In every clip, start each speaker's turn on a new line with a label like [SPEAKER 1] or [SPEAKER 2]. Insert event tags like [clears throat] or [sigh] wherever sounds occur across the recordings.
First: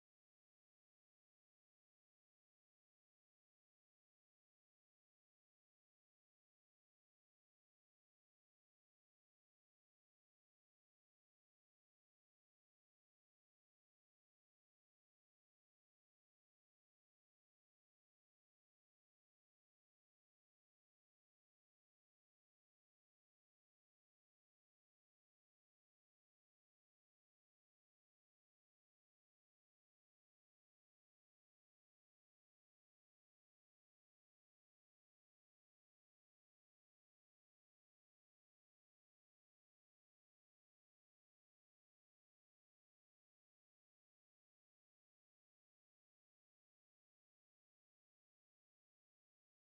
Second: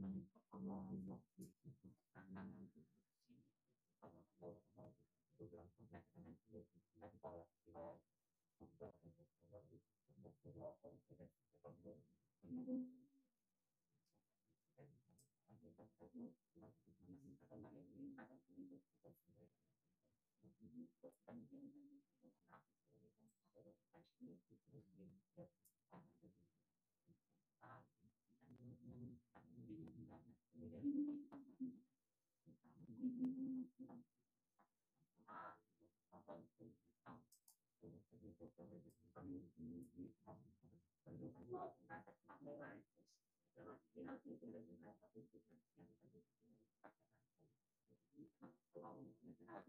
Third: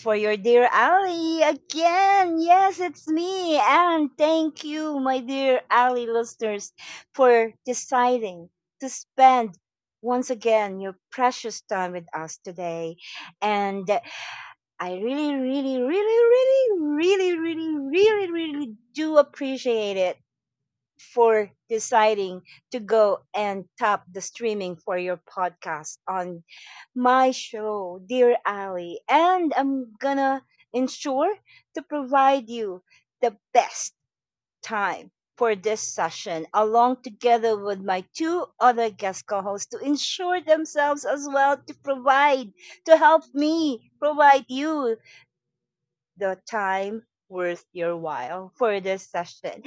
[SPEAKER 1] for your dear Ali again. Yes, it's me. And thank you, my dear Ali listeners, for deciding to spend once again your precious time with us today. And I really, really, really, really, really, really, really, really do appreciate it for deciding to go and tap the streaming for your podcast on my show, Dear Ali. And I'm gonna ensure to provide you the best time for this session, along together with my two other guest co hosts to ensure themselves as well to provide, to help me provide you the time worth your while for this session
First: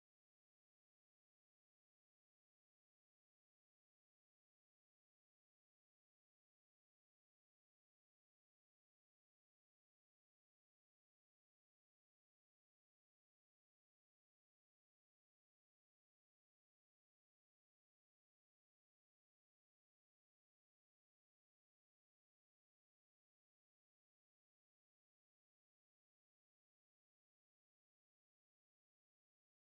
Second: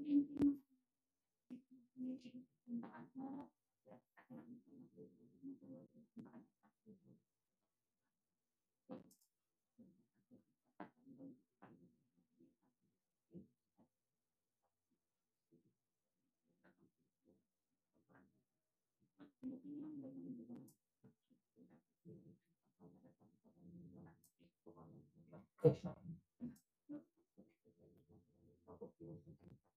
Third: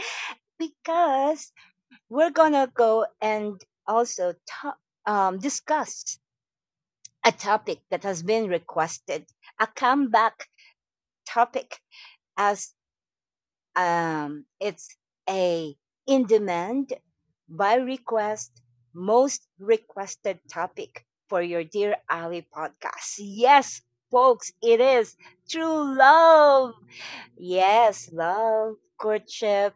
[SPEAKER 1] because we're gonna go and also to- discuss a topic that has been requested, a comeback topic, as it's a in demand by request most requested topic for your dear Ali podcast. Yes, folks, it is true love. Yes, love, courtship,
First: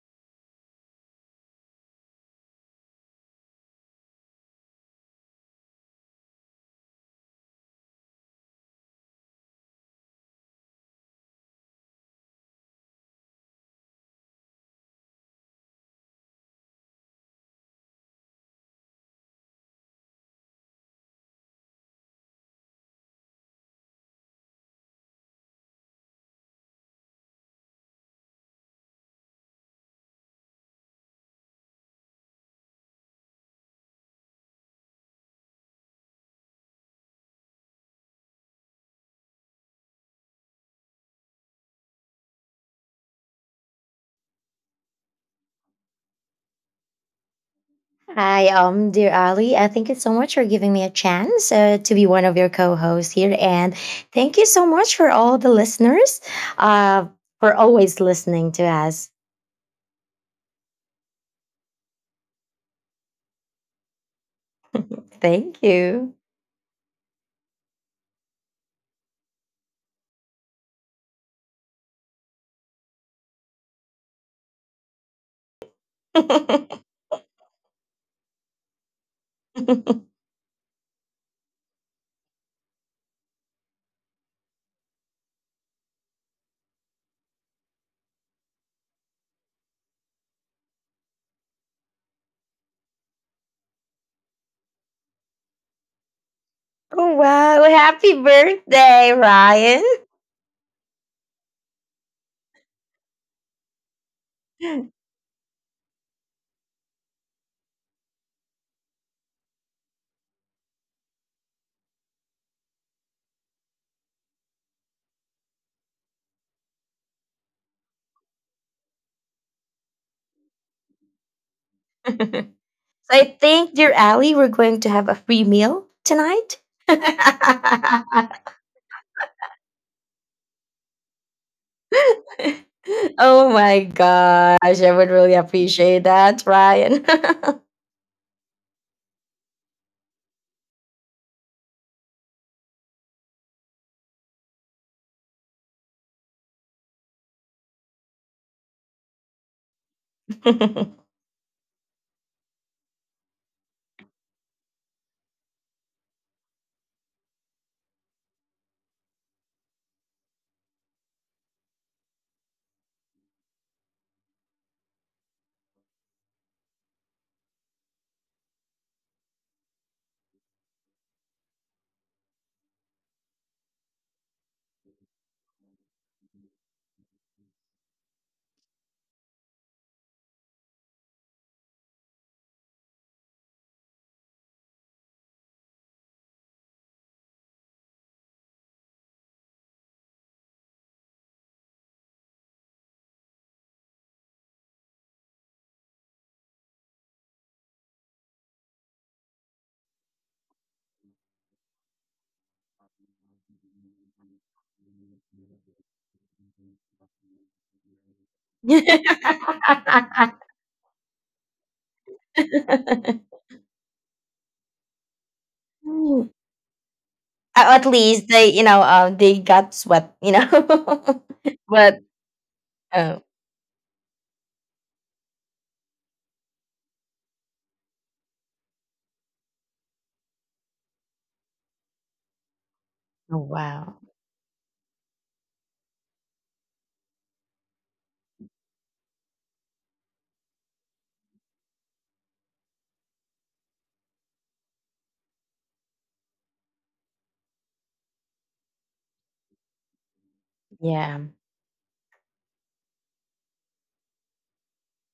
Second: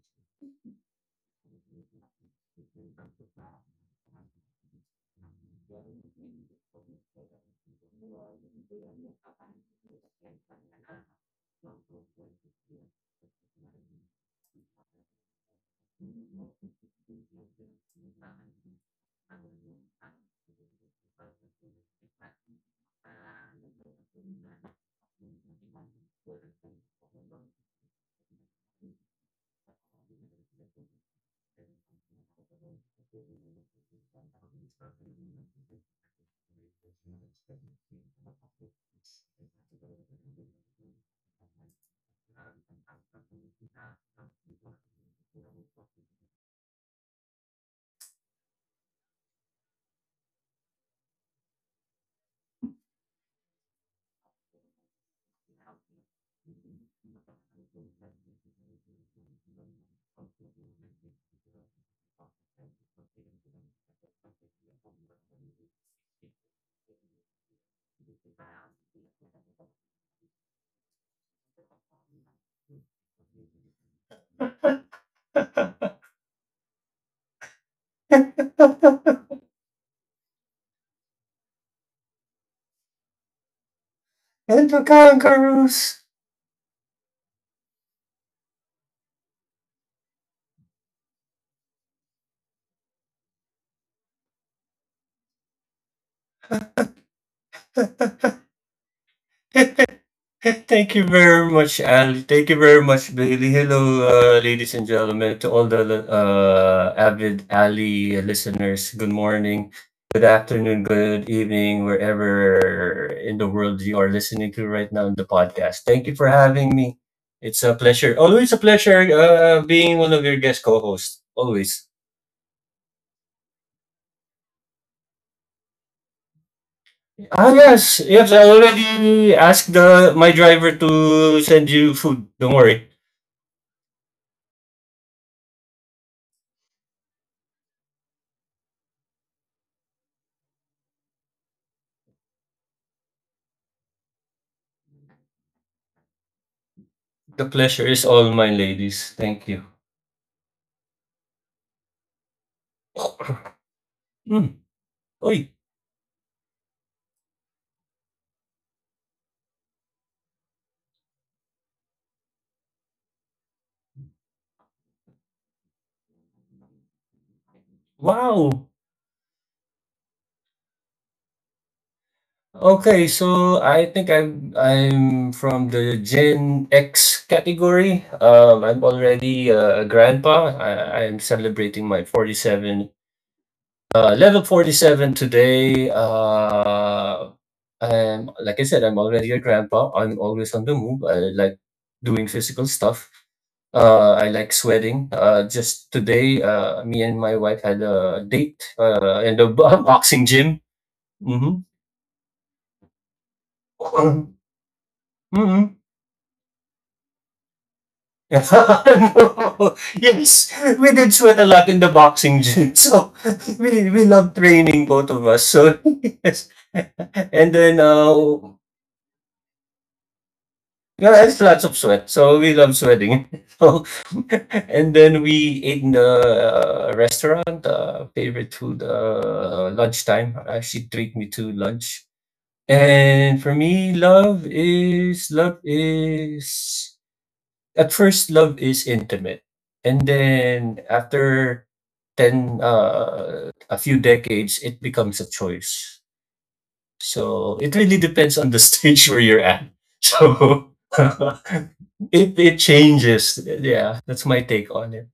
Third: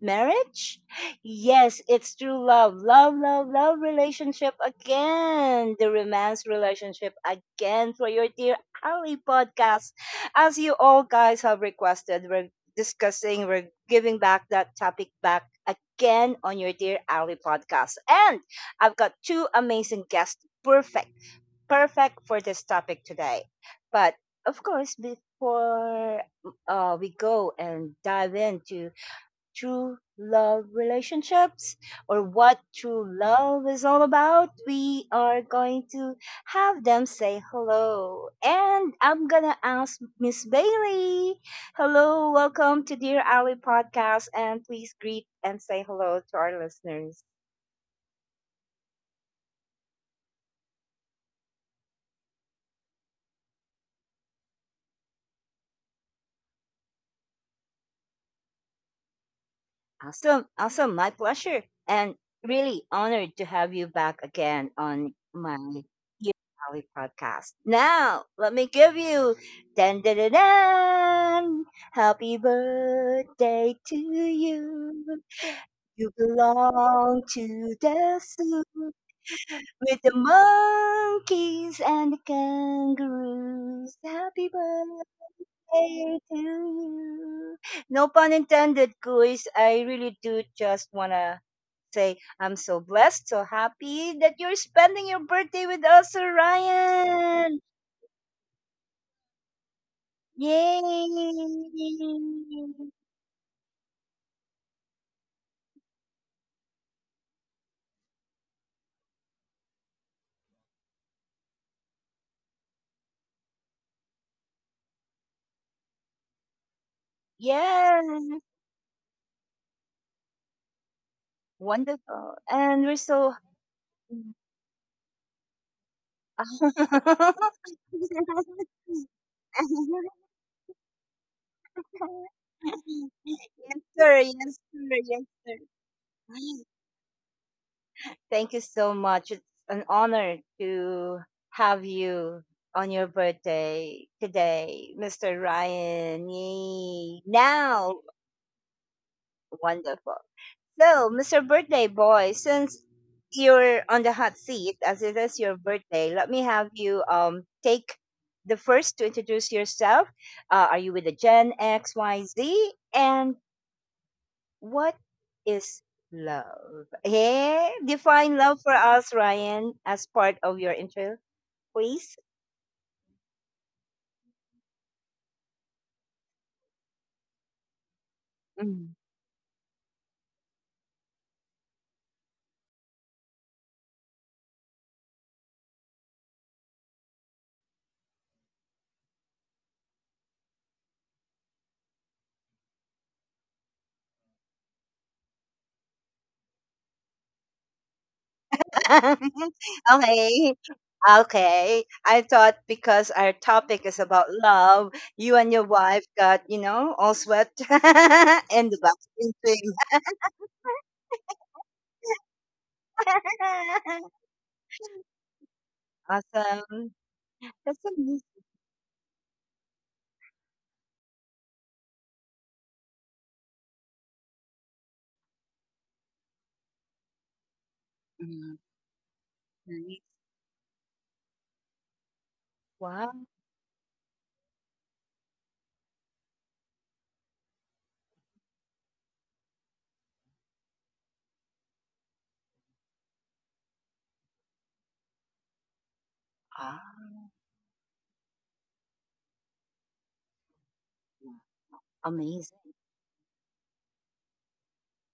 [SPEAKER 1] marriage? Yes, it's true love. Love, love, love relationship again. The romance relationship again for your dear Ali podcast. As you all guys have requested, we're discussing, we're giving back that topic back again on your dear Ali podcast. And I've got two amazing guests. Perfect, perfect for this topic today. But of course, before we go and dive into true love relationships or what true love is all about, we are going to have them say hello. And I'm gonna ask Miss Bailey. Hello, welcome to Dear Ally Podcast, and please greet and say hello to our listeners.
[SPEAKER 2] Hi, dear Ali. Thank you so much for giving me a chance to be one of your co-hosts here, and thank you so much for all the listeners uh, for always listening to us.
[SPEAKER 1] Awesome. Awesome. My pleasure. And really honored to have you back again on my
[SPEAKER 2] Thank you.
[SPEAKER 1] Dear Valley podcast. Now, let me give you dan dan dan dan. Happy birthday to you. You
[SPEAKER 2] [laughs] Oh,
[SPEAKER 1] belong to the zoo with the monkeys and the kangaroos. Happy
[SPEAKER 3] Hello
[SPEAKER 1] birthday
[SPEAKER 3] Kangaroos.
[SPEAKER 1] say to you. No pun intended, guys. I really do just want to say I'm so blessed, so happy that you're spending your birthday with us, Orion.
[SPEAKER 2] wow! Happy birthday, Ryan.
[SPEAKER 3] [laughs] And
[SPEAKER 1] Yay!
[SPEAKER 3] thank you very much, Ali. Thank you very much, Bailey. Hello, ladies and
[SPEAKER 2] [laughs]
[SPEAKER 3] gentlemen, to all the avid Ali listeners. Good morning, good afternoon, good evening, wherever in the world you are listening to right now in the podcast. Thank you for having me. It's a
[SPEAKER 1] Yes,
[SPEAKER 3] pleasure. Always a pleasure being one of your guest co-hosts. Always.
[SPEAKER 1] wonderful.
[SPEAKER 2] So
[SPEAKER 1] And we're
[SPEAKER 2] I
[SPEAKER 1] so.
[SPEAKER 2] think, dear Ali, we're going to have a free meal tonight.
[SPEAKER 1] [laughs]
[SPEAKER 3] Ah, yes.
[SPEAKER 1] Yes,
[SPEAKER 3] Yes,
[SPEAKER 2] [laughs]
[SPEAKER 3] I already asked my driver to send you food. Don't worry.
[SPEAKER 2] Oh my
[SPEAKER 1] sir. Yes,
[SPEAKER 2] gosh! I
[SPEAKER 1] sir.
[SPEAKER 2] would
[SPEAKER 1] Yes,
[SPEAKER 2] really
[SPEAKER 1] sir.
[SPEAKER 2] appreciate that, Ryan.
[SPEAKER 1] Thank you so much. It's an honor to have you on your birthday today, Mr. Ryan. Yay.
[SPEAKER 3] The pleasure
[SPEAKER 1] Now,
[SPEAKER 3] is all mine, ladies. Thank you.
[SPEAKER 1] wonderful. So,
[SPEAKER 2] [laughs]
[SPEAKER 1] Mr. Birthday Boy, since you're on the hot
[SPEAKER 3] Mm.
[SPEAKER 1] seat, as it is
[SPEAKER 3] Uy,
[SPEAKER 1] your birthday, let me have you take the first to introduce yourself. Are you with the Gen X, Y, Z? And what is love? Hey, define love
[SPEAKER 3] wow!
[SPEAKER 1] for us, Ryan, as part of your intro, please.
[SPEAKER 3] Okay, so I think I'm from the Gen X category. I'm
[SPEAKER 1] Mm.
[SPEAKER 3] already a grandpa. I'm celebrating my 47. Level 47 today. I'm, like I said, I'm already a grandpa. I'm always on the move. I like doing physical stuff. I like sweating. Just today, me and my wife had a date in the
[SPEAKER 1] [laughs]
[SPEAKER 3] [laughs] boxing
[SPEAKER 1] Okay,
[SPEAKER 3] gym. Hmm.
[SPEAKER 1] okay. I thought because our topic is
[SPEAKER 3] Hmm.
[SPEAKER 1] about love, you and your
[SPEAKER 3] [coughs]
[SPEAKER 1] wife got all sweat [laughs]
[SPEAKER 3] [laughs]
[SPEAKER 1] and the
[SPEAKER 2] [laughs]
[SPEAKER 1] bathroom thing.
[SPEAKER 3] Yes, we did sweat a lot in the boxing gym. [laughs] So we
[SPEAKER 1] [laughs]
[SPEAKER 3] love training, both of us. So [laughs]
[SPEAKER 2] Mm.
[SPEAKER 3] yes,
[SPEAKER 1] Awesome.
[SPEAKER 3] and
[SPEAKER 2] Uh,
[SPEAKER 3] then
[SPEAKER 1] That's
[SPEAKER 2] at least
[SPEAKER 1] amazing.
[SPEAKER 2] they, they got sweat.
[SPEAKER 3] yeah, it's lots
[SPEAKER 2] [laughs]
[SPEAKER 3] of
[SPEAKER 2] But
[SPEAKER 3] sweat. So we love
[SPEAKER 2] oh, oh,
[SPEAKER 3] sweating. [laughs] So, and then we ate in the restaurant, favorite
[SPEAKER 1] Mm,
[SPEAKER 3] food,
[SPEAKER 1] nice.
[SPEAKER 3] lunchtime. She treat me to lunch.
[SPEAKER 1] Wow.
[SPEAKER 3] And for me,
[SPEAKER 2] wow,
[SPEAKER 3] love is, at first, love is intimate. And then after a few decades, it becomes a choice.
[SPEAKER 1] Ah,
[SPEAKER 3] So it really depends on the [laughs] stage where you're at. So
[SPEAKER 2] yeah,
[SPEAKER 3] [laughs] it
[SPEAKER 1] amazing.
[SPEAKER 3] changes. Yeah, that's my take on it.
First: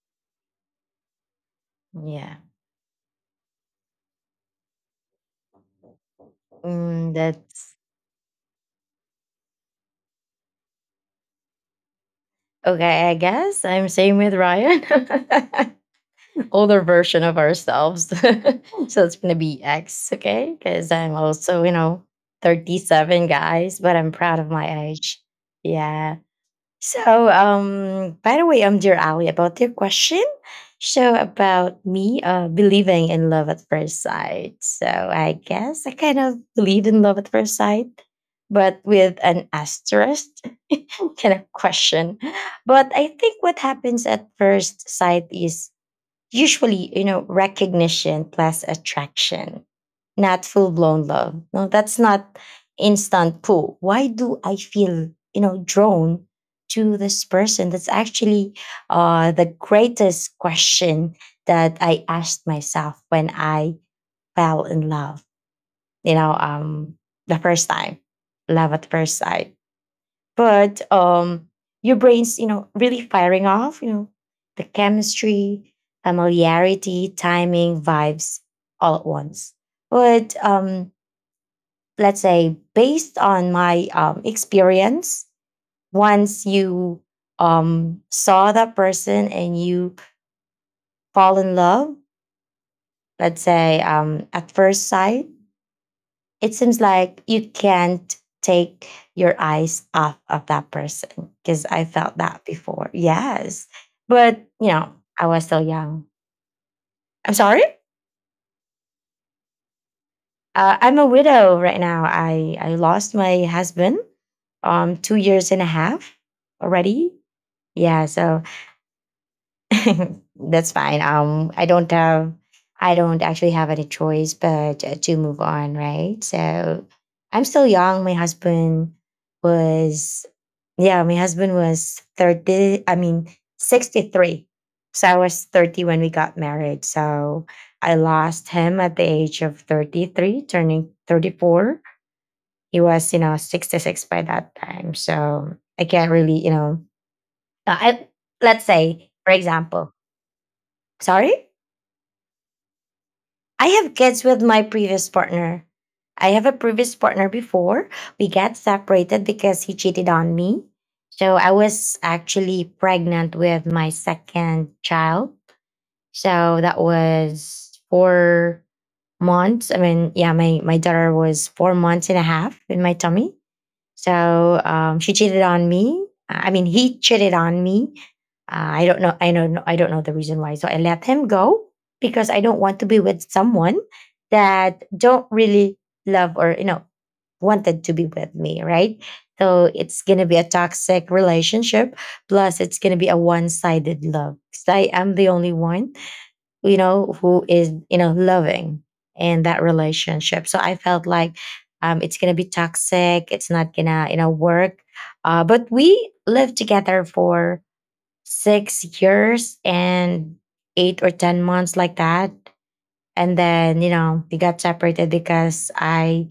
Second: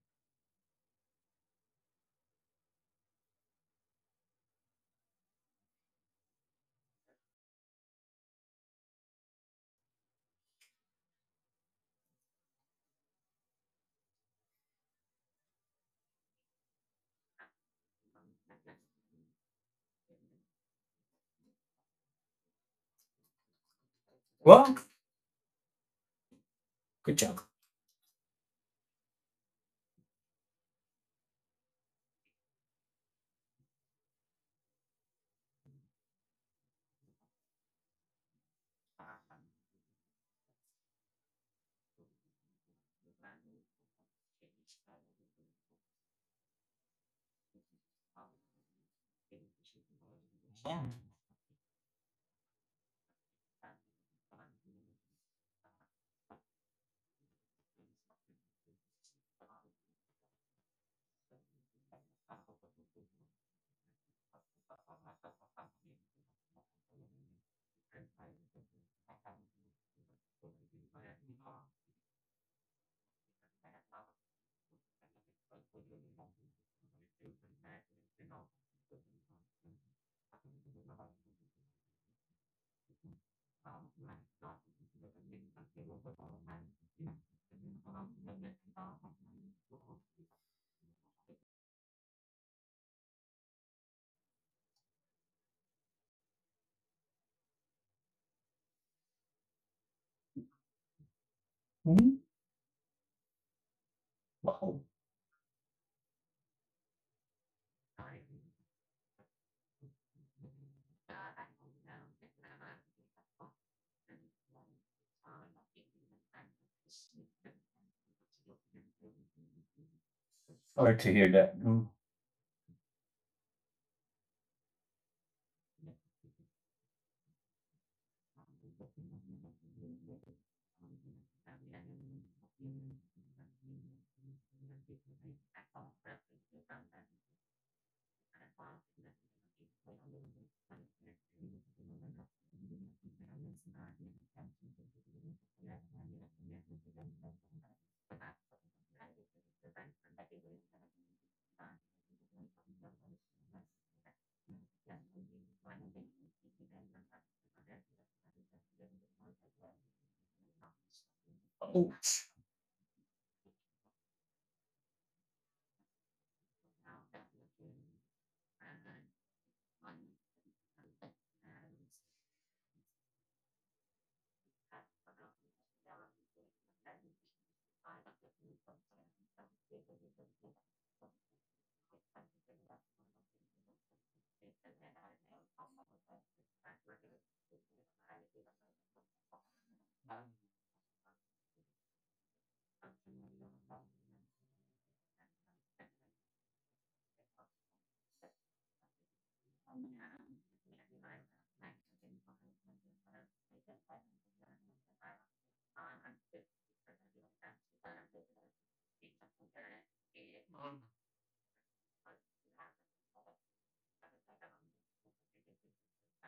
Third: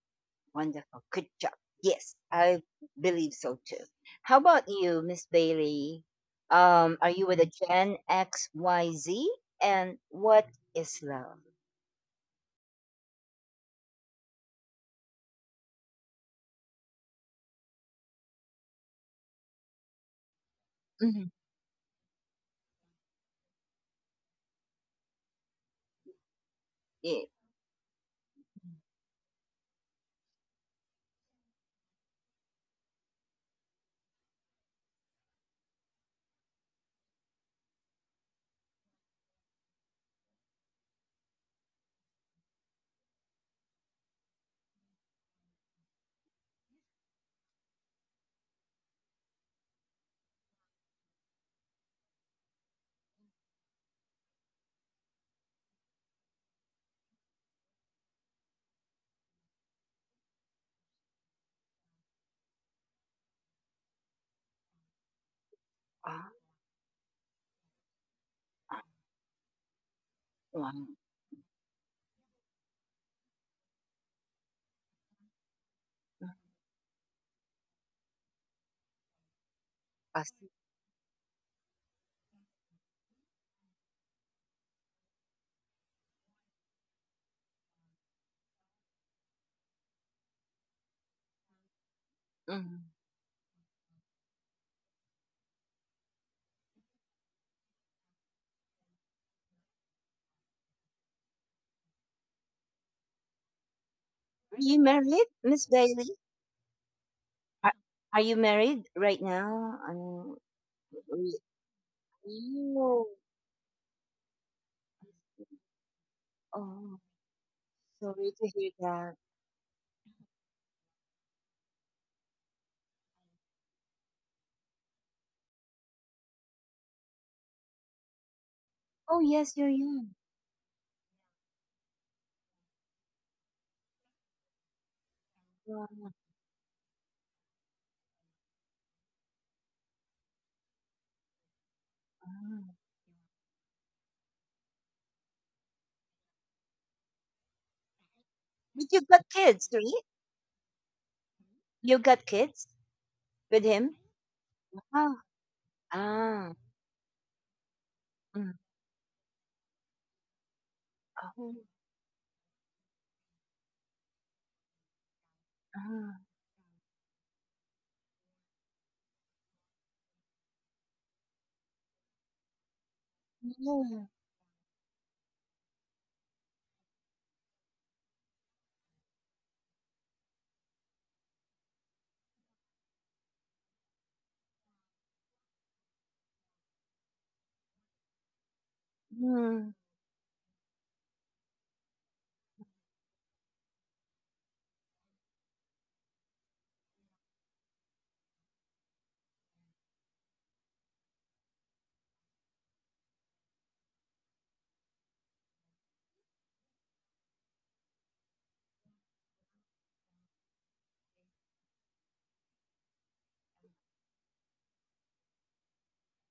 [SPEAKER 1] Wonderful. Good job. Yes,
[SPEAKER 2] yeah.
[SPEAKER 1] I believe so too. How about you, Miss Bailey? Are
[SPEAKER 2] Mm,
[SPEAKER 1] you with a
[SPEAKER 2] that's
[SPEAKER 1] Gen X Y Z? And what is love?
[SPEAKER 2] okay. I guess I'm same with Ryan. [laughs] Older version of ourselves, [laughs] so it's gonna be X, okay? Because I'm
[SPEAKER 1] Mm-hmm.
[SPEAKER 2] also, you know, 37 guys, but I'm proud of
[SPEAKER 3] Well,
[SPEAKER 2] my age. Yeah.
[SPEAKER 1] Yeah.
[SPEAKER 2] So, by the way, I'm dear Ali about your question. So about me, believing in love at first sight. So I guess I kind of believed in love at first sight, but with an asterisk [laughs] kind of question. But I think what happens at first sight is usually, recognition plus attraction, not full blown love. No, that's not instant pull. Why do I feel, drawn to this person? That's actually the greatest question that I asked myself when I fell in love you
[SPEAKER 1] Ah,
[SPEAKER 2] know um the first time, love
[SPEAKER 1] ah,
[SPEAKER 2] at first sight. but
[SPEAKER 1] one.
[SPEAKER 2] um your brain's, really firing off, the chemistry,
[SPEAKER 1] Mm,
[SPEAKER 2] familiarity, timing, vibes, all at once.
[SPEAKER 1] I
[SPEAKER 2] but
[SPEAKER 1] see.
[SPEAKER 2] um let's say based on my experience, once you saw that person and you fall in love,
[SPEAKER 1] Mhm.
[SPEAKER 2] let's say at first sight, it seems like you can't take your eyes off of that person because I felt that before. Yes. But,
[SPEAKER 1] Are you
[SPEAKER 2] I
[SPEAKER 1] married,
[SPEAKER 2] was so
[SPEAKER 1] Miss
[SPEAKER 2] young.
[SPEAKER 1] Bailey?
[SPEAKER 2] I'm sorry.
[SPEAKER 1] Are, are you married right now?
[SPEAKER 2] I'm a
[SPEAKER 1] Re-
[SPEAKER 2] widow right now. I
[SPEAKER 1] oh,
[SPEAKER 2] lost my husband 2 years and a half
[SPEAKER 1] oh,
[SPEAKER 2] already. Yeah.
[SPEAKER 1] sorry
[SPEAKER 2] So.
[SPEAKER 1] to hear that.
[SPEAKER 2] [laughs] That's fine. I don't actually have any choice but to move on, right? So I'm still young. My husband
[SPEAKER 1] Oh, yes, you're young.
[SPEAKER 2] was, yeah, my husband was 30, I mean, 63. So I was 30 when
[SPEAKER 1] Yeah.
[SPEAKER 2] we got married. So I lost him at the age of 33, turning 34.
[SPEAKER 1] Ah.
[SPEAKER 2] He was, 66 by that time. So I can't really, I, let's
[SPEAKER 1] But you
[SPEAKER 2] say,
[SPEAKER 1] got
[SPEAKER 2] for
[SPEAKER 1] kids, right?
[SPEAKER 2] example. Sorry?
[SPEAKER 1] You got kids? With
[SPEAKER 2] I have
[SPEAKER 1] him?
[SPEAKER 2] kids with my previous
[SPEAKER 1] Ah,
[SPEAKER 2] partner. I have
[SPEAKER 1] ah,
[SPEAKER 2] a previous partner before. We
[SPEAKER 1] mm.
[SPEAKER 2] got separated because he cheated on me. So I
[SPEAKER 1] Mm,
[SPEAKER 2] was actually pregnant with my second child.
[SPEAKER 1] ah,
[SPEAKER 2] So that was 4 months. I mean, yeah, my daughter was 4 months and a half in my tummy.
[SPEAKER 1] mm,
[SPEAKER 2] So she cheated on me. I mean, he cheated on me. I don't know. I don't know. I don't know the reason why. So I let him go because I don't want to be with someone that don't really love or wanted to be with me, right? So
[SPEAKER 1] mm,
[SPEAKER 2] it's gonna be a toxic relationship. Plus, it's gonna be a one-sided love. 'Cause I am the only one who is, loving in that relationship. So I felt like it's going to be toxic. It's not going to, work. But we lived together for 6 years and 8 or 10 months like that. And then, we got separated because I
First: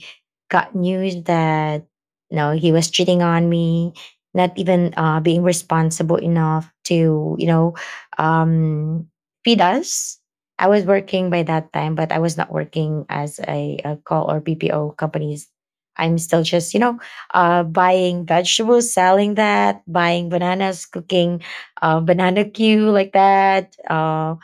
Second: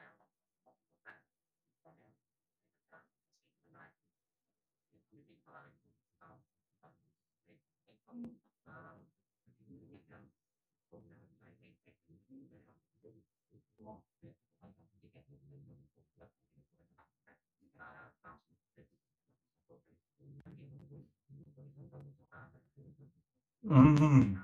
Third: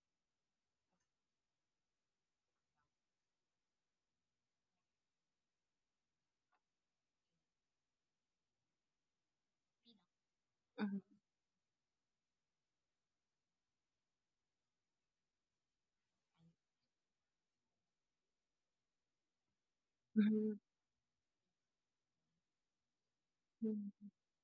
[SPEAKER 2] got news that, he was cheating on me, not even being responsible enough to, um, feed us. I was
[SPEAKER 1] mm,
[SPEAKER 2] working by that time, but I was not working as a call or BPO companies. I'm still just, buying vegetables, selling that, buying
[SPEAKER 1] mm,
[SPEAKER 2] bananas, cooking banana queue like that.
[SPEAKER 1] mm,
[SPEAKER 2] Uh,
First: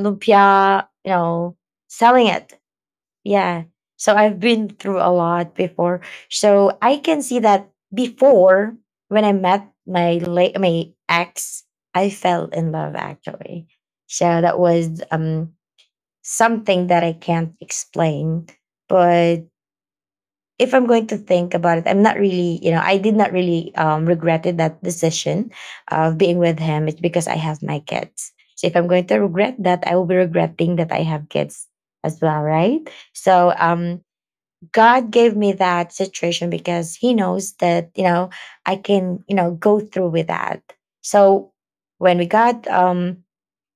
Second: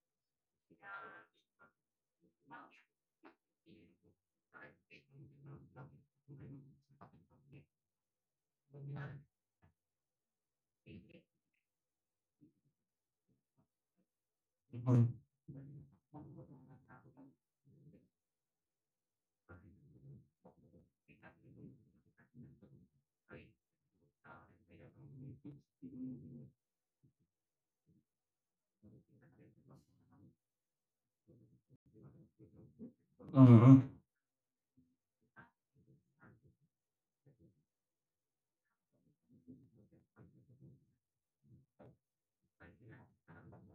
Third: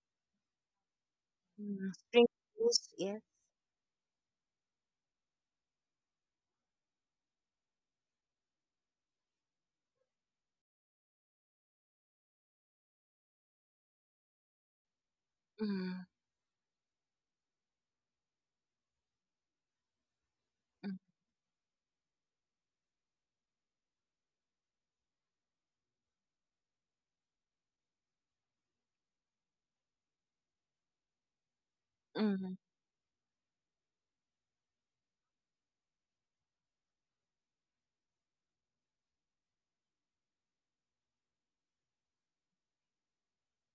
[SPEAKER 2] lumpia,
[SPEAKER 1] mm. Spring
[SPEAKER 2] selling it.
[SPEAKER 1] rules, yeah.
[SPEAKER 2] Yeah. So I've been through a lot before. So I can see that before when I met my ex, I fell in love actually. So that was
[SPEAKER 1] Mm,
[SPEAKER 2] something that I can't explain, but if I'm
[SPEAKER 1] mm,
[SPEAKER 2] going to think about it, I did not really regretted that decision of being with him. It's because I have my kids. So if I'm going to regret that, I will be regretting that I have kids as well,
[SPEAKER 1] mm.
[SPEAKER 2] right? So
[SPEAKER 3] mm,
[SPEAKER 2] God gave me that situation because He knows that I can, go through with that. So when we got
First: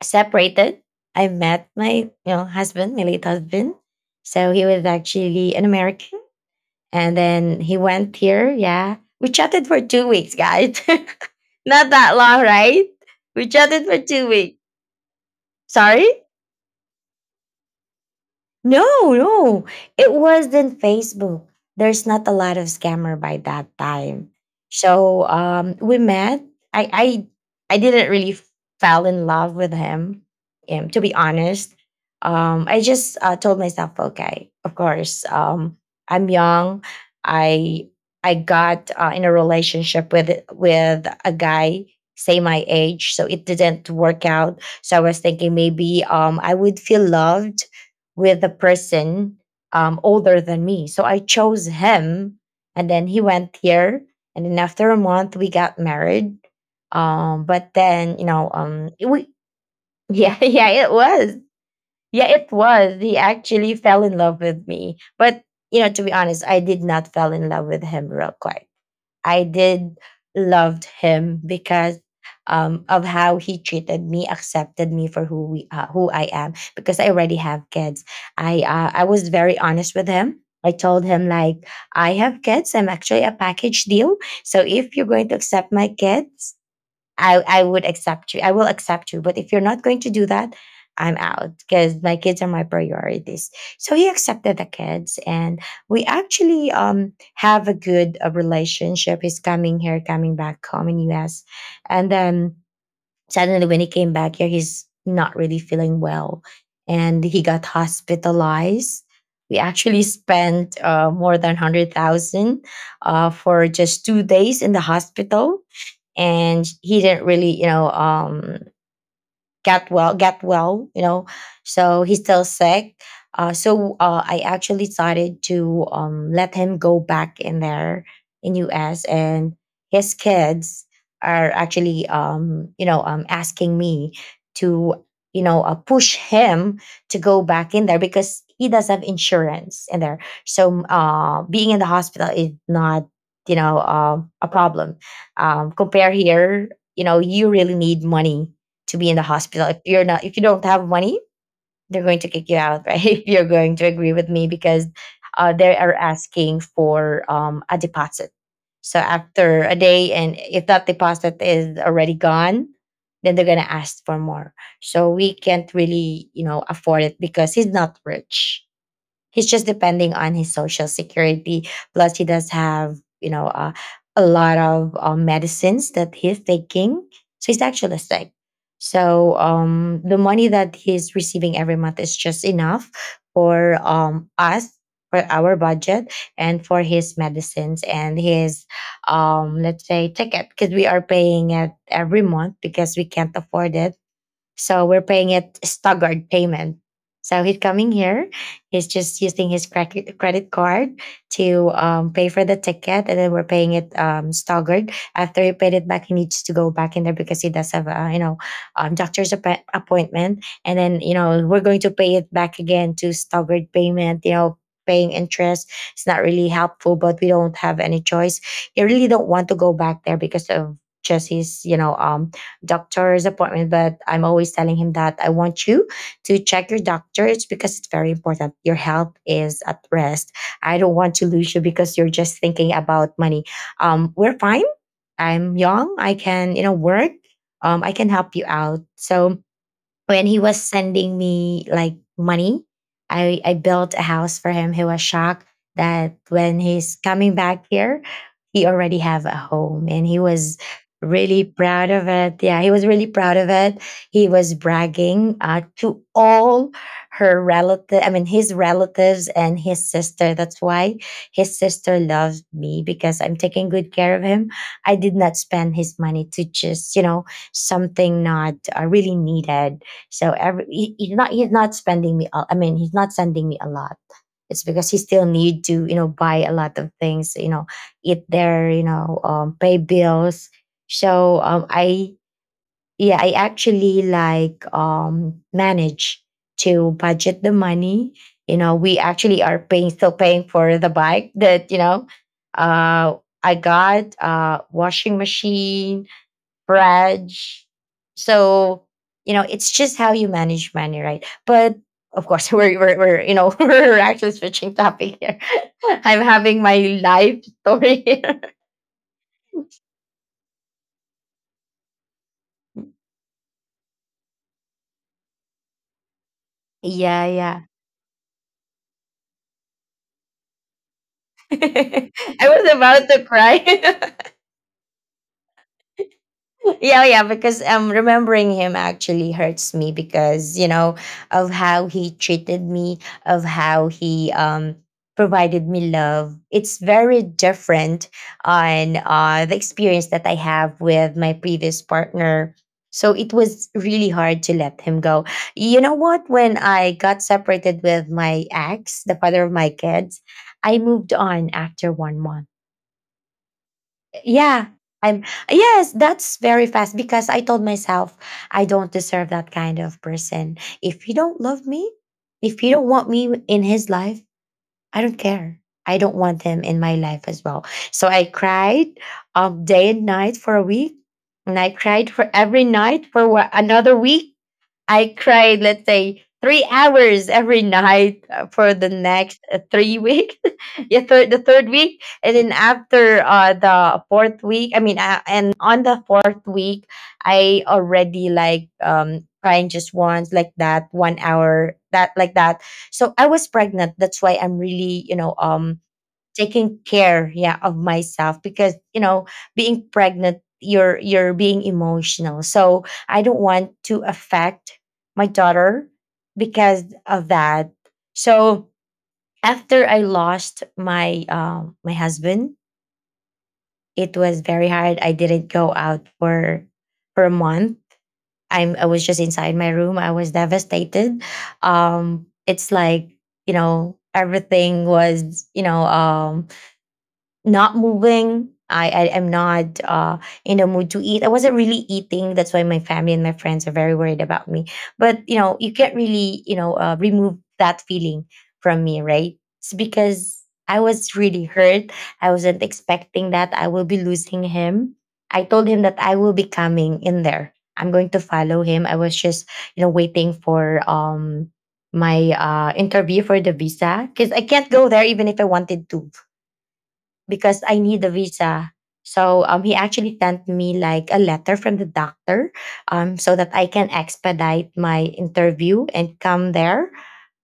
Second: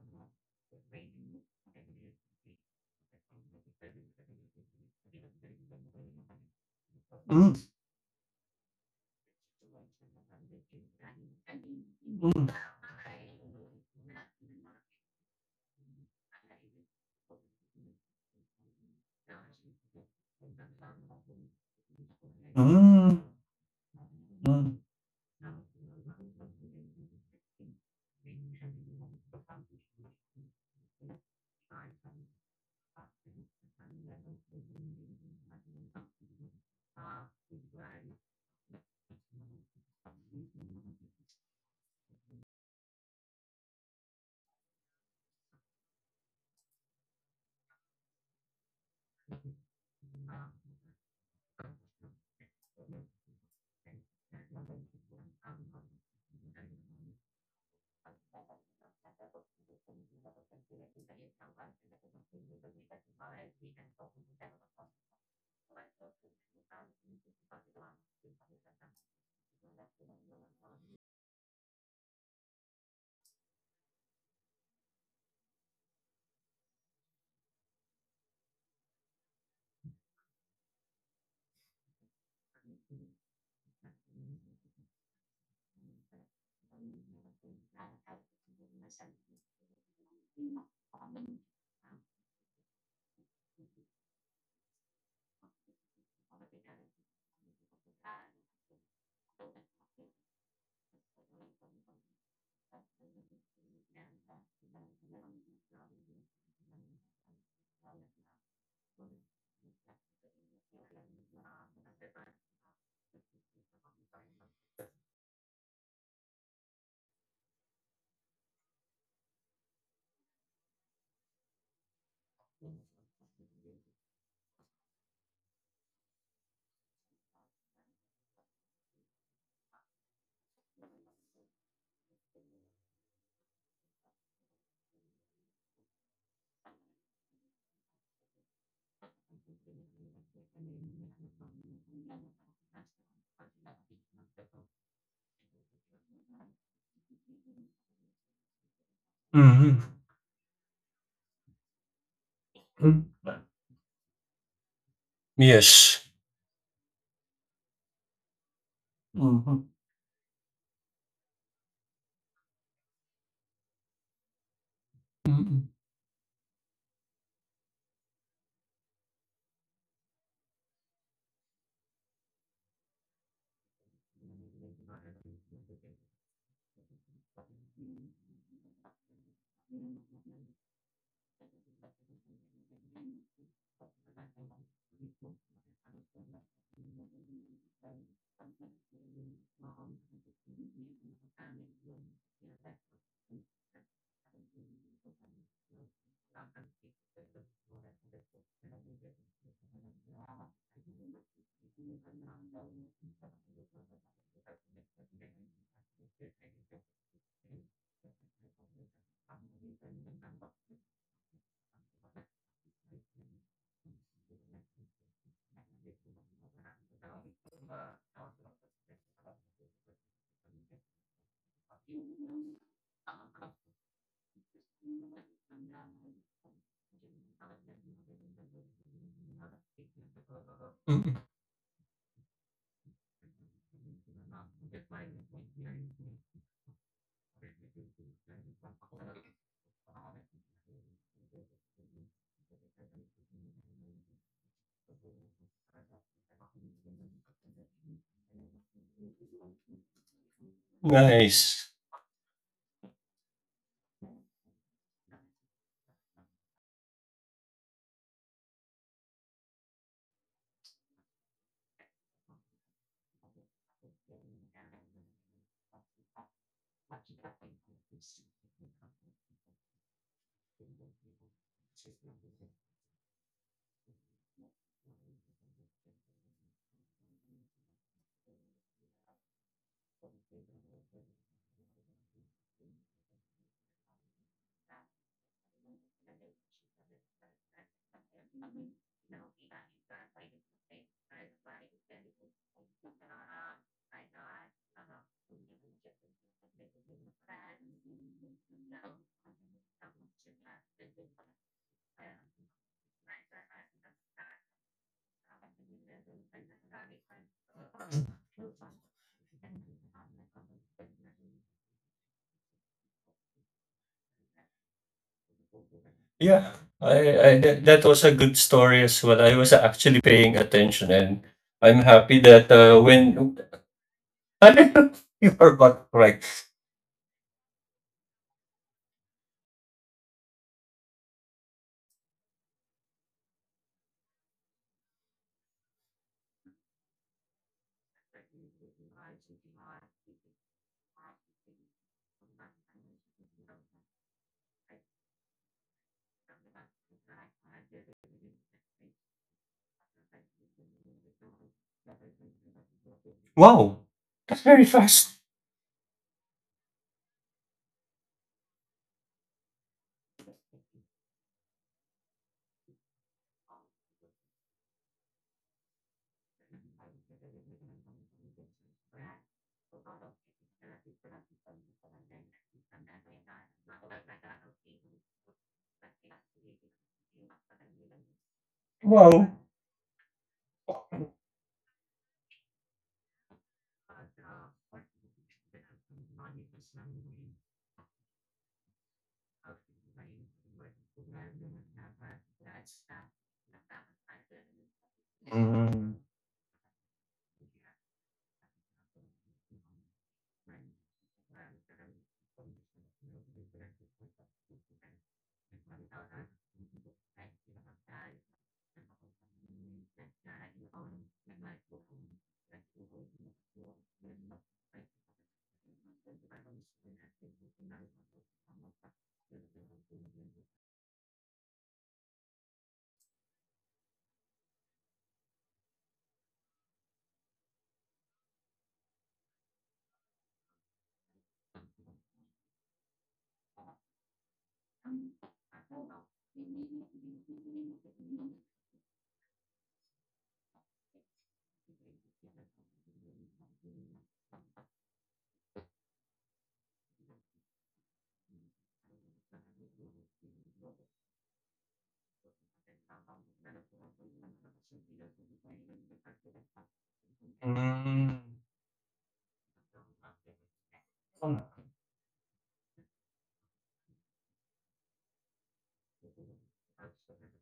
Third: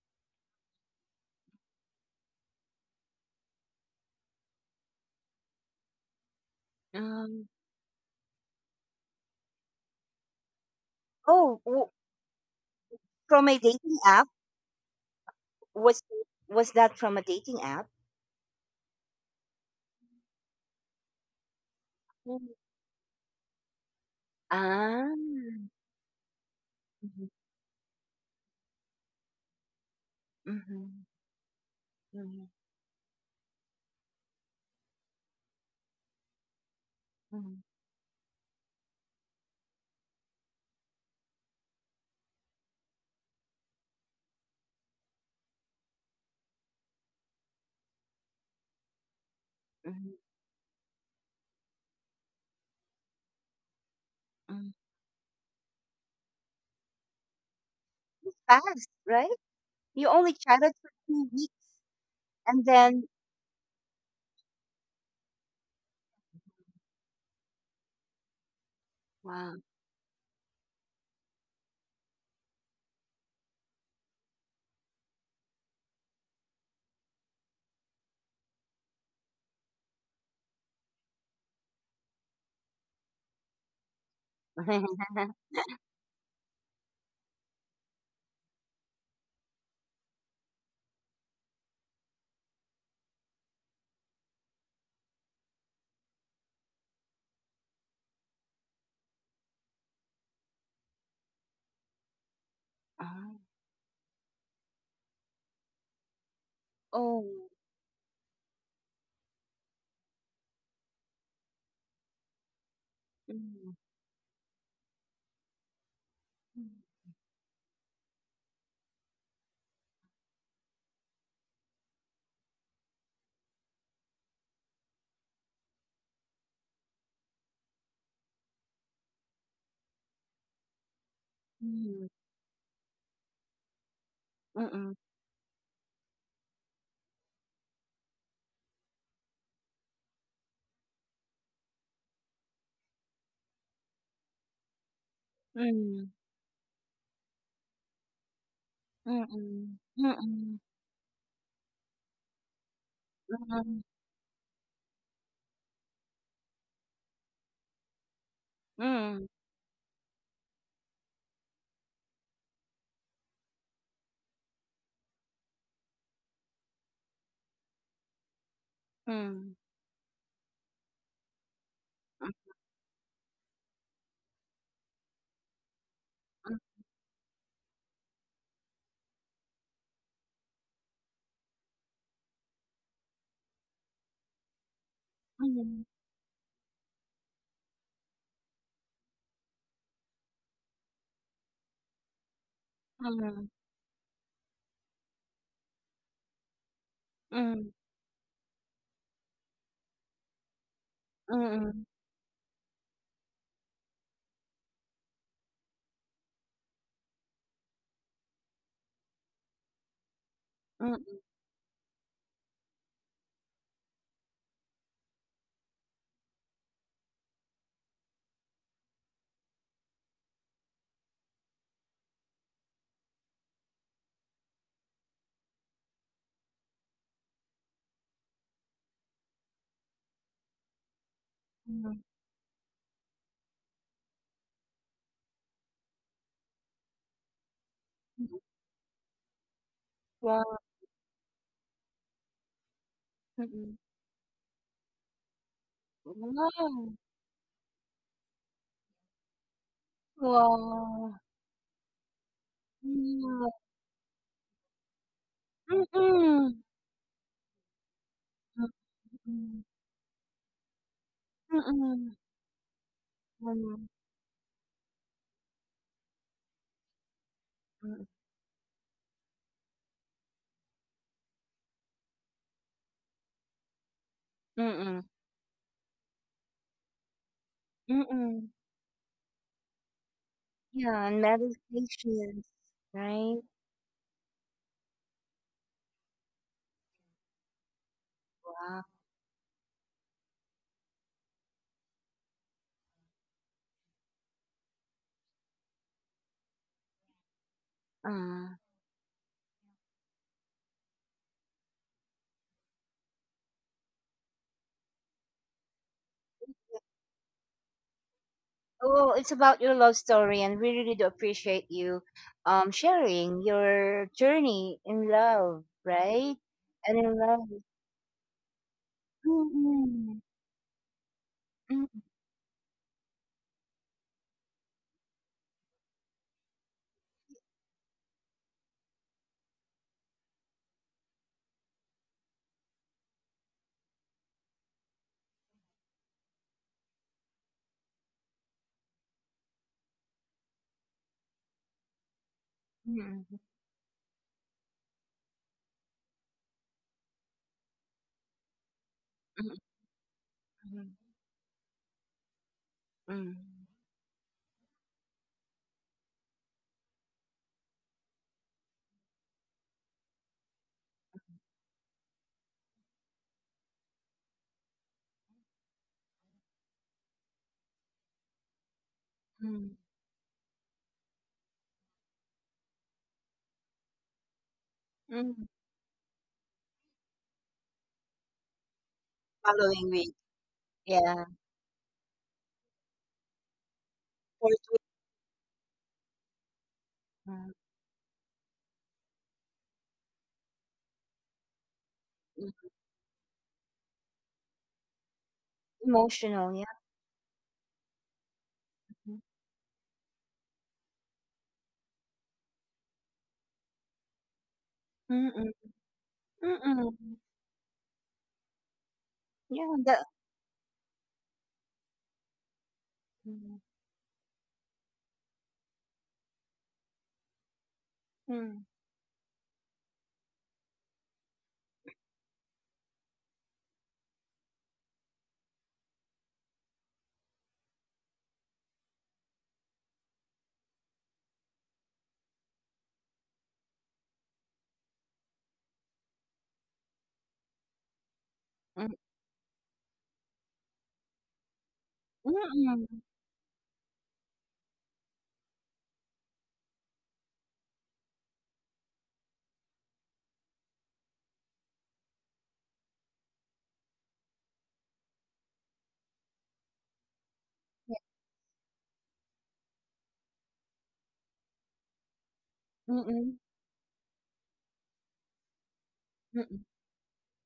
[SPEAKER 2] separated, I met my husband, my late husband. So he was actually an American and
[SPEAKER 1] Um,
[SPEAKER 2] then
[SPEAKER 3] mm,
[SPEAKER 2] he went here. Yeah. We chatted for 2 weeks, guys. [laughs]
[SPEAKER 1] oh,
[SPEAKER 2] Not that long,
[SPEAKER 3] mm,
[SPEAKER 2] right?
[SPEAKER 1] from
[SPEAKER 2] We
[SPEAKER 1] a
[SPEAKER 2] chatted for
[SPEAKER 1] dating app?
[SPEAKER 2] 2 weeks.
[SPEAKER 1] Was
[SPEAKER 2] Sorry?
[SPEAKER 1] was that from a dating app?
[SPEAKER 2] No, no. It wasn't Facebook. There's not a
[SPEAKER 1] Mm,
[SPEAKER 2] lot of scammer
[SPEAKER 3] mm,
[SPEAKER 2] by that time.
[SPEAKER 1] ah,
[SPEAKER 2] So we met. I I
[SPEAKER 1] mhm,
[SPEAKER 2] I didn't really fell in love with him. To
[SPEAKER 1] mhm,
[SPEAKER 2] be honest.
[SPEAKER 1] mhm,
[SPEAKER 2] I just told myself, okay, of course, I'm young.
[SPEAKER 1] mhm,
[SPEAKER 2] I I got in a relationship with a guy say my age, so it didn't work out. So I was thinking maybe I would feel loved with a person
[SPEAKER 1] mhm,
[SPEAKER 2] older than me. So I chose him, and then he went here. And then
[SPEAKER 1] mhm.
[SPEAKER 2] after a month, we got married. But then,
[SPEAKER 1] It's fast,
[SPEAKER 2] it- we
[SPEAKER 1] right? You only
[SPEAKER 2] yeah, [laughs] yeah,
[SPEAKER 1] chatted for
[SPEAKER 2] it
[SPEAKER 1] two
[SPEAKER 2] was,
[SPEAKER 1] weeks
[SPEAKER 2] yeah, it
[SPEAKER 1] and
[SPEAKER 2] was.
[SPEAKER 1] then
[SPEAKER 2] He actually fell in love with me, but to be honest, I did not fall in love with him real quick. I
[SPEAKER 1] wow.
[SPEAKER 2] did loved him because of how he treated me, accepted me for who I am. Because I already have kids, I was very honest with him. I told him like I have kids. I'm actually a package deal. So if you're going to
[SPEAKER 1] [laughs]
[SPEAKER 2] accept my kids, I would accept you. I will accept you. But if you're not going to do that, I'm out because my kids are my priorities. So he accepted the kids, and we actually have a good relationship. He's coming here, coming back home in US, and then
[SPEAKER 1] Ah,
[SPEAKER 2] suddenly when he came back here, he's not really feeling well, and he
[SPEAKER 1] oh.
[SPEAKER 2] got hospitalized. We actually spent more than 100,000 for
[SPEAKER 1] Mm.
[SPEAKER 2] just 2 days in the hospital, and
[SPEAKER 1] Mm.
[SPEAKER 2] he didn't really get well, so he's still sick. So I actually decided to let him go back in there in US, and his kids are
[SPEAKER 1] Mhm,
[SPEAKER 2] actually asking me
[SPEAKER 1] mm,
[SPEAKER 2] to push him to go back in there because he does have insurance in there. So being in the hospital is not a problem, compare
[SPEAKER 1] mm,
[SPEAKER 2] here. You know you really need money to be in the
[SPEAKER 1] mm,
[SPEAKER 2] hospital.
[SPEAKER 1] mm,
[SPEAKER 2] If
[SPEAKER 3] mhm,
[SPEAKER 2] you're not, if you
[SPEAKER 1] mm,
[SPEAKER 2] don't have money, they're going to kick you out, [laughs] right?
[SPEAKER 3] mm.
[SPEAKER 2] If you're going to agree with me, because they are
[SPEAKER 3] Yes.
[SPEAKER 2] asking for a deposit. So
[SPEAKER 1] mm,
[SPEAKER 2] after
[SPEAKER 3] Mhm,
[SPEAKER 2] a day, and if that deposit is already gone, then they're gonna ask for more. So we
[SPEAKER 3] mm,
[SPEAKER 2] can't really, afford it because he's not rich. He's
[SPEAKER 1] mm,
[SPEAKER 2] just depending on his social security. Plus, he
[SPEAKER 1] ah,
[SPEAKER 2] does have, a lot of medicines that he's
[SPEAKER 1] ah,
[SPEAKER 2] taking. So he's actually sick. So the money that he's receiving every month is just enough for us, for our
[SPEAKER 1] mm,
[SPEAKER 2] budget, and for his medicines and his, let's say, ticket because we are paying it every month because we can't
[SPEAKER 1] mm,
[SPEAKER 2] afford it, so we're paying it staggered payment. So he's
[SPEAKER 1] mm,
[SPEAKER 2] coming here. He's just using his credit card to pay for the ticket, and then we're paying it staggered. After he paid it back, he needs to go back in there because he does have a doctor's appointment, and
[SPEAKER 1] mm,
[SPEAKER 2] then
[SPEAKER 1] mm,
[SPEAKER 2] we're going to pay it back again to staggered payment. Paying interest. It's not really helpful, but we don't have any choice. You really don't want to go back there because of just his doctor's appointment, but I'm always telling him that I want you to check your doctor. It's because it's very important. Your health is at rest. I don't want
[SPEAKER 3] mm.
[SPEAKER 2] to lose you
[SPEAKER 1] mm,
[SPEAKER 2] because you're just thinking about money. We're fine. I'm young. I can, work. I can help
[SPEAKER 1] mm.
[SPEAKER 2] you out. So when he
[SPEAKER 1] Wow,
[SPEAKER 2] was sending me like money, I
[SPEAKER 1] mm,
[SPEAKER 2] built a house for him. He was shocked that when
[SPEAKER 1] wow,
[SPEAKER 2] he's coming back here, he already have a home, and he was
[SPEAKER 1] wow,
[SPEAKER 2] really
[SPEAKER 3] Nice.
[SPEAKER 2] proud of it. Yeah, he was really proud of
[SPEAKER 1] yeah,
[SPEAKER 2] it. He was bragging
[SPEAKER 1] mm,
[SPEAKER 2] to
[SPEAKER 1] mm,
[SPEAKER 2] all her relative I mean his
[SPEAKER 1] mm,
[SPEAKER 2] relatives and
[SPEAKER 1] mm,
[SPEAKER 2] his sister. That's why his sister loves me, because I'm taking
[SPEAKER 1] mm,
[SPEAKER 2] good care of him. I did not spend his money to just you know something not really needed. So every he's not spending me. I mean, he's not sending me a lot. It's because he
[SPEAKER 1] mm,
[SPEAKER 2] still need to you know buy a lot of things. You know,
[SPEAKER 1] mm,
[SPEAKER 2] eat
[SPEAKER 1] mm.
[SPEAKER 2] there. You know, pay bills.
[SPEAKER 1] Yeah, and
[SPEAKER 2] So um, I
[SPEAKER 1] meditations,
[SPEAKER 2] yeah I
[SPEAKER 1] right?
[SPEAKER 2] actually like manage to budget the money. You know,
[SPEAKER 1] Wow.
[SPEAKER 2] we actually are paying still paying for the bike that you know. Uh, I got washing machine Raj.
[SPEAKER 1] Uh.
[SPEAKER 2] So, you know, it's just how you manage money, right? But of course, [laughs] we're you know, [laughs] we're actually switching topic here. [laughs] I'm having my life story here. [laughs]
[SPEAKER 1] Oh, it's about your love story, and we really do appreciate you sharing your journey in love, right?
[SPEAKER 3] Yeah. I,
[SPEAKER 1] And in
[SPEAKER 2] Yeah,
[SPEAKER 3] I
[SPEAKER 1] love.
[SPEAKER 2] yeah.
[SPEAKER 3] that was a good story as well. I was actually
[SPEAKER 1] Mm-mm.
[SPEAKER 3] paying attention, and
[SPEAKER 2] [laughs]
[SPEAKER 3] I'm
[SPEAKER 1] Mm-mm.
[SPEAKER 2] I
[SPEAKER 3] happy that
[SPEAKER 2] was about to
[SPEAKER 3] when
[SPEAKER 2] cry. [laughs]
[SPEAKER 3] [laughs] I don't know if you are not correct.
[SPEAKER 2] Yeah, yeah, because remembering him actually hurts me, because you know of how he treated me, of how he provided me love. It's very different on the experience that I have with my previous partner. So
[SPEAKER 1] Mm-mm.
[SPEAKER 2] it was really hard to let him go. You know what? When I got separated with my ex, the father of my kids, I
[SPEAKER 1] Mm-mm.
[SPEAKER 2] moved on after 1 month.
[SPEAKER 3] Wow.
[SPEAKER 2] Yeah. I'm yes, that's very fast, because I told myself I don't deserve that kind of person. If you don't love me, if you don't want me in his life, I don't care. I don't want him in my life as well. So I cried day and night for a week. And I cried for every night for another week. I cried, let's say, 3 hours every night for the
[SPEAKER 3] Wow.
[SPEAKER 2] next
[SPEAKER 1] Following
[SPEAKER 2] three
[SPEAKER 1] week,
[SPEAKER 2] weeks. [laughs] Yeah,
[SPEAKER 1] yeah.
[SPEAKER 2] the third week, and then after the fourth
[SPEAKER 1] Fourth
[SPEAKER 2] week,
[SPEAKER 1] week,
[SPEAKER 2] I mean, and on the fourth week,
[SPEAKER 1] mm.
[SPEAKER 2] I already like crying just once, like that, 1 hour, that like
[SPEAKER 1] Mm.
[SPEAKER 2] that. So I was pregnant. That's why I'm really, you know,
[SPEAKER 1] Emotional, yeah.
[SPEAKER 2] taking care, yeah, of myself, because you know being pregnant you're being emotional, so I don't want to affect my
[SPEAKER 1] Mm-mm.
[SPEAKER 2] daughter because
[SPEAKER 1] Mm-mm.
[SPEAKER 2] of that. So
[SPEAKER 1] Yeah,
[SPEAKER 2] after I
[SPEAKER 1] that.
[SPEAKER 2] lost my husband,
[SPEAKER 1] Mm-mm.
[SPEAKER 2] it was very hard. I didn't go out for a month. I was just inside my room. I was devastated. It's like you know everything was you know not moving. I am not in the mood to eat. I wasn't really eating. That's why my family and my friends are very worried about me. But you know, you can't really you know remove that feeling from
[SPEAKER 1] Mm-mm.
[SPEAKER 2] me, right? It's because I was really hurt. I wasn't
[SPEAKER 1] Mm-mm.
[SPEAKER 2] expecting that I will be losing him. I told him that I will be coming in there. I'm going to follow him. I was just you know waiting for my interview for the visa, because I can't go there even if I wanted to, because I need a
[SPEAKER 3] Mm.
[SPEAKER 2] visa. So he actually sent me like a letter from the doctor,
[SPEAKER 1] Mm-mm.
[SPEAKER 2] so that I can expedite my interview and come
[SPEAKER 1] Mm-mm.
[SPEAKER 2] there.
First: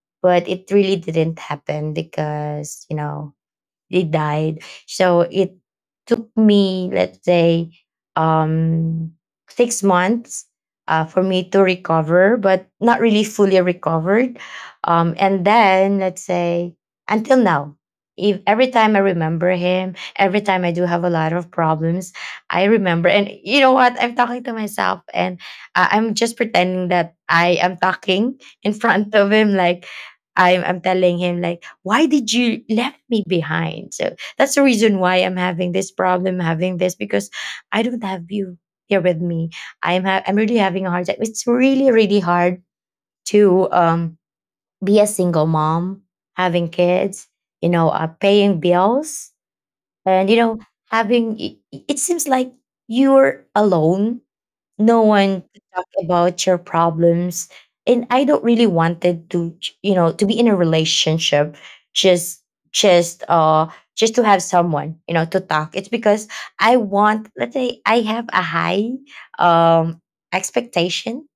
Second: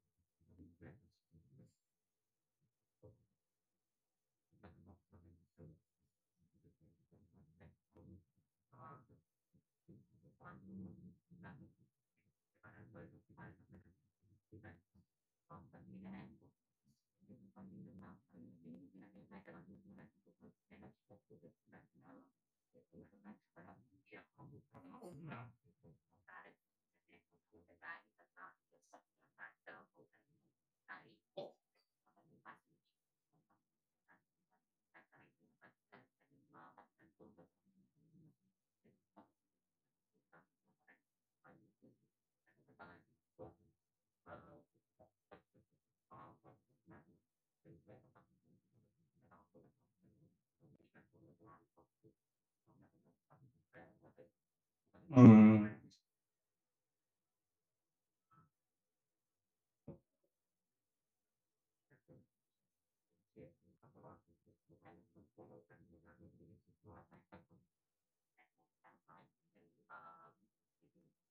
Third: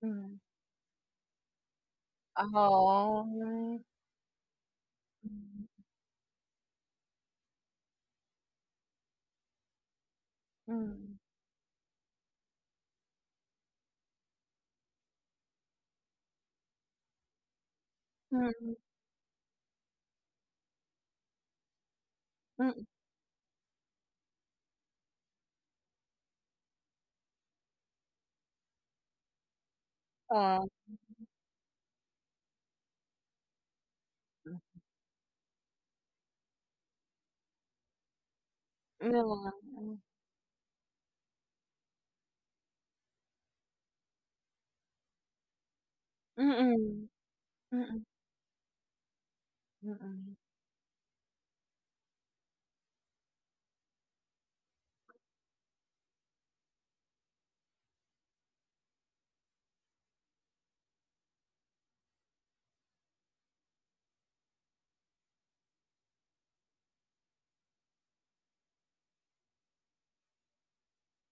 [SPEAKER 1] Mm.
[SPEAKER 2] But it really didn't happen because, you know,
[SPEAKER 1] Oh.
[SPEAKER 2] they died. So it
[SPEAKER 1] Mm.
[SPEAKER 2] took me, let's say, um, 6 months
[SPEAKER 1] Mm.
[SPEAKER 2] for me to recover, but not really fully recovered. And then, let's say, until now, if every
[SPEAKER 1] Mm.
[SPEAKER 2] time I remember him, every time I do have a lot of problems, I
[SPEAKER 1] Mm,
[SPEAKER 2] remember. And you know what? I'm talking to myself, and I'm just pretending that I am talking in front of him, like I'm,
[SPEAKER 1] ah,
[SPEAKER 2] I'm telling him, like, why did you left me behind? So that's
[SPEAKER 1] yeah,
[SPEAKER 2] the reason why I'm having this problem, having this, because I don't have you here with me.
[SPEAKER 1] mm.
[SPEAKER 2] I'm really having a hard time. It's really, really hard to be a single mom having
[SPEAKER 1] Mm,
[SPEAKER 2] kids, you know,
[SPEAKER 1] mm,
[SPEAKER 2] paying bills, and you
[SPEAKER 1] mm,
[SPEAKER 2] know having it, it seems like you're alone, no one to talk about your problems. And I don't really wanted to you know to be in a relationship, just just uh just to have someone you know to talk. It's because I want, let's say, I have a high um expectation,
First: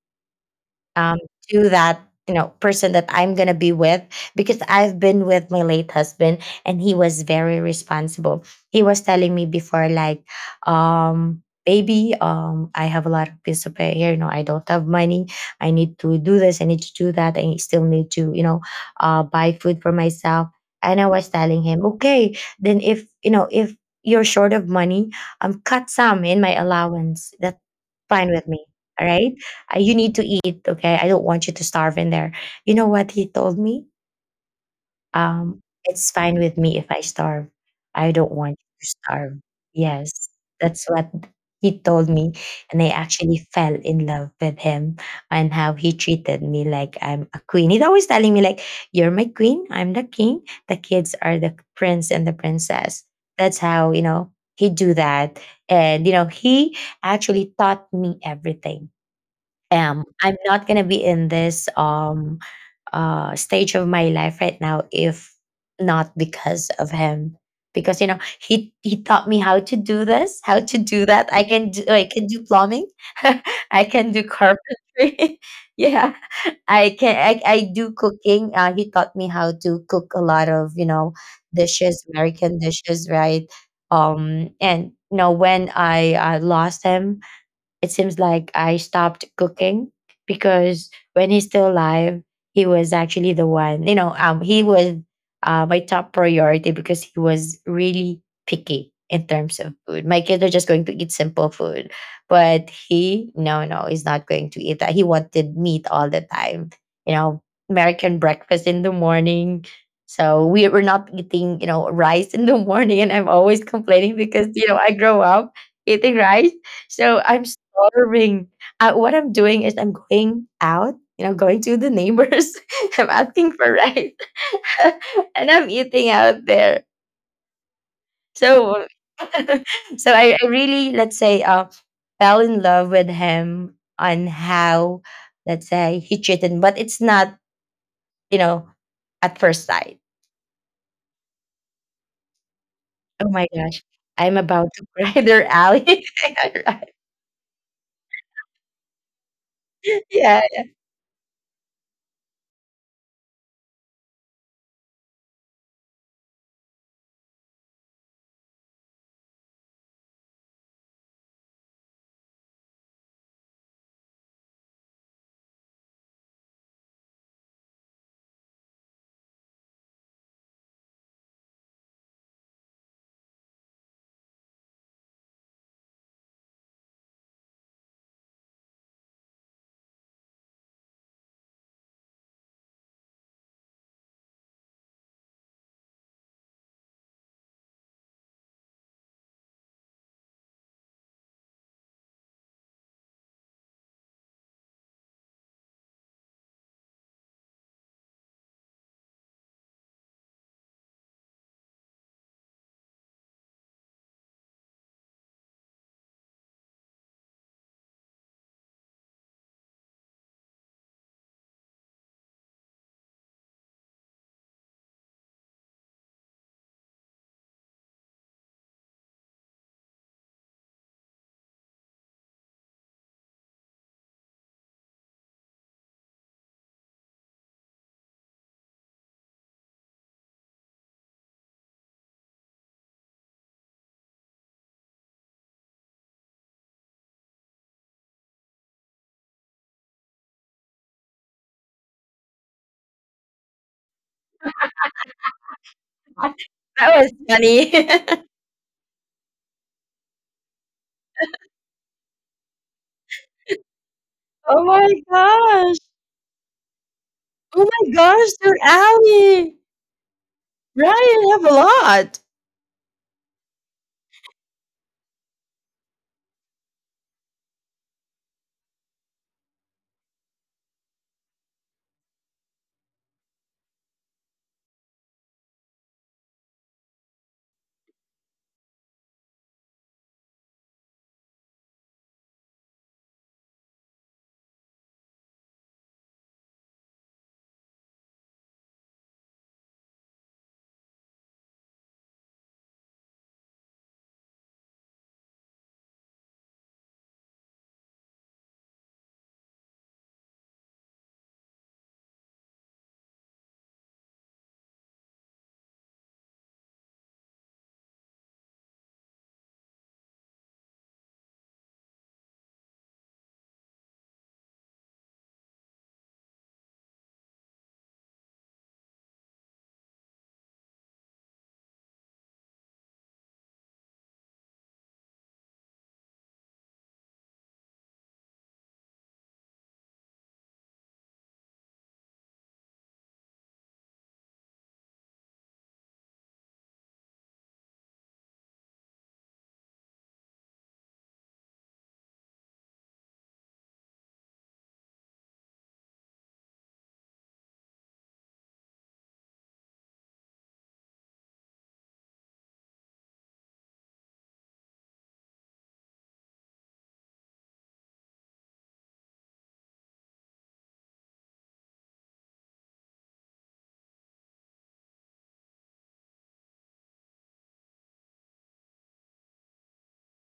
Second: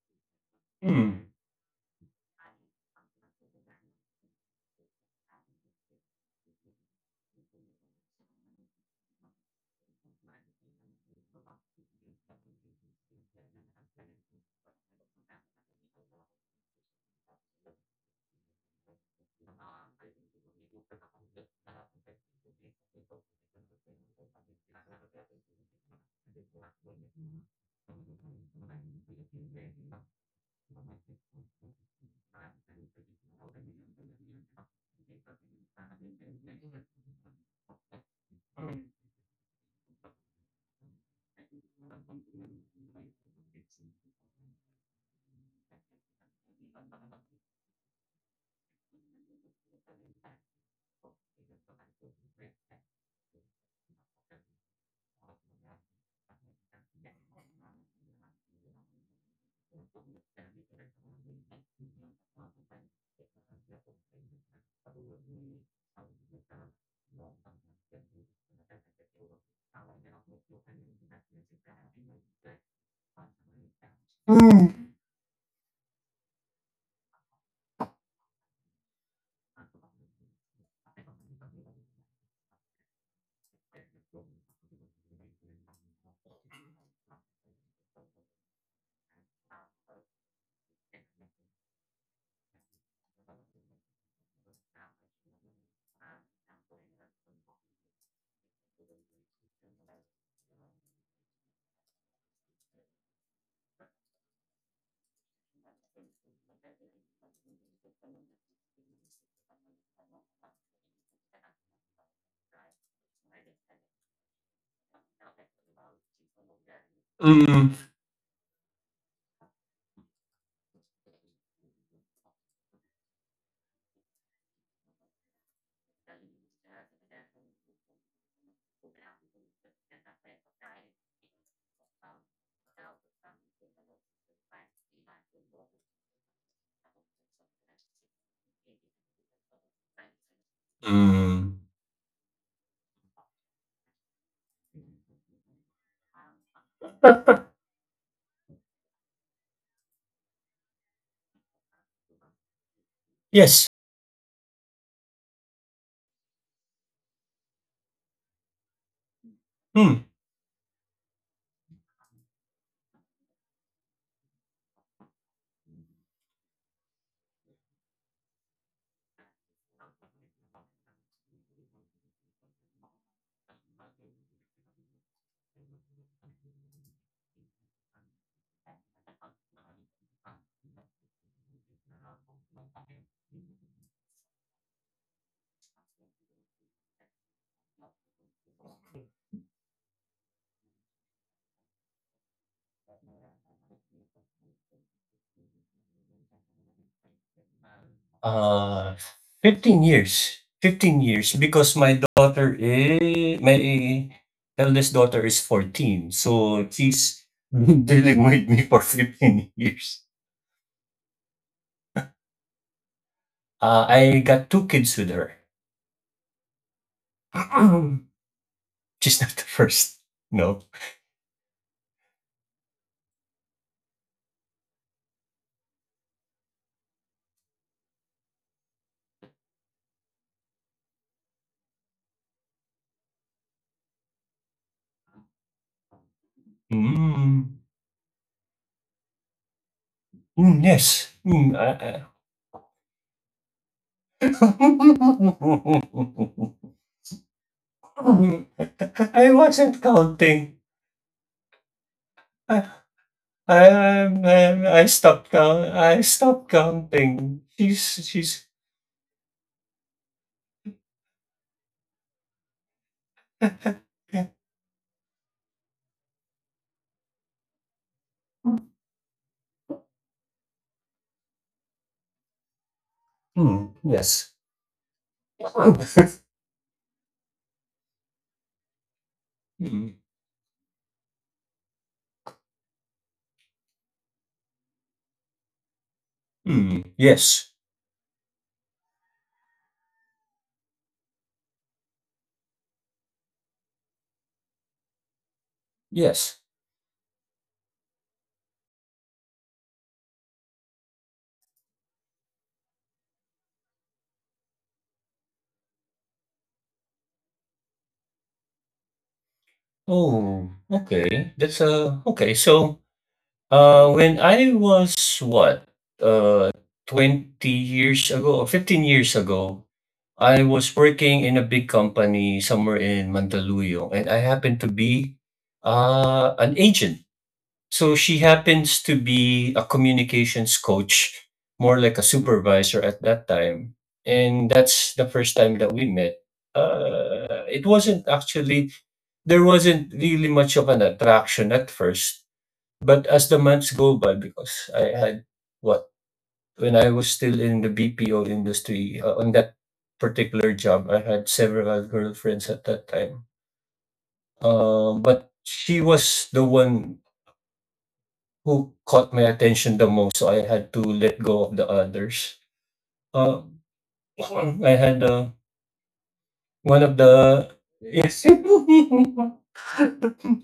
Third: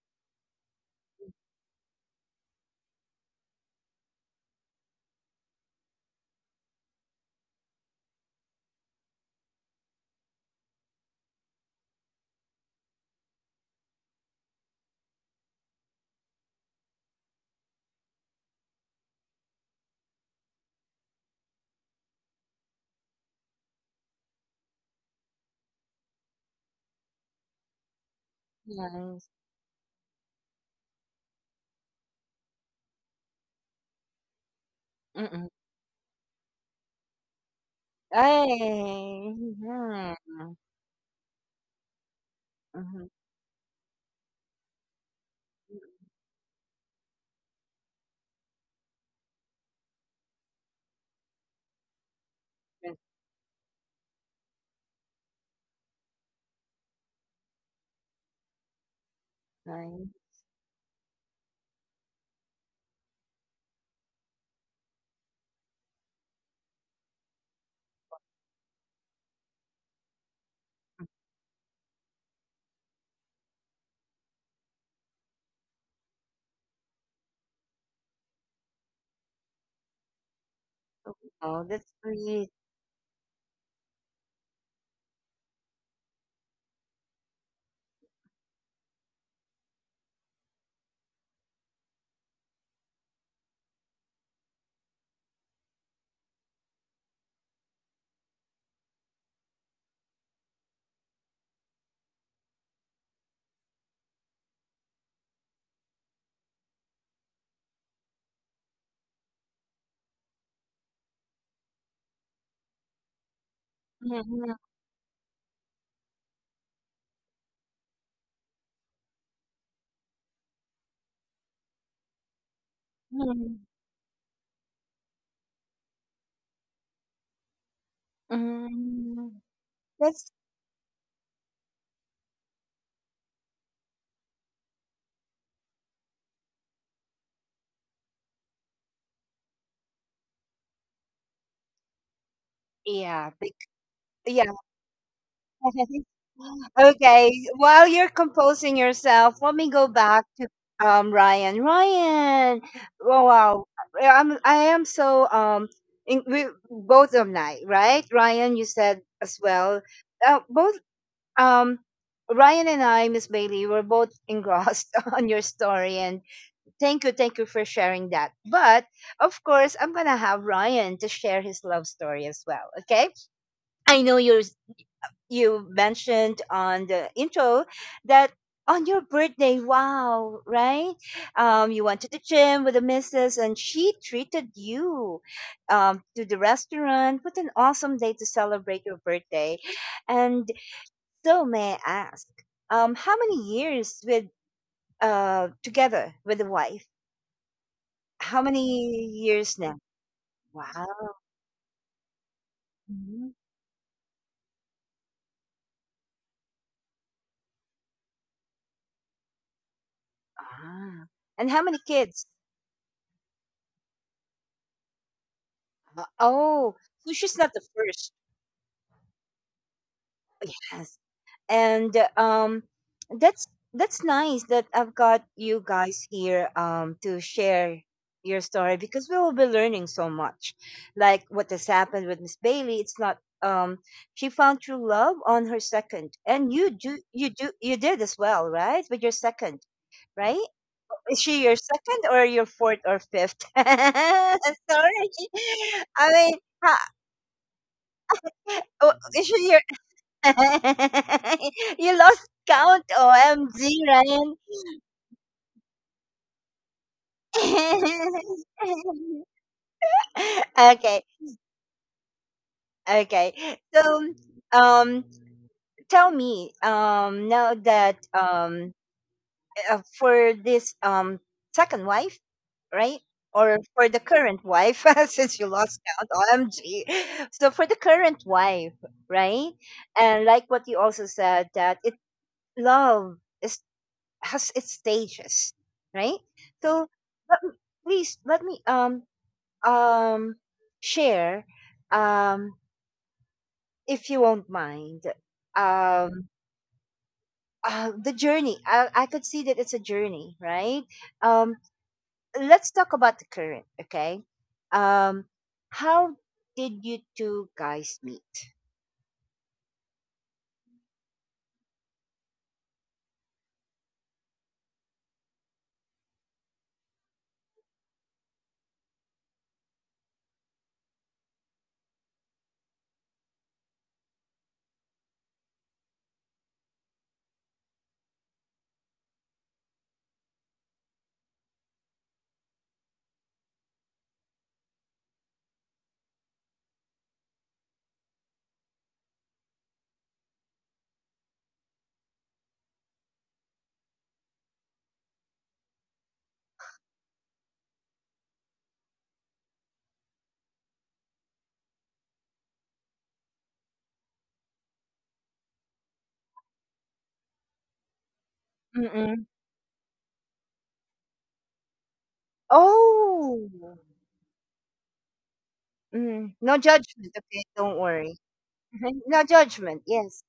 [SPEAKER 2] um,
[SPEAKER 3] Mm.
[SPEAKER 2] to that you know person that I'm gonna be with, because I've been with my late husband, and he was very responsible. He was telling me before, like, baby, I have a lot of bills to pay here. You know, I don't have money. I need to do this. I need to do that. I still need to you know buy food for myself. And I was telling him, okay, then if you're short of money, cut some in my allowance. That fine with me. All
[SPEAKER 1] nice,
[SPEAKER 2] right. You need to eat. Okay. I don't want you to starve in there. You know what he told me?
[SPEAKER 1] mm.
[SPEAKER 2] Um, it's fine with me if I starve. I don't want you to starve.
[SPEAKER 1] Ay,
[SPEAKER 2] Yes.
[SPEAKER 1] mhm,
[SPEAKER 2] That's what he told me. And I
[SPEAKER 1] mhm,
[SPEAKER 2] actually fell in love with him, and how he treated me, like I'm a queen. He's always telling me, like, you're my queen. I'm the king. The kids are the prince and the
[SPEAKER 1] that's
[SPEAKER 2] princess. That's how, you know, he do that. And, you know, he actually taught me everything am.
[SPEAKER 1] nice.
[SPEAKER 2] I'm not gonna be in this stage of my life right now if not because of him. Because you know he taught me how to do this, how to do that. I can do plumbing, [laughs] I can do
[SPEAKER 3] Mm.
[SPEAKER 2] carpentry. [laughs] Yeah, I do cooking. He taught me how to cook a lot of you know
[SPEAKER 1] Wow, that's
[SPEAKER 2] dishes,
[SPEAKER 1] sweet.
[SPEAKER 2] American dishes, right? And you know when I lost him, it seems like I stopped cooking, because when he's still alive, he was actually the one, you know, he was my top priority, because he was really picky in terms of food. My kids are just going to eat simple food, but he, no, no, he's not going to eat that. He wanted meat all the time, you know, American breakfast in the morning. So we were not eating, you know, rice in the [laughs] morning, and I'm always complaining because
[SPEAKER 1] Mhm,
[SPEAKER 2] you know I grow up eating rice, so I'm
[SPEAKER 3] Mm,
[SPEAKER 2] starving. What I'm doing is I'm going out, you know, going to the neighbors. [laughs] I'm asking
[SPEAKER 1] mhm,
[SPEAKER 2] for rice, [laughs] and I'm eating out there. So,
[SPEAKER 1] mhm.
[SPEAKER 2] [laughs] so
[SPEAKER 1] That's
[SPEAKER 2] I really let's say fell in love with him on how, let's say, he cheated, but it's not you know at first sight.
[SPEAKER 3] mm,
[SPEAKER 2] Oh
[SPEAKER 1] yeah,
[SPEAKER 2] my
[SPEAKER 1] big
[SPEAKER 2] gosh, I'm
[SPEAKER 1] yeah.
[SPEAKER 2] about to cry there, Ali.
[SPEAKER 1] [laughs]
[SPEAKER 2] [laughs]
[SPEAKER 1] Okay, while you're composing yourself, let me go back
[SPEAKER 2] Yeah,
[SPEAKER 1] to Ryan. Ryan, oh, wow,
[SPEAKER 3] yes.
[SPEAKER 1] yeah, I am so in, we both of night, right? Ryan, you said as well.
[SPEAKER 3] Hmm.
[SPEAKER 1] Both um Ryan and I, Miss Bailey, were both engrossed [laughs] on your story, and thank you for sharing that. But of course, I'm gonna have Ryan to share his love story as well. Okay, I know you mentioned on the intro that on your birthday, wow, right? You went to the gym with the missus and she treated you to the restaurant. What an awesome day to celebrate your birthday. And so, may I ask, how many years with together with the wife? How
[SPEAKER 3] Uh,
[SPEAKER 1] many years now?
[SPEAKER 3] 15 years. 15
[SPEAKER 1] Wow.
[SPEAKER 3] years because
[SPEAKER 1] Mhm.
[SPEAKER 3] my eldest daughter is 14. So she's [laughs] been dealing with me for 15 years.
[SPEAKER 1] Ah. And how many kids?
[SPEAKER 3] I got two kids with her.
[SPEAKER 1] Oh, so she's not the
[SPEAKER 3] [clears throat]
[SPEAKER 1] first.
[SPEAKER 3] She's not the first. No.
[SPEAKER 1] Yes. And that's nice that I've got you guys here to share your story because we will be learning so much like what has happened with Miss Bailey. It's not she found true love on her second, and you do
[SPEAKER 3] Mm,
[SPEAKER 1] you did as well, right, with your second, right?
[SPEAKER 3] mm, yes.
[SPEAKER 1] Is
[SPEAKER 3] Mm,
[SPEAKER 1] she your second or your fourth or fifth? [laughs] Sorry, I mean ha-
[SPEAKER 2] that was funny. [laughs]
[SPEAKER 3] I
[SPEAKER 1] oh,
[SPEAKER 3] [laughs] I
[SPEAKER 1] is she
[SPEAKER 3] wasn't counting.
[SPEAKER 1] [laughs] you lost count,
[SPEAKER 3] I
[SPEAKER 1] OMG, Ryan.
[SPEAKER 2] Oh
[SPEAKER 3] I
[SPEAKER 2] my
[SPEAKER 3] stopped count.
[SPEAKER 2] gosh.
[SPEAKER 3] I stopped counting.
[SPEAKER 2] Oh my
[SPEAKER 3] She's
[SPEAKER 2] gosh,
[SPEAKER 3] she's.
[SPEAKER 2] they're
[SPEAKER 1] [laughs]
[SPEAKER 2] alley. Right,
[SPEAKER 1] Okay,
[SPEAKER 2] I have a lot.
[SPEAKER 1] okay. So, um, tell me, now that for this second wife, right?
[SPEAKER 3] Hmm.
[SPEAKER 1] Or for the
[SPEAKER 3] Yes.
[SPEAKER 1] current wife, [laughs] since you
[SPEAKER 3] Hmm.
[SPEAKER 1] lost count, OMG. So for the current wife, right? And like what you also said, that it love is has its stages, right?
[SPEAKER 3] Hmm.
[SPEAKER 1] So
[SPEAKER 3] Yes.
[SPEAKER 1] let, me- please let me um share um if you won't mind
[SPEAKER 3] Yes.
[SPEAKER 1] um the journey. I could see that it's a journey, right? Um, let's talk about the current, okay? Um, how did you two guys meet?
[SPEAKER 3] Oh. Okay. That's. Okay. So when I was what uh 20 years ago or 15 years ago, I was working in a big company somewhere in Mandaluyong, and I happened to be an agent. So she happens to be a communications coach, more like a supervisor at that time. And that's the first time that we met. It wasn't actually, there wasn't really much of an attraction at first. But as the months go by, because what, when I was still in the BPO industry, on that particular job, I had several girlfriends at that time. But she was the one who caught my
[SPEAKER 1] Mm-mm.
[SPEAKER 3] attention the most, so I had to let go of the others. Uh,
[SPEAKER 1] Oh,
[SPEAKER 3] [coughs] [clears throat] I had
[SPEAKER 1] mm. No
[SPEAKER 3] one of
[SPEAKER 1] judgment.
[SPEAKER 3] the
[SPEAKER 1] Okay, don't worry. [laughs] No judgment. Yes,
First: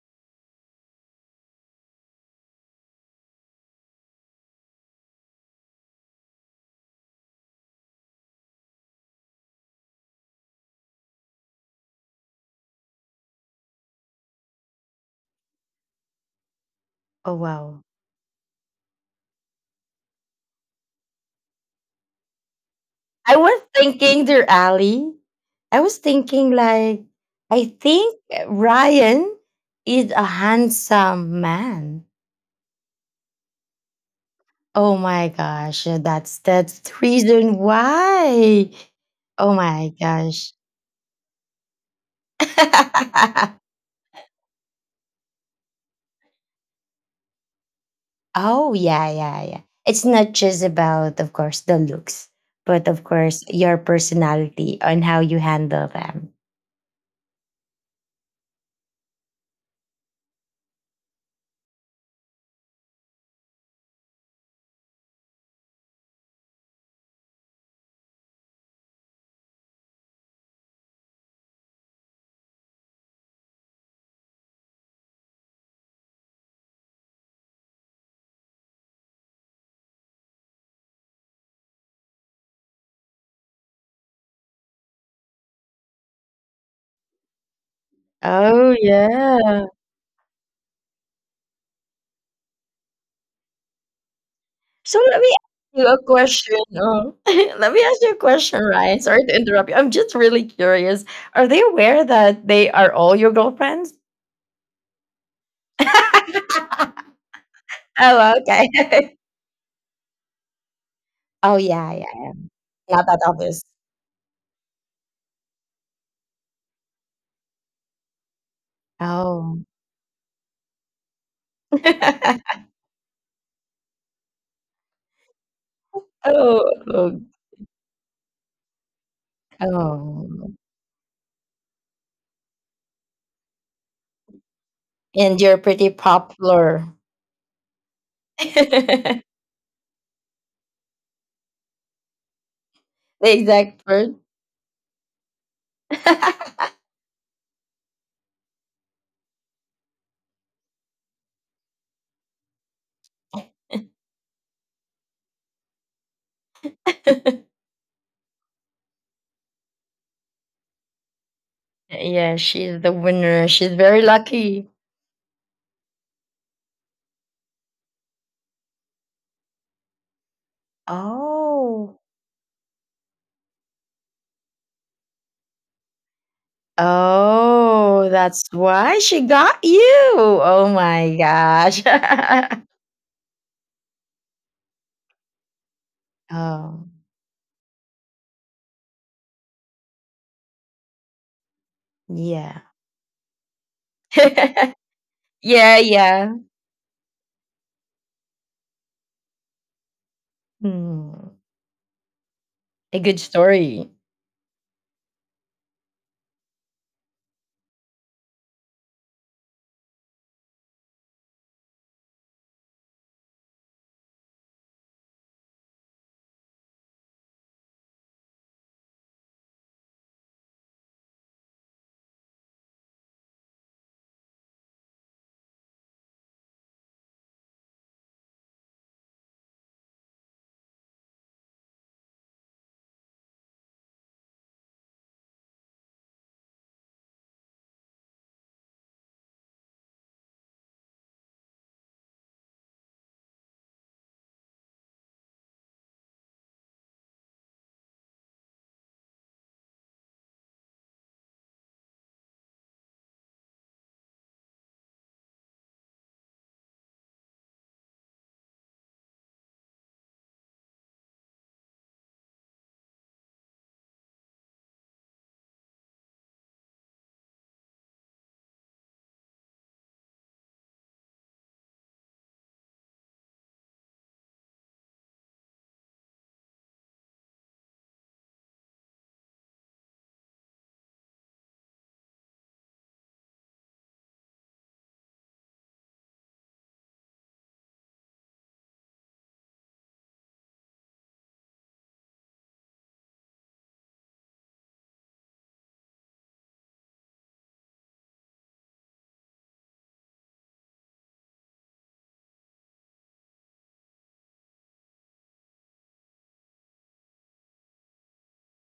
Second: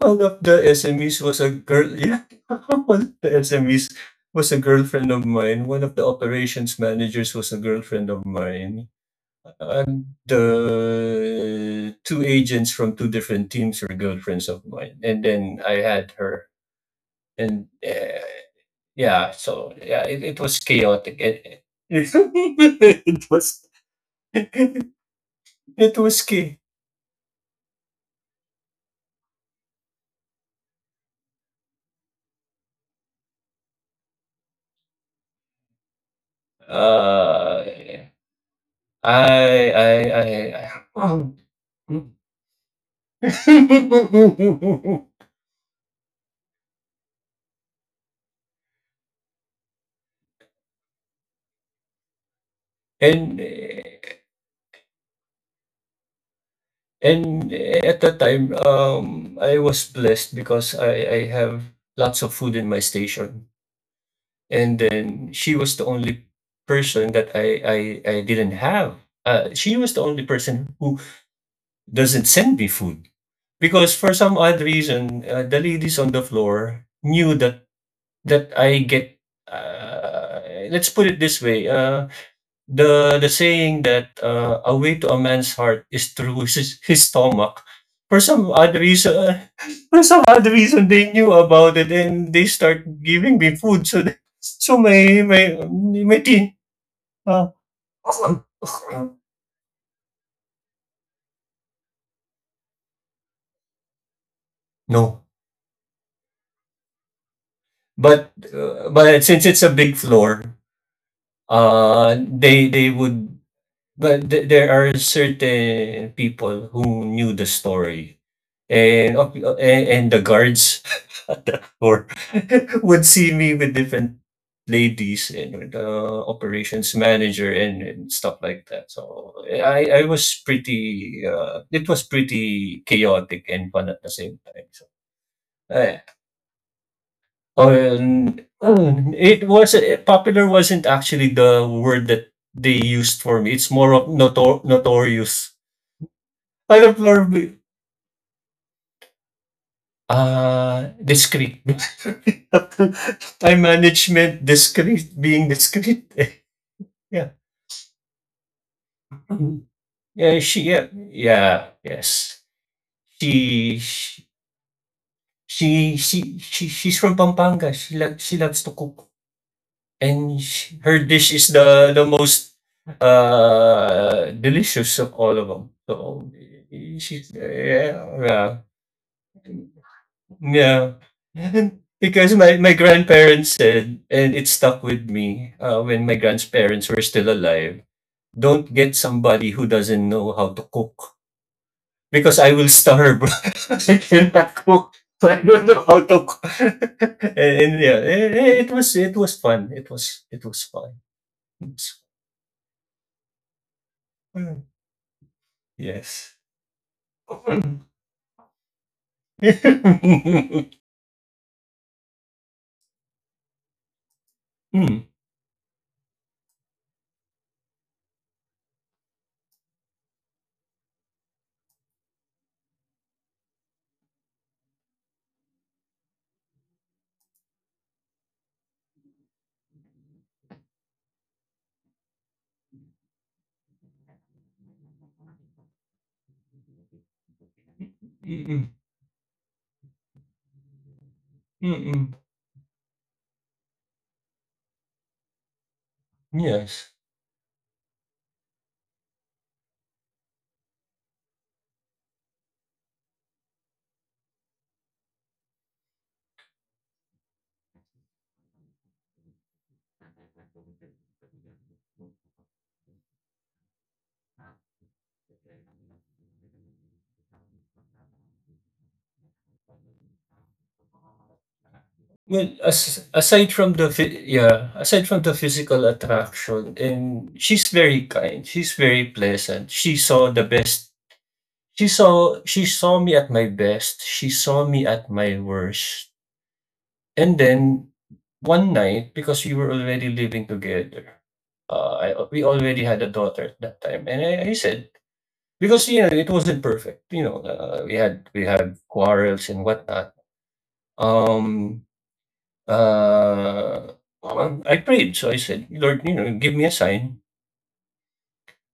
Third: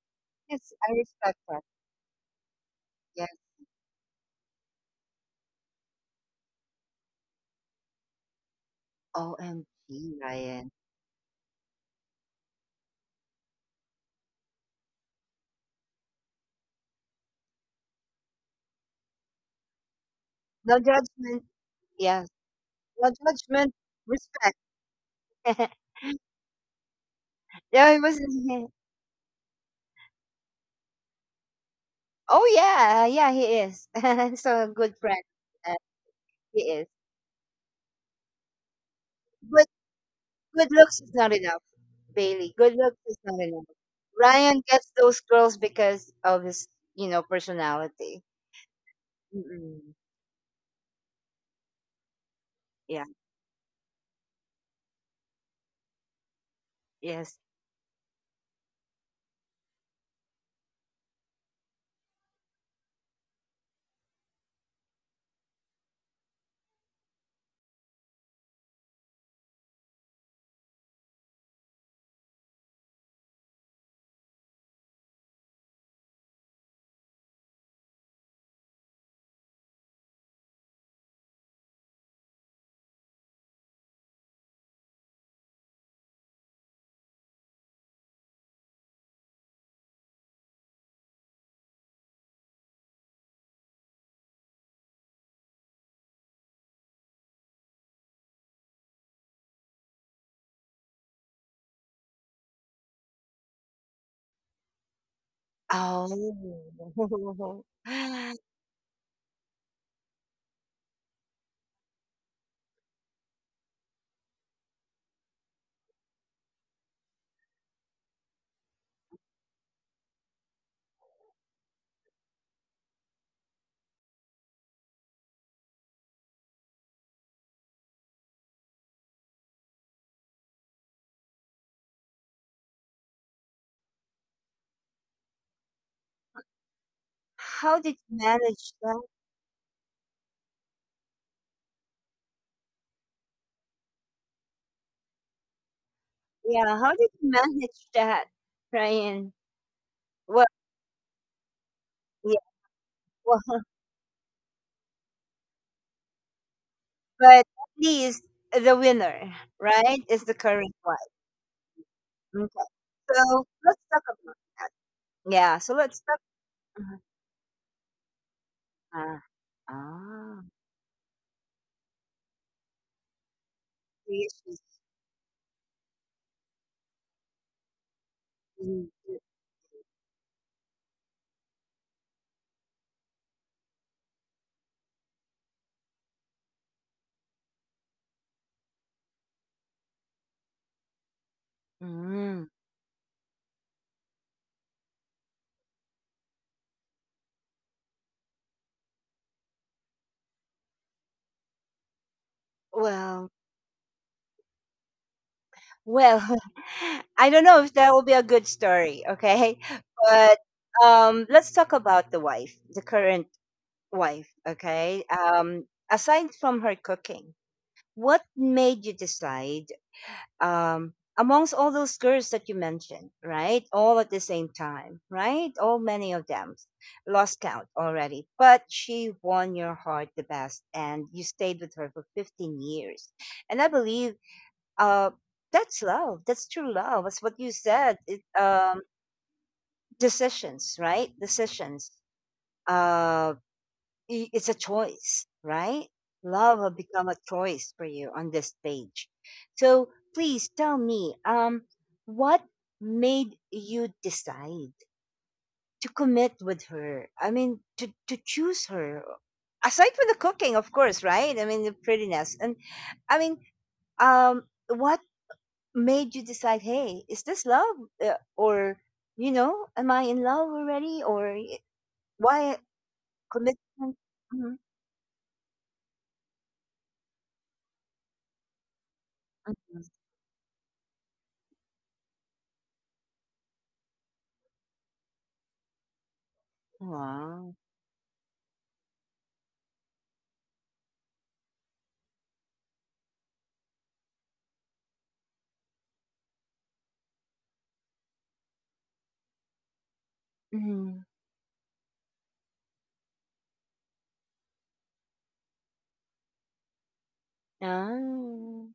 [SPEAKER 3] one of the
[SPEAKER 1] yes, I
[SPEAKER 3] SMEs
[SPEAKER 1] respect
[SPEAKER 3] was a
[SPEAKER 1] that.
[SPEAKER 3] girl. Yeah, [laughs] one of the SMEs was a girlfriend of mine. One of the operations managers was a girlfriend of mine, and
[SPEAKER 1] OMG, Ryan.
[SPEAKER 3] the two agents from two different teams were girlfriends of mine. And then I had her,
[SPEAKER 2] Oh
[SPEAKER 3] and
[SPEAKER 2] wow.
[SPEAKER 3] yeah, so yeah, it was
[SPEAKER 1] No
[SPEAKER 3] chaotic.
[SPEAKER 1] judgment.
[SPEAKER 3] It, [laughs]
[SPEAKER 1] Yes. No
[SPEAKER 3] it
[SPEAKER 2] I was
[SPEAKER 3] was.
[SPEAKER 1] judgment.
[SPEAKER 2] thinking they're
[SPEAKER 1] Respect.
[SPEAKER 2] alley.
[SPEAKER 1] [laughs]
[SPEAKER 2] I
[SPEAKER 3] It
[SPEAKER 2] was
[SPEAKER 3] was
[SPEAKER 2] thinking
[SPEAKER 3] ski.
[SPEAKER 2] like I
[SPEAKER 1] Yeah, it was.
[SPEAKER 2] think
[SPEAKER 1] [laughs]
[SPEAKER 2] Ryan is a handsome man.
[SPEAKER 1] Oh yeah, yeah, he is. [laughs] So a good
[SPEAKER 2] Oh
[SPEAKER 1] friend.
[SPEAKER 2] my
[SPEAKER 1] Uh,
[SPEAKER 2] gosh, yeah,
[SPEAKER 1] he
[SPEAKER 2] that's
[SPEAKER 1] is.
[SPEAKER 2] the reason
[SPEAKER 3] Uh,
[SPEAKER 2] why. Oh
[SPEAKER 1] But
[SPEAKER 3] I I
[SPEAKER 2] my
[SPEAKER 3] I
[SPEAKER 2] gosh.
[SPEAKER 1] good
[SPEAKER 3] I
[SPEAKER 1] looks is not enough, Bailey. Good looks is
[SPEAKER 2] [laughs]
[SPEAKER 1] not enough. Ryan gets those girls because of his personality.
[SPEAKER 2] Oh yeah, yeah, yeah.
[SPEAKER 1] Mm-mm.
[SPEAKER 2] It's not just about, of course, the looks, but
[SPEAKER 1] Yeah.
[SPEAKER 2] of
[SPEAKER 3] and
[SPEAKER 2] course your personality and how you handle them.
[SPEAKER 1] Yes.
[SPEAKER 3] and at that time, I was blessed because I have lots of food in my station, and then she was the only person that I didn't have. She was the only person who doesn't send me food because for some odd reason, the ladies on the floor knew that I get. Let's put it this way. The saying that a way to a man's heart is through [laughs] his stomach. For some odd
[SPEAKER 2] Oh,
[SPEAKER 3] reason, [laughs]
[SPEAKER 2] yeah.
[SPEAKER 3] for some odd reason, they knew about it and they start giving me food. So [laughs] so my
[SPEAKER 2] So let me
[SPEAKER 3] my
[SPEAKER 2] ask you a
[SPEAKER 3] my teen.
[SPEAKER 2] question. [laughs]
[SPEAKER 3] Uh,
[SPEAKER 2] Let me ask you a question, Ryan. Sorry to interrupt you. I'm just really curious. Are they aware that they are all your girlfriends?
[SPEAKER 3] no,
[SPEAKER 2] [laughs] Oh,
[SPEAKER 1] Oh. [laughs]
[SPEAKER 2] okay.
[SPEAKER 3] but
[SPEAKER 2] [laughs]
[SPEAKER 3] since it's a big floor,
[SPEAKER 2] Oh, yeah, yeah.
[SPEAKER 3] they
[SPEAKER 2] Not that
[SPEAKER 3] would.
[SPEAKER 2] obvious.
[SPEAKER 3] But there are certain people who knew the story and of-
[SPEAKER 2] Oh,
[SPEAKER 3] and, and the guards
[SPEAKER 2] [laughs]
[SPEAKER 3] or [laughs] would see me with different ladies and with the
[SPEAKER 2] oh,
[SPEAKER 3] operations
[SPEAKER 2] oh,
[SPEAKER 3] manager and stuff like that. So I was
[SPEAKER 2] oh.
[SPEAKER 3] pretty it was pretty chaotic and fun at the same time.
[SPEAKER 2] And you're pretty
[SPEAKER 3] Eh.
[SPEAKER 2] popular.
[SPEAKER 1] How did you
[SPEAKER 2] [laughs]
[SPEAKER 1] manage that?
[SPEAKER 2] The
[SPEAKER 3] It was popular wasn't actually the word that they used for me. It's
[SPEAKER 2] exact
[SPEAKER 3] more of
[SPEAKER 2] word.
[SPEAKER 3] notorious.
[SPEAKER 1] Yeah.
[SPEAKER 3] I
[SPEAKER 1] How
[SPEAKER 3] don't
[SPEAKER 1] did you
[SPEAKER 3] know.
[SPEAKER 1] manage that, Ryan? Well,
[SPEAKER 3] Discreet.
[SPEAKER 1] yeah, well,
[SPEAKER 3] [laughs] Being discreet. [laughs] Yeah.
[SPEAKER 1] but at least the winner,
[SPEAKER 3] Mhm.
[SPEAKER 1] right, is the
[SPEAKER 3] Yeah, she
[SPEAKER 1] current
[SPEAKER 3] yeah,
[SPEAKER 1] one.
[SPEAKER 3] yeah,
[SPEAKER 2] [laughs] Yeah,
[SPEAKER 1] Okay.
[SPEAKER 3] yes.
[SPEAKER 2] she's the
[SPEAKER 1] So
[SPEAKER 2] winner. She's
[SPEAKER 1] let's
[SPEAKER 3] She
[SPEAKER 1] talk
[SPEAKER 2] very
[SPEAKER 3] sh
[SPEAKER 1] about that.
[SPEAKER 2] lucky.
[SPEAKER 1] Yeah. So let's
[SPEAKER 3] she
[SPEAKER 1] talk.
[SPEAKER 3] she she she's from Pampanga. She loves to cook,
[SPEAKER 1] Ah, ah.
[SPEAKER 3] and she her dish is the
[SPEAKER 2] Oh.
[SPEAKER 3] the most,
[SPEAKER 1] See,
[SPEAKER 3] delicious of all of them. So, she's
[SPEAKER 2] Oh,
[SPEAKER 3] yeah,
[SPEAKER 2] that's
[SPEAKER 3] yeah,
[SPEAKER 1] she-
[SPEAKER 2] why she got you.
[SPEAKER 3] [laughs]
[SPEAKER 2] Oh
[SPEAKER 3] yeah.
[SPEAKER 2] my gosh.
[SPEAKER 3] And because my
[SPEAKER 2] [laughs]
[SPEAKER 3] my grandparents said, and it stuck with me, when my
[SPEAKER 2] Oh,
[SPEAKER 3] grandparents were still alive, "Don't get somebody who doesn't know how to cook, because
[SPEAKER 1] mm.
[SPEAKER 3] I
[SPEAKER 2] yeah.
[SPEAKER 3] will starve." [laughs]
[SPEAKER 2] [laughs]
[SPEAKER 3] So I don't
[SPEAKER 2] Yeah,
[SPEAKER 3] know how to.
[SPEAKER 2] yeah.
[SPEAKER 3] [laughs] And, yeah, it was fun. It was fun.
[SPEAKER 2] Hmm.
[SPEAKER 3] It was
[SPEAKER 2] A good
[SPEAKER 1] Well,
[SPEAKER 2] story.
[SPEAKER 3] fun.
[SPEAKER 1] well,
[SPEAKER 3] Yes.
[SPEAKER 1] [laughs] I don't know if that
[SPEAKER 3] Mm.
[SPEAKER 1] will be a good story. Okay, but
[SPEAKER 3] [laughs]
[SPEAKER 1] let's talk about the wife, the current wife. Okay.
[SPEAKER 3] Mm.
[SPEAKER 1] Aside from her cooking, what made you decide amongst all those girls that you mentioned, right? All at the same time, right? All many of them lost count already, but she won your heart the best, and you stayed with her for 15 years. And I believe uh, that's love. That's true love. That's what you said.
[SPEAKER 3] Mm. Mm.
[SPEAKER 1] Decisions, right? Decisions.
[SPEAKER 3] Mm.
[SPEAKER 1] Uh, it's a choice, right? Love will
[SPEAKER 3] Yes.
[SPEAKER 1] become a choice for you on this stage. So please tell me, what made you decide to commit with her? I mean, to choose her, aside from the cooking, of course, right? I mean, the prettiness. And I mean, what made you decide, hey, is this love? Or, am I in love already? Or
[SPEAKER 3] Well,
[SPEAKER 1] why
[SPEAKER 3] aside
[SPEAKER 1] commitment?
[SPEAKER 3] from the
[SPEAKER 1] Mhm,
[SPEAKER 3] yeah, aside from the physical attraction, and she's very kind. She's very pleasant.
[SPEAKER 1] mhm.
[SPEAKER 3] She saw the best. She saw me at my best. She saw me at my worst. And
[SPEAKER 1] Wow.
[SPEAKER 3] then one night, because we were already living together, I we already had a daughter at that time, and I said because, you know, it wasn't perfect, you know, we had quarrels and whatnot.
[SPEAKER 1] Mhm.
[SPEAKER 3] Um, uh, I prayed, so I said, "Lord, you know, give me a sign,
[SPEAKER 1] Ah,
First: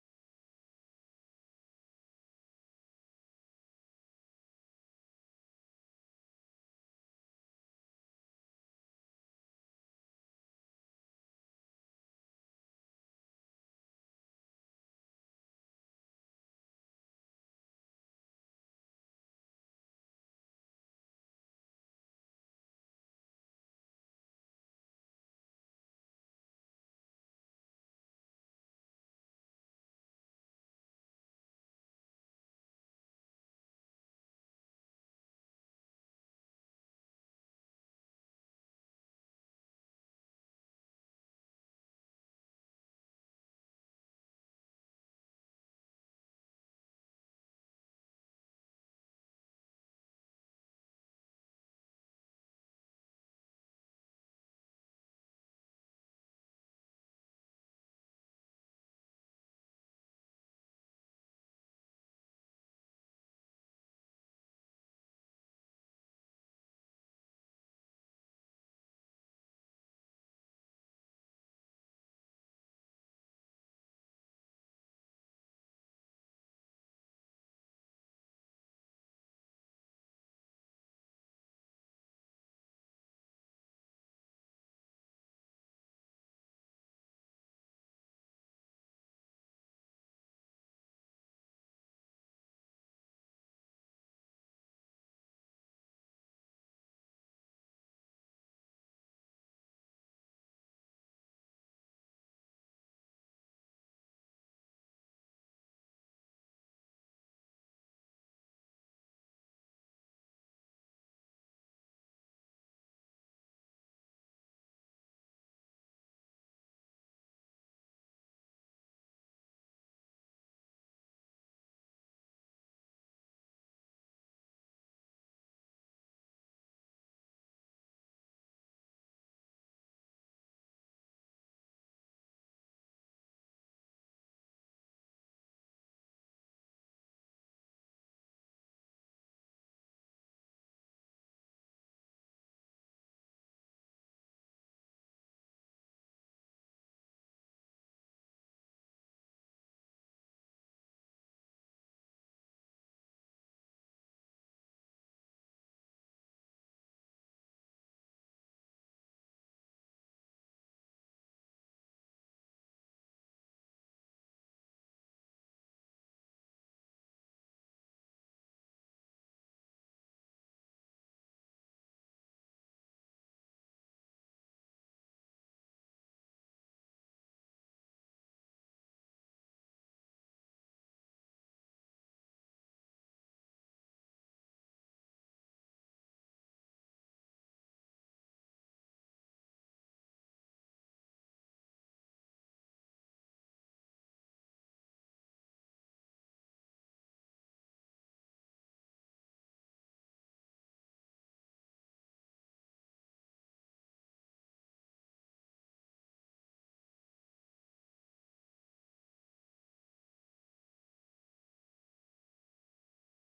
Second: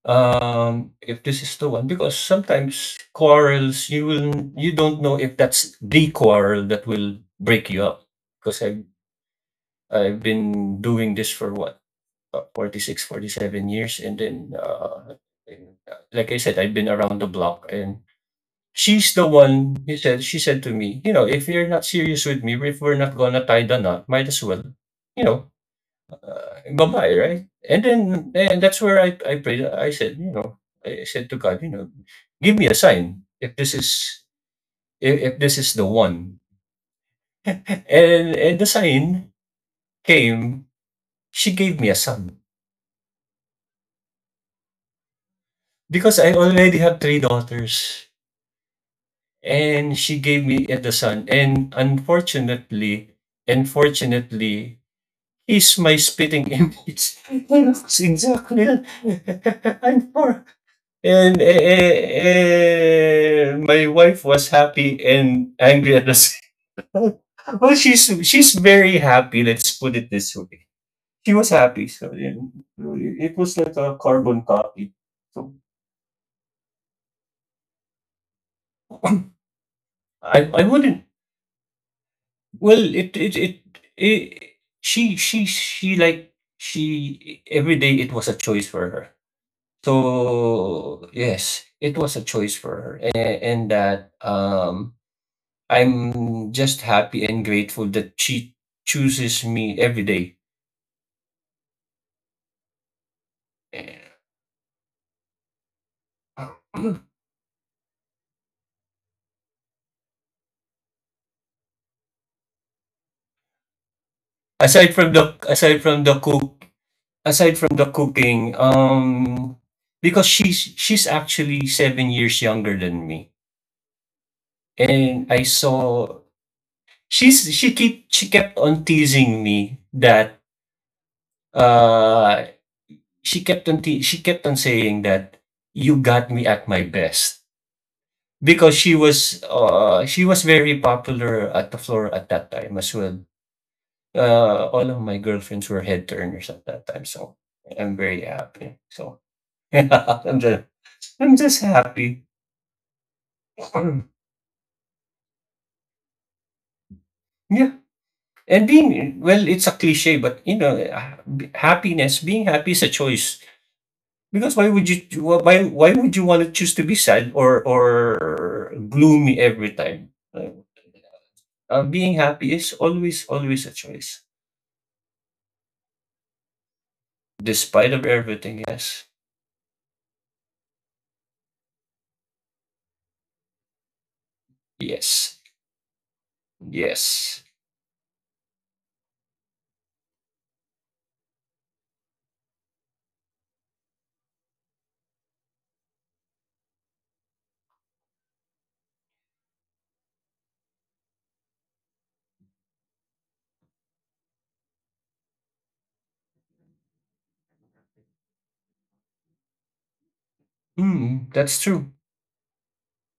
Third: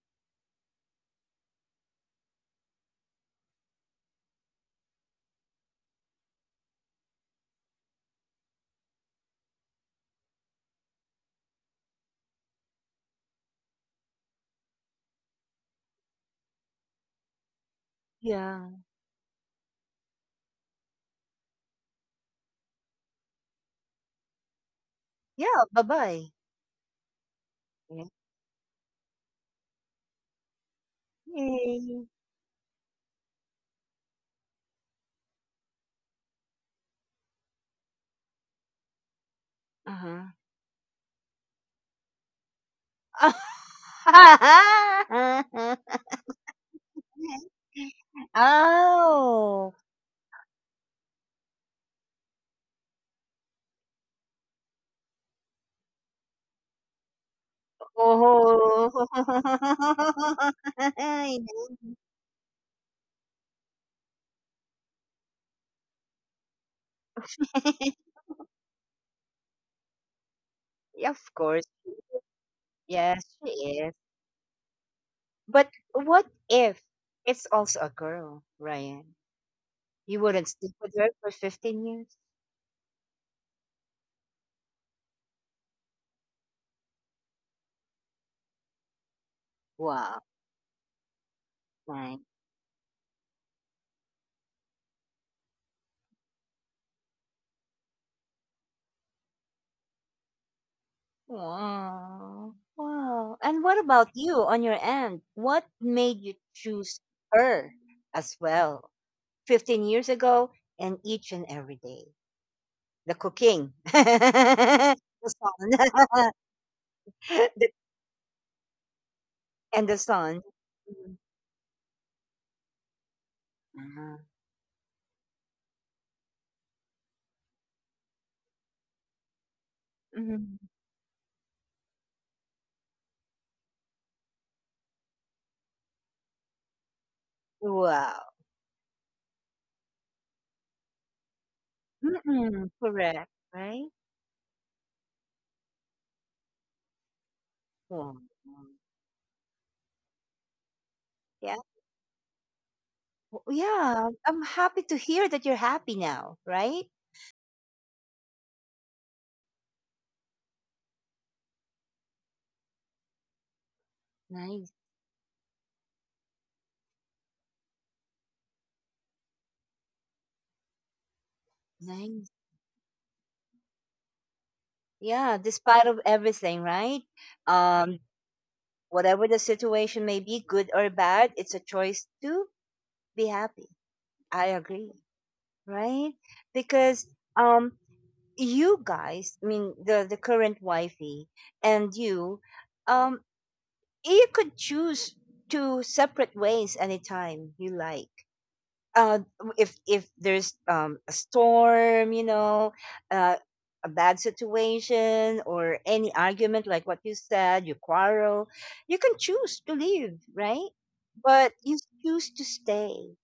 [SPEAKER 3] if this is the one." Because sometimes quarrels, you don't know if that's the quarrel that will break you up, 'cause I've been doing this for 47 years. And like I said, I've been around the block. And
[SPEAKER 1] yeah.
[SPEAKER 3] she's the one, she said to me, you know, if you're not serious with me, if we're not going to tie the knot, might as well, you know,
[SPEAKER 1] Yeah, bye-bye.
[SPEAKER 3] bye-bye, right? And
[SPEAKER 1] Yeah.
[SPEAKER 3] that's where I prayed. I said to God,
[SPEAKER 1] Yay.
[SPEAKER 3] give me a sign if this is the one. And the sign
[SPEAKER 1] Uh-huh.
[SPEAKER 3] came, she gave me a son
[SPEAKER 1] [laughs]
[SPEAKER 3] because I already have three daughters.
[SPEAKER 1] Oh.
[SPEAKER 3] And she gave me the son. And unfortunately, he's my spitting image. [laughs] Yes, exactly.
[SPEAKER 1] Oh.
[SPEAKER 3] [laughs]
[SPEAKER 1] [laughs]
[SPEAKER 3] I'm poor.
[SPEAKER 1] I
[SPEAKER 3] And
[SPEAKER 1] know.
[SPEAKER 3] my wife was happy and angry at the same time. [laughs] Well, she's
[SPEAKER 1] [laughs]
[SPEAKER 3] she's very happy. Let's put it this way.
[SPEAKER 1] Yeah,
[SPEAKER 3] She
[SPEAKER 1] of
[SPEAKER 3] was
[SPEAKER 1] course.
[SPEAKER 3] happy, so yeah,
[SPEAKER 1] Yes,
[SPEAKER 3] it
[SPEAKER 1] she
[SPEAKER 3] was like
[SPEAKER 1] is.
[SPEAKER 3] a carbon copy. So
[SPEAKER 1] But what if it's also a girl, Ryan? You wouldn't
[SPEAKER 3] I
[SPEAKER 1] sleep with
[SPEAKER 3] wouldn't
[SPEAKER 1] her for 15 years?
[SPEAKER 3] well, it she every day it was a choice for her.
[SPEAKER 1] Wow.
[SPEAKER 3] So yes, it was a choice for her, and that I'm just happy and grateful that she chooses me every day.
[SPEAKER 1] Wow. Wow. And what about you on your end? What made you choose her as well? 15 years ago and each and every day. The cooking, [laughs] the
[SPEAKER 3] Aside from the
[SPEAKER 1] sun, [laughs] the,
[SPEAKER 3] cooking,
[SPEAKER 1] and the
[SPEAKER 3] because
[SPEAKER 1] sun.
[SPEAKER 3] she's
[SPEAKER 1] Mhm.
[SPEAKER 3] actually 7 years younger than me,
[SPEAKER 1] Uh-huh.
[SPEAKER 3] and I saw she's she keep she kept on teasing me that
[SPEAKER 1] Mhm.
[SPEAKER 3] uh she kept on saying that you got me at my best
[SPEAKER 1] Wow.
[SPEAKER 3] because she was very popular at the floor at that
[SPEAKER 1] Mm-mm.
[SPEAKER 3] time as well.
[SPEAKER 1] Correct, right?
[SPEAKER 3] All of my girlfriends were head turners at that time, so I'm
[SPEAKER 1] Wow.
[SPEAKER 3] very happy. So [laughs] I'm just I'm
[SPEAKER 1] Yeah.
[SPEAKER 3] just happy. [clears throat]
[SPEAKER 1] Yeah.
[SPEAKER 3] Mm,
[SPEAKER 1] I'm happy to hear that you're happy now, right?
[SPEAKER 3] yeah. And being well, it's a cliche, but happiness. Being happy is a choice. Because
[SPEAKER 1] Nice.
[SPEAKER 3] why would you want to choose to be sad or gloomy every time? Like, being
[SPEAKER 1] Nice.
[SPEAKER 3] happy is always a choice,
[SPEAKER 1] Yeah, despite of everything, right?
[SPEAKER 3] despite
[SPEAKER 1] Um,
[SPEAKER 3] of everything. Yes,
[SPEAKER 1] Whatever the situation may be, good or bad, it's a choice to be happy. I agree,
[SPEAKER 3] yes,
[SPEAKER 1] right? Because
[SPEAKER 3] yes.
[SPEAKER 1] um, you guys, I mean the current wifey and you, um, you could choose to separate ways anytime you like uh, if there's a storm, uh, a bad situation or any argument, like what you said, you quarrel, you can choose to leave, right?
[SPEAKER 3] Hmm,
[SPEAKER 1] But
[SPEAKER 3] that's
[SPEAKER 1] you
[SPEAKER 3] true.
[SPEAKER 1] choose to stay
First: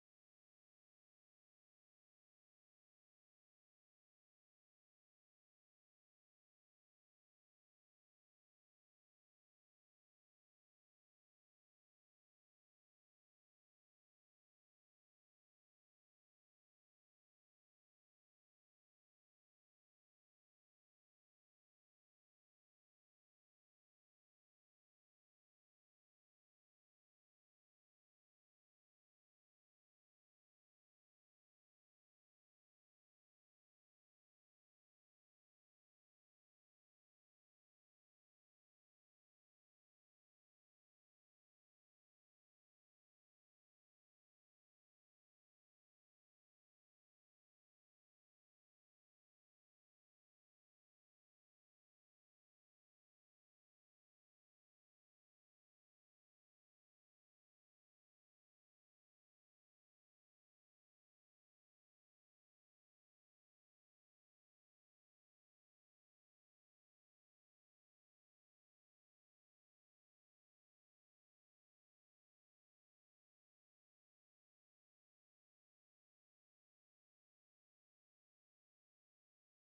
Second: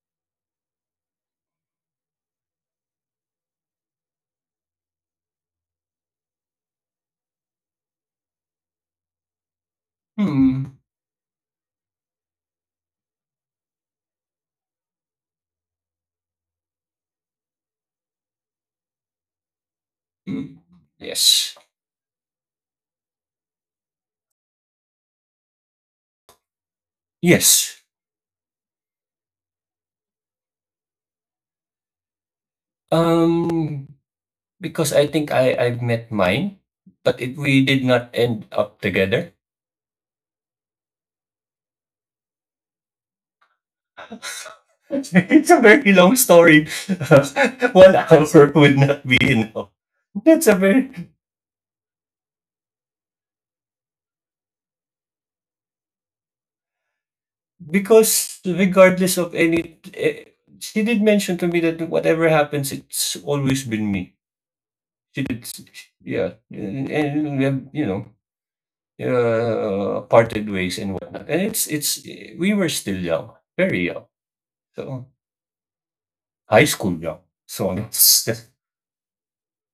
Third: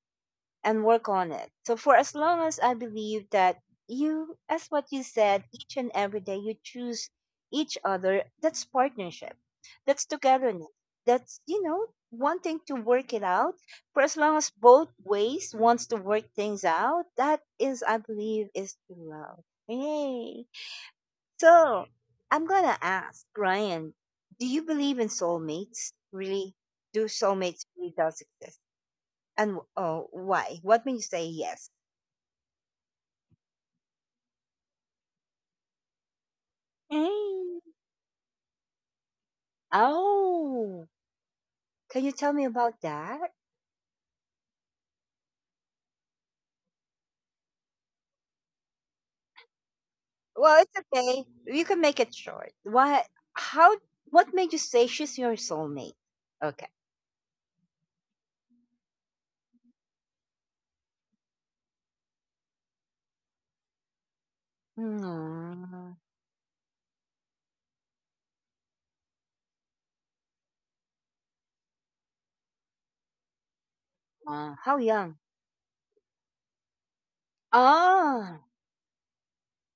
[SPEAKER 1] and work on it. So for as long as I believe that you, as what you said, each and every day you choose each other, that's partnership. That's
[SPEAKER 3] Hmm,
[SPEAKER 1] togetherness. That's wanting to work it out. For as long as both ways wants to work things out, that is, I believe, is true love. Yay.
[SPEAKER 3] hmm. Yes,
[SPEAKER 1] So I'm gonna ask Ryan, do you believe in soulmates? Really? Do soulmates
[SPEAKER 3] yes.
[SPEAKER 1] really does exist? And oh, why? What made you say yes?
[SPEAKER 3] Um, because I think I've met mine, but
[SPEAKER 1] Mm.
[SPEAKER 3] we did not end up together.
[SPEAKER 1] Oh, can you tell me about that?
[SPEAKER 3] [laughs] It's a very long story. [laughs] One hour would not be enough. That's a
[SPEAKER 1] Well, it's
[SPEAKER 3] very
[SPEAKER 1] okay. You can make it short. What? How? What made you say she's your soulmate? Okay.
[SPEAKER 3] because regardless of any, she did mention to me that whatever happens, it's always been me. It's
[SPEAKER 1] Mm,
[SPEAKER 3] Yeah, and, we have, parted ways and whatnot. And we were still young, very young,
[SPEAKER 1] how
[SPEAKER 3] so
[SPEAKER 1] young?
[SPEAKER 3] high school young. So
[SPEAKER 1] Oh,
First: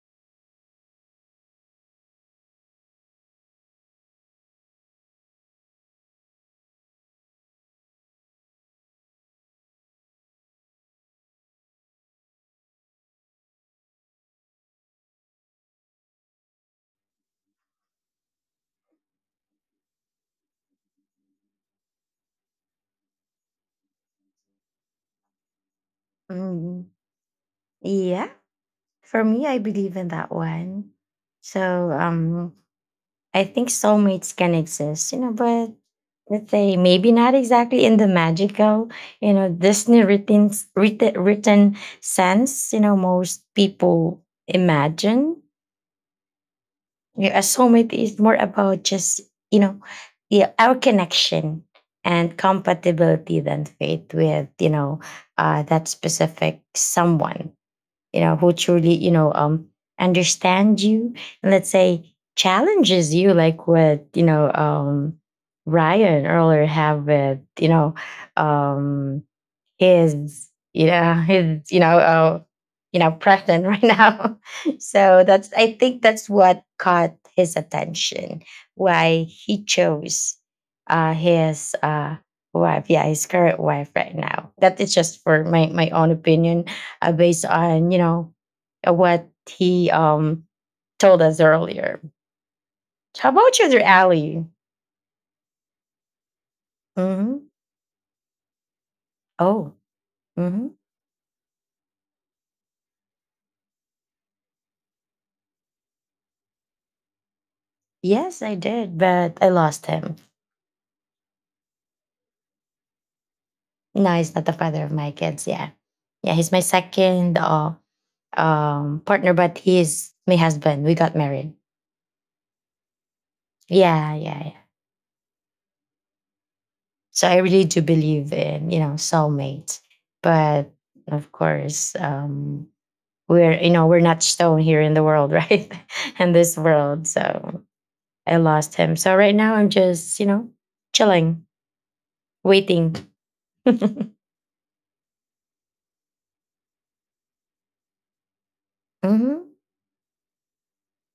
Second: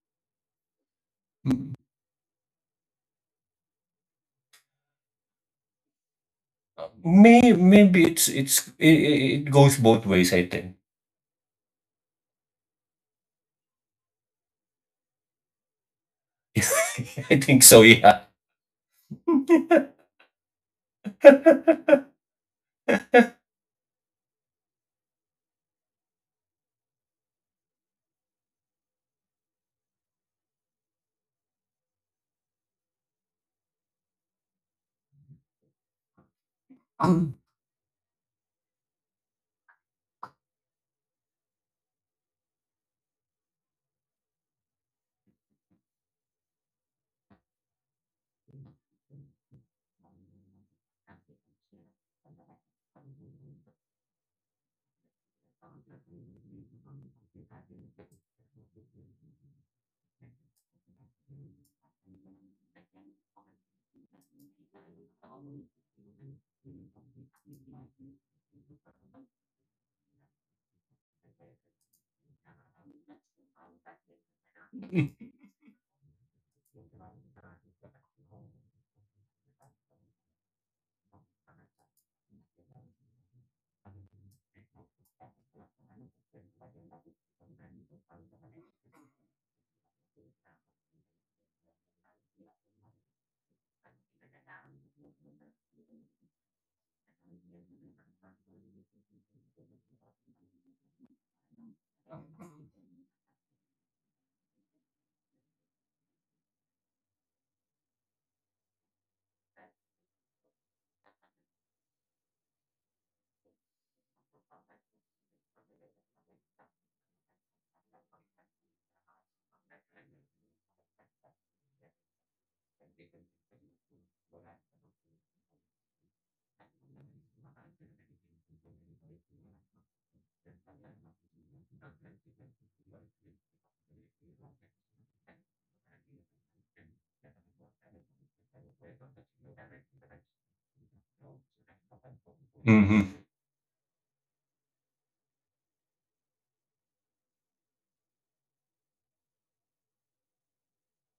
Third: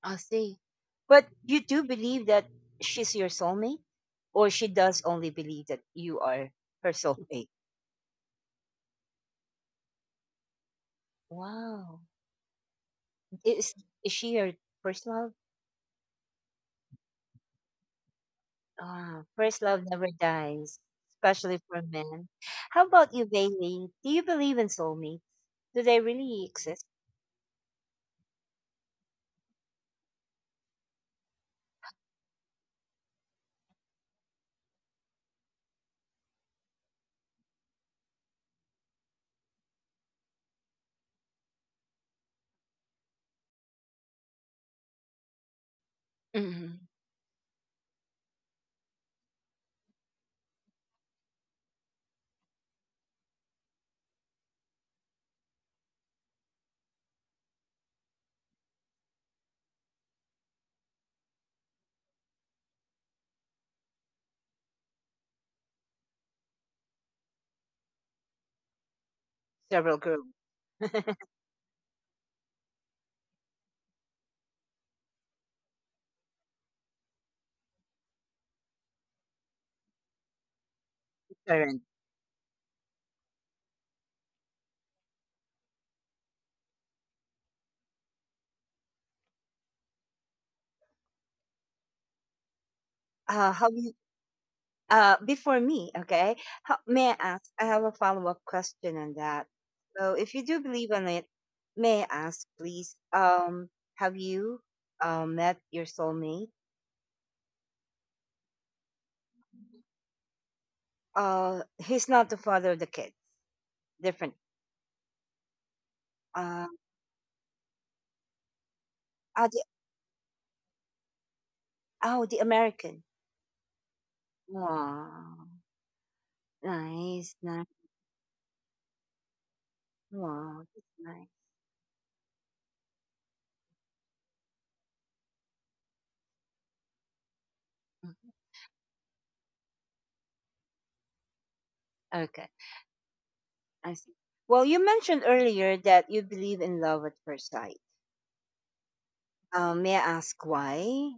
[SPEAKER 1] I see. But you do believe that she's your soulmate, or she does only believe that you are her
[SPEAKER 3] [laughs]
[SPEAKER 1] soulmate?
[SPEAKER 3] maybe it goes both ways. I think.
[SPEAKER 1] Wow. Is is she your personal?
[SPEAKER 3] [laughs] [laughs] I think so. Yeah.
[SPEAKER 1] Ah, first love never dies, especially for men. How about you, Bailey? Do you believe in soulmates? Do they really exist?
[SPEAKER 2] Mm, yeah. For me, I believe in that one. So, I think soulmates can exist, you know, but let's say maybe not exactly in the magical, you know, Disney written sense, you know, most people imagine.
[SPEAKER 1] Mhm.
[SPEAKER 2] Yeah, a soulmate is more about just, you know, yeah, our connection and compatibility than faith with, you know, that specific someone, you know, who truly, you know, understands you and, let's say, challenges you, like what, you know, Ryan earlier have with, you know, um,
[SPEAKER 1] Several girls.
[SPEAKER 2] is you know
[SPEAKER 1] [laughs]
[SPEAKER 2] his you know president [laughs] right now. So that's, I think, that's what caught his attention, why he chose
[SPEAKER 1] Current.
[SPEAKER 2] his wife. Yeah, his current wife right now. That is just for my my own opinion, based on you know what he told us earlier. How
[SPEAKER 1] Uh,
[SPEAKER 2] about
[SPEAKER 1] how
[SPEAKER 2] you,
[SPEAKER 1] do you,
[SPEAKER 2] Ali?
[SPEAKER 1] before me, okay? How, may I ask?
[SPEAKER 2] Mm-hmm.
[SPEAKER 1] I have a follow up question on that.
[SPEAKER 2] Oh.
[SPEAKER 1] So, if you do
[SPEAKER 2] mm-hmm.
[SPEAKER 1] believe in it, may I ask, please? Have you met your soulmate?
[SPEAKER 2] Yes, I did, but I lost him.
[SPEAKER 1] He's not the father of the kid.
[SPEAKER 2] No,
[SPEAKER 1] Different.
[SPEAKER 2] he's not the father of my kids. Yeah, yeah, he's my
[SPEAKER 1] Uh,
[SPEAKER 2] second partner,
[SPEAKER 1] ah,
[SPEAKER 2] but
[SPEAKER 1] the,
[SPEAKER 2] he is my husband. We got married.
[SPEAKER 1] oh, the American.
[SPEAKER 2] Yeah, yeah, yeah.
[SPEAKER 1] Wow.
[SPEAKER 2] So
[SPEAKER 1] Nice,
[SPEAKER 2] I
[SPEAKER 1] nice.
[SPEAKER 2] really do believe in you know soulmates,
[SPEAKER 1] Wow,
[SPEAKER 2] but
[SPEAKER 1] that's nice.
[SPEAKER 2] of course we're you know we're not stone here in the world, [laughs] right? In this world, so
[SPEAKER 1] Mhm.
[SPEAKER 2] I lost him. So right now I'm just you know chilling,
[SPEAKER 1] Okay,
[SPEAKER 2] waiting.
[SPEAKER 3] Hmm.
[SPEAKER 2] [laughs]
[SPEAKER 1] I see. Well, you mentioned earlier that you believe in love at first sight.
[SPEAKER 2] Hmm.
[SPEAKER 1] May I ask why?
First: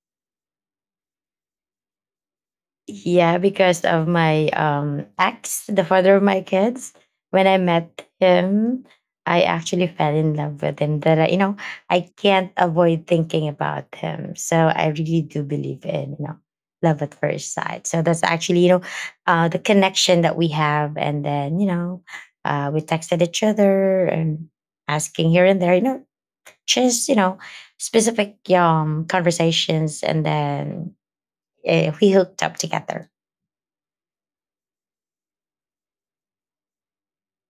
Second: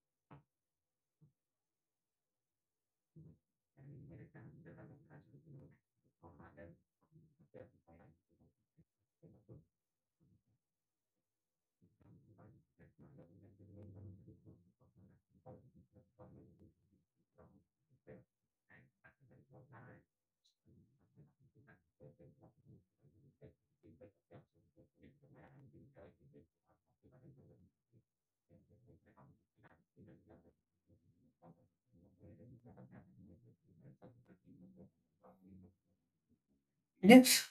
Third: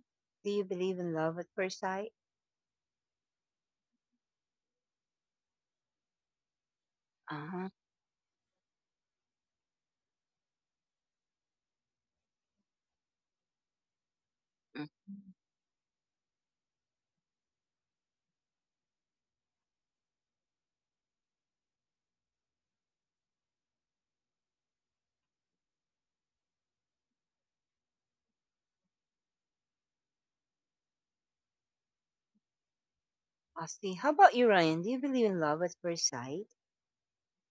[SPEAKER 1] Do you believe in love at first sight?
[SPEAKER 2] Yeah, because of my ex, the father of my kids.
[SPEAKER 1] Uh
[SPEAKER 2] When I
[SPEAKER 1] huh.
[SPEAKER 2] met him, I actually fell in love with him. That I, you know, I can't avoid thinking about him. So I really
[SPEAKER 1] Mhm.
[SPEAKER 2] do believe in love at first sight. So that's actually the connection that we have, and then we texted each other and asking here and there, you know, just you know specific conversations, and then we hooked up together.
[SPEAKER 1] I see. How about you, Ryan? Do you believe in love at first sight?
[SPEAKER 3] Yes.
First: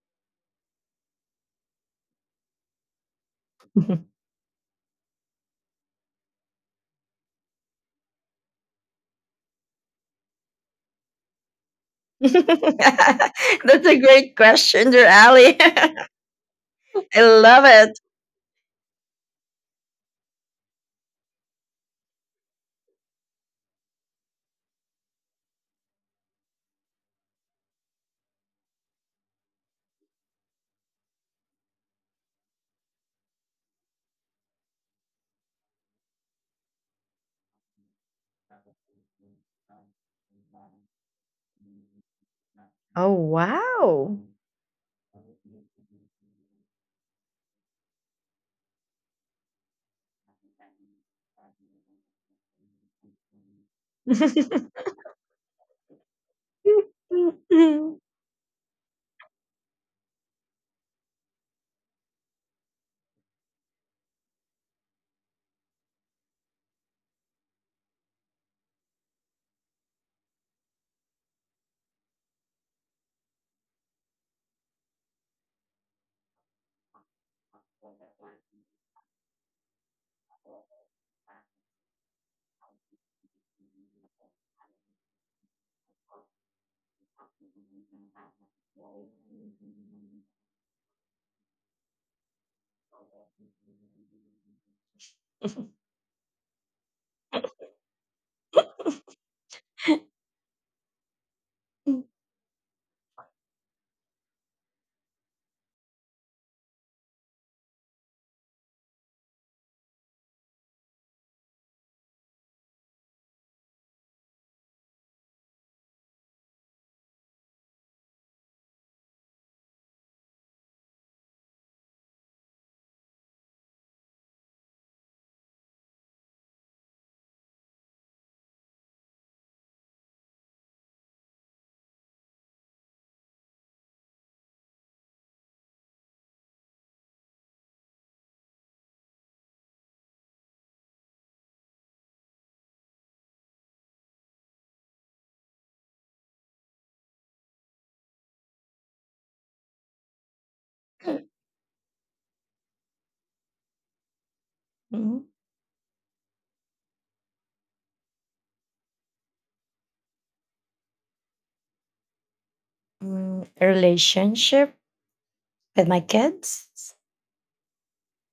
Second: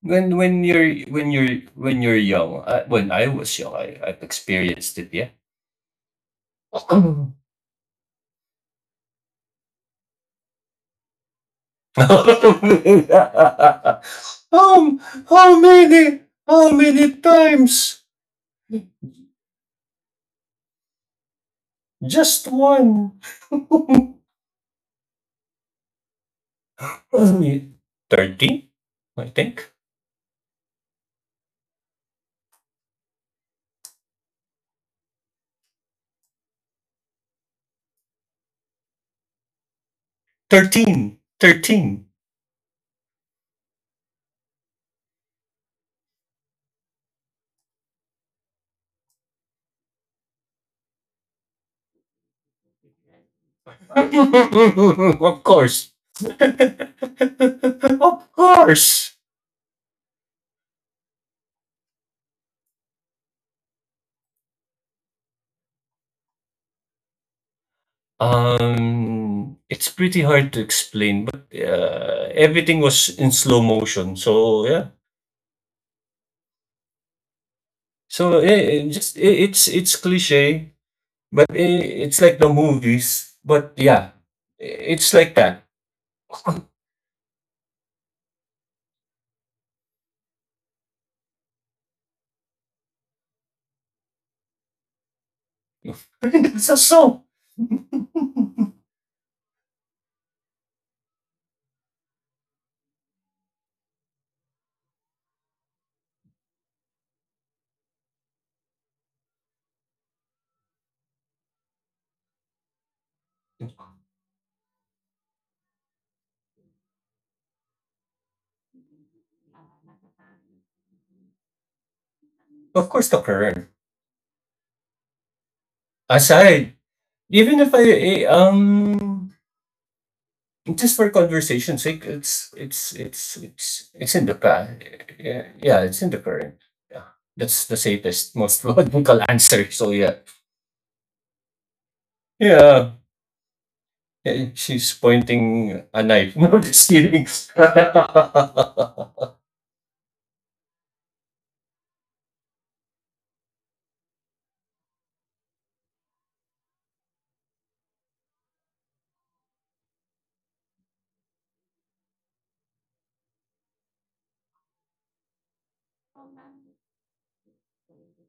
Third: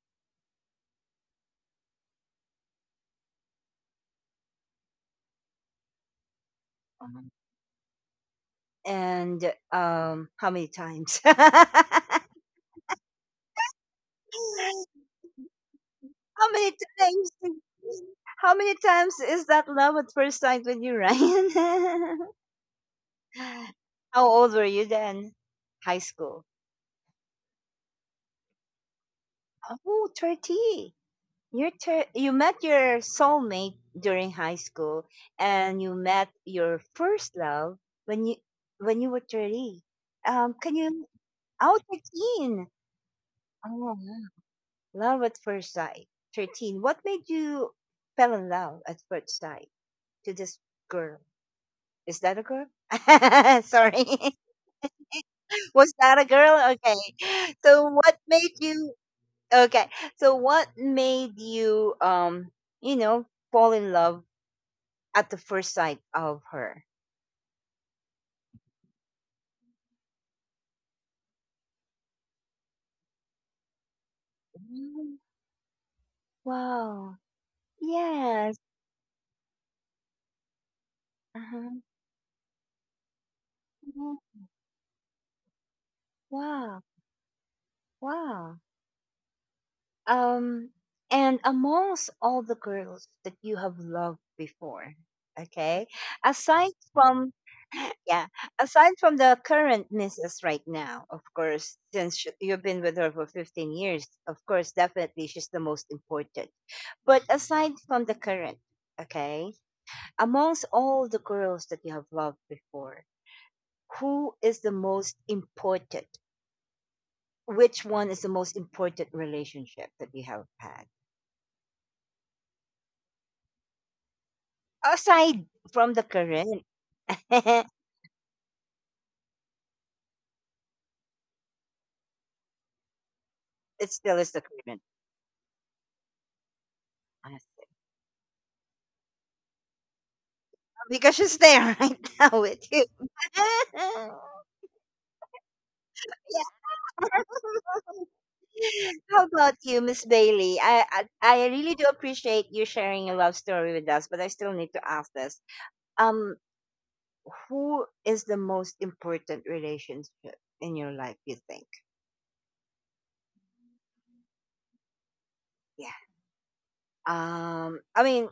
[SPEAKER 3] When I was young,
[SPEAKER 2] [laughs]
[SPEAKER 3] I've experienced it. Yeah.
[SPEAKER 1] Um,
[SPEAKER 3] [laughs]
[SPEAKER 1] and how many times? [laughs]
[SPEAKER 2] [laughs]
[SPEAKER 3] how
[SPEAKER 2] That's a great
[SPEAKER 1] How
[SPEAKER 2] question, dear Ali.
[SPEAKER 3] how
[SPEAKER 2] [laughs]
[SPEAKER 3] many
[SPEAKER 1] many
[SPEAKER 3] how many
[SPEAKER 2] I
[SPEAKER 1] times? [laughs]
[SPEAKER 2] love it.
[SPEAKER 3] times?
[SPEAKER 1] How many times is that love at first sight with you, Ryan? [laughs]
[SPEAKER 3] Just one.
[SPEAKER 1] [sighs] How old were you then? High school.
[SPEAKER 3] 13, I think.
[SPEAKER 1] Oh, 30. You met your soulmate during high school and you met your first love when you when you were 30. Can you
[SPEAKER 3] 13.
[SPEAKER 1] oh
[SPEAKER 3] 13.
[SPEAKER 1] 13.
[SPEAKER 2] Oh,
[SPEAKER 1] Oh,
[SPEAKER 2] wow.
[SPEAKER 1] love at first sight. 13. What made you fell in love at first sight to this girl? Is that a girl? [laughs] Sorry.
[SPEAKER 2] [laughs]
[SPEAKER 3] [laughs] Of
[SPEAKER 1] [laughs]
[SPEAKER 3] course.
[SPEAKER 1] Was that a girl? Okay. So what
[SPEAKER 3] Of
[SPEAKER 1] made you?
[SPEAKER 3] course.
[SPEAKER 1] Okay. So what made you you know, fall in love at the first sight of her?
[SPEAKER 3] It's pretty hard to explain, but everything was in slow motion. So yeah.
[SPEAKER 1] Mm. Wow.
[SPEAKER 3] So
[SPEAKER 1] Yes.
[SPEAKER 3] it's cliche, but
[SPEAKER 1] Uh-huh.
[SPEAKER 3] it's like the movies. But yeah,
[SPEAKER 1] Mhm.
[SPEAKER 3] it's like that.
[SPEAKER 1] Wow. Wow. Um, and amongst all the girls that you have loved before, okay,
[SPEAKER 3] It's
[SPEAKER 1] aside
[SPEAKER 3] a soap,
[SPEAKER 1] from, [laughs] yeah, aside from the current missus right now, of course, since you've been with her for 15 years, of course, definitely she's the most important. But aside from the current, okay, amongst all the girls that you have loved before, who is the most important? Which one is the most important relationship that you have had?
[SPEAKER 3] of course. The current
[SPEAKER 1] Aside from the current,
[SPEAKER 3] aside, even
[SPEAKER 1] [laughs]
[SPEAKER 3] if I just for conversation's sake, it's it's it's it's
[SPEAKER 1] it
[SPEAKER 3] it's
[SPEAKER 1] still
[SPEAKER 3] in
[SPEAKER 1] is
[SPEAKER 3] the
[SPEAKER 1] the
[SPEAKER 3] past.
[SPEAKER 1] current.
[SPEAKER 3] Yeah, yeah, it's in the current. Yeah,
[SPEAKER 1] [laughs] Honestly.
[SPEAKER 3] that's the safest, most [laughs] logical answer. So yeah,
[SPEAKER 1] Because she's there [laughs] right now with you.
[SPEAKER 3] yeah.
[SPEAKER 1] [laughs] Yeah.
[SPEAKER 3] She's pointing a knife. [laughs] No, just kidding. [laughs]
[SPEAKER 1] How about you, Miss Bailey? I really do appreciate you sharing your love story with us, but I still need to ask
[SPEAKER 2] Mm,
[SPEAKER 1] this. Um, who is the most important relationship in your life? You think?
[SPEAKER 2] Relationship with
[SPEAKER 1] Yeah.
[SPEAKER 2] my kids?
[SPEAKER 1] I mean,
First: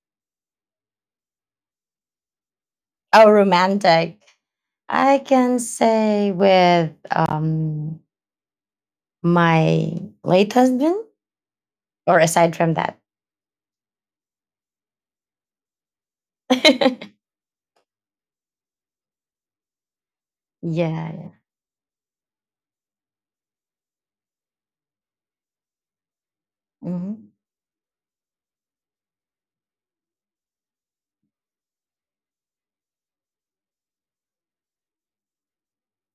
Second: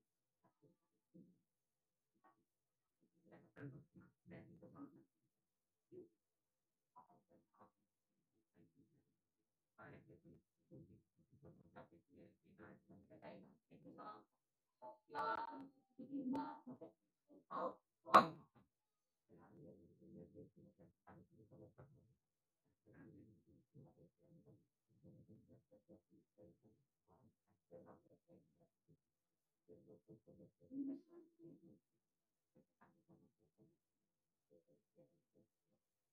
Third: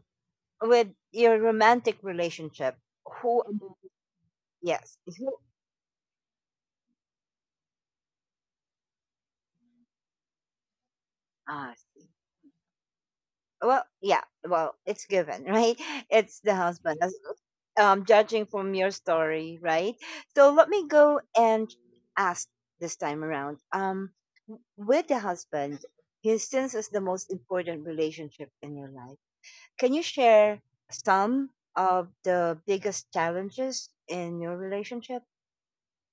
[SPEAKER 1] with your romantic relationship,
[SPEAKER 2] Oh,
[SPEAKER 1] who?
[SPEAKER 2] romantic.
[SPEAKER 1] Yes.
[SPEAKER 2] I
[SPEAKER 1] Who?
[SPEAKER 2] can say with my late husband,
[SPEAKER 1] Ah, I see.
[SPEAKER 2] or aside from that.
[SPEAKER 1] Well, yeah, well, it's given, right? [laughs] It's the
[SPEAKER 2] [laughs] yeah.
[SPEAKER 1] husband, judging from your story, right? So let me go
[SPEAKER 2] yeah.
[SPEAKER 1] and ask, this time around, with the husband, his since is the
[SPEAKER 2] Mhm.
[SPEAKER 1] most important relationship in your life. Can you share some of the biggest challenges in your relationship?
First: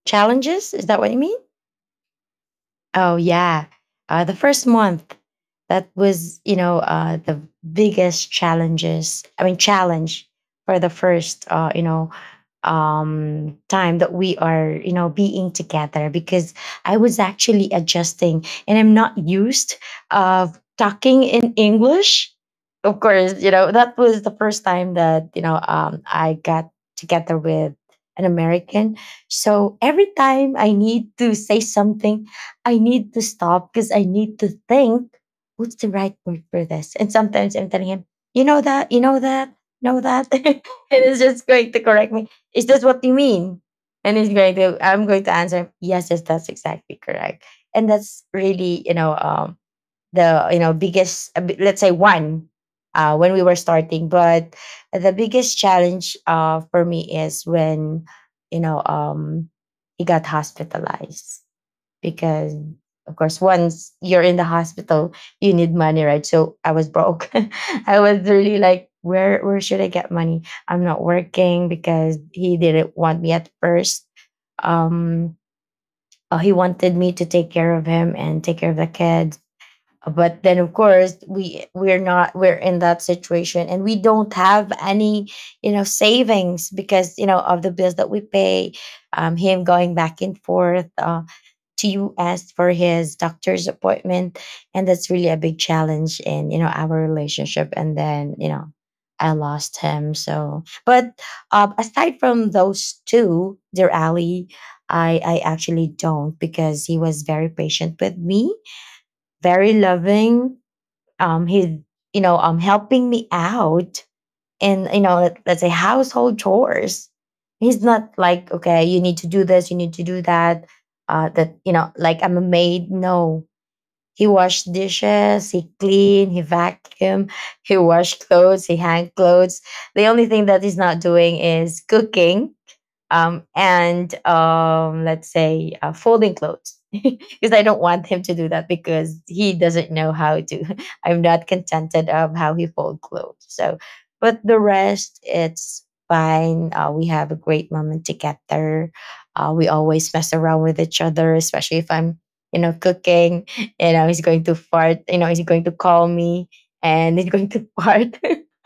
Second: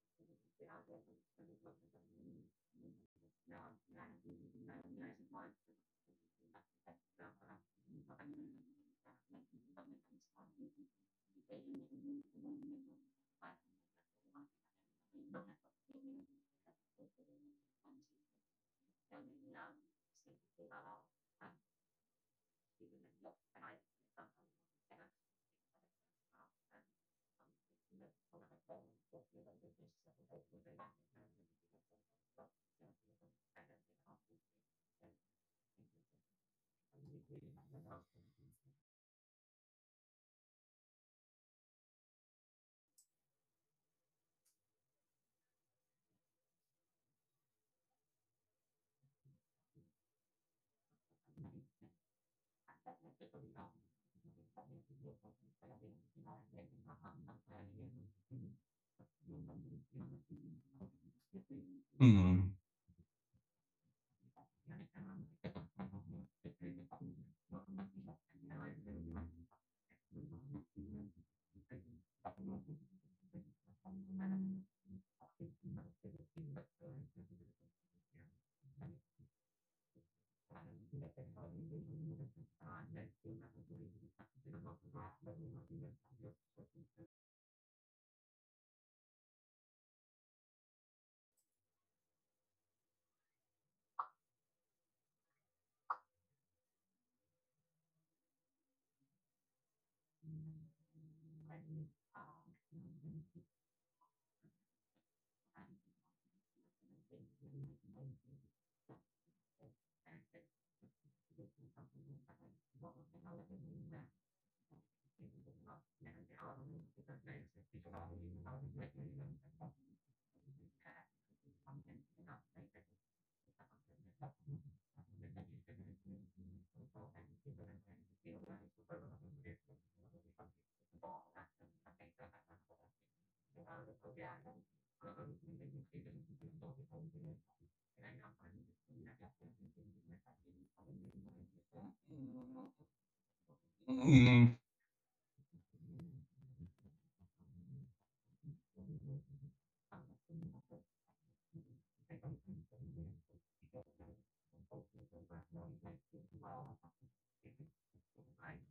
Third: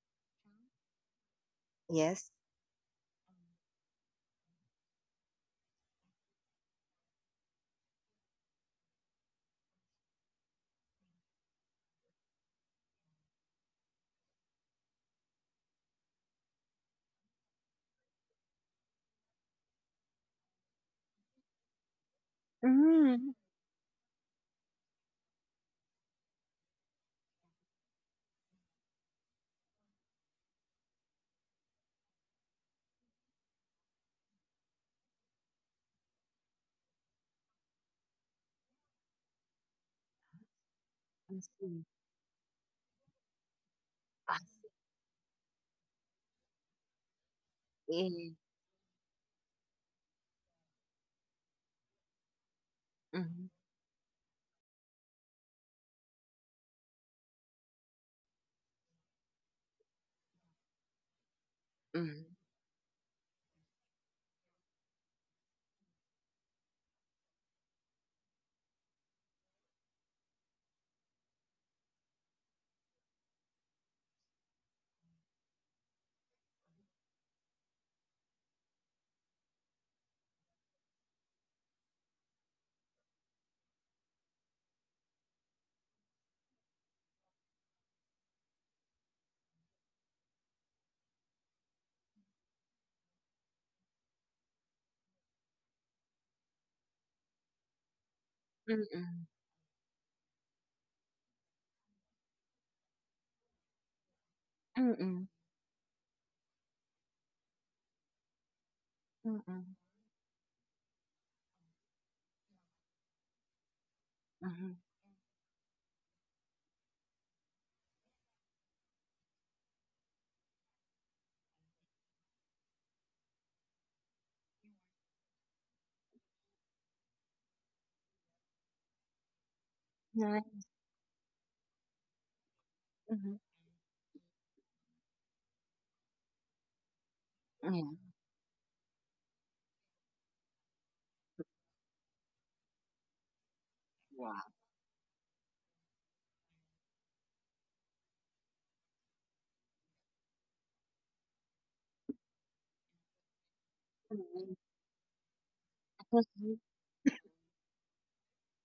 [SPEAKER 2] Challenges? Is that what you mean?
[SPEAKER 1] Yes.
[SPEAKER 2] Oh yeah, the first month that was the biggest challenges. I mean challenge for the first time that we are being together because I was actually adjusting and I'm not used of talking in English. Of
[SPEAKER 1] Mm-hmm.
[SPEAKER 2] course, you know that was the first time that I got together with an American. So every time I need to say something I need to stop because I need to think what's the right word for this. And sometimes I'm telling him, you know that, know that. [laughs] And it's
[SPEAKER 1] I
[SPEAKER 2] just going to
[SPEAKER 1] see.
[SPEAKER 2] correct me. Is this what you mean? And he's
[SPEAKER 1] I
[SPEAKER 2] going to, I'm going to answer, him, yes, yes, that's exactly correct. And that's
[SPEAKER 1] see.
[SPEAKER 2] really, the, biggest, a bi- let's say one, when we
[SPEAKER 1] Mm-hmm.
[SPEAKER 2] were starting. But the biggest challenge for me is when, you know, um, he got hospitalized
[SPEAKER 1] Mm-hmm.
[SPEAKER 2] because
[SPEAKER 3] Hmm.
[SPEAKER 2] of course once you're in the hospital you need money, right? So I was broke. [laughs] I was really like, where should I get money? I'm not working because he didn't want me at first. um he wanted me to take care of him and take care of the kids, but then of course we we're not we're in that situation and we don't have any savings because you know of the bills that we pay, him going back and forth to US for his doctor's appointment. And that's really a big challenge in, you know, our relationship. And then, you know,
[SPEAKER 1] Mm-hmm.
[SPEAKER 2] I lost him. So, but aside from those two, dear Ali, I actually don't, because he was very patient with me, very
[SPEAKER 1] Mm-hmm.
[SPEAKER 2] loving. He, you know, helping me out and let's say household chores, he's not like, okay, you need to do this, you need to do that, like I'm a maid. No, he washed dishes, he cleaned, he vacuumed, he washed clothes, he hang clothes. The only thing
[SPEAKER 1] Mm-hmm.
[SPEAKER 2] that he's not doing is cooking
[SPEAKER 1] Mhm.
[SPEAKER 2] and let's say folding clothes [laughs] because I don't
[SPEAKER 1] Yeah.
[SPEAKER 2] want him to do that because he doesn't know how to. [laughs] I'm not contented of how he fold clothes. So, but
[SPEAKER 1] Wow.
[SPEAKER 3] Mm.
[SPEAKER 2] the rest, it's fine. We have a great moment together. We always mess around with each other, especially if I'm, you know, cooking. [laughs] You know, he's going to
[SPEAKER 1] Mhm.
[SPEAKER 2] fart. You know, he's going to call me, and he's going to fart. [laughs]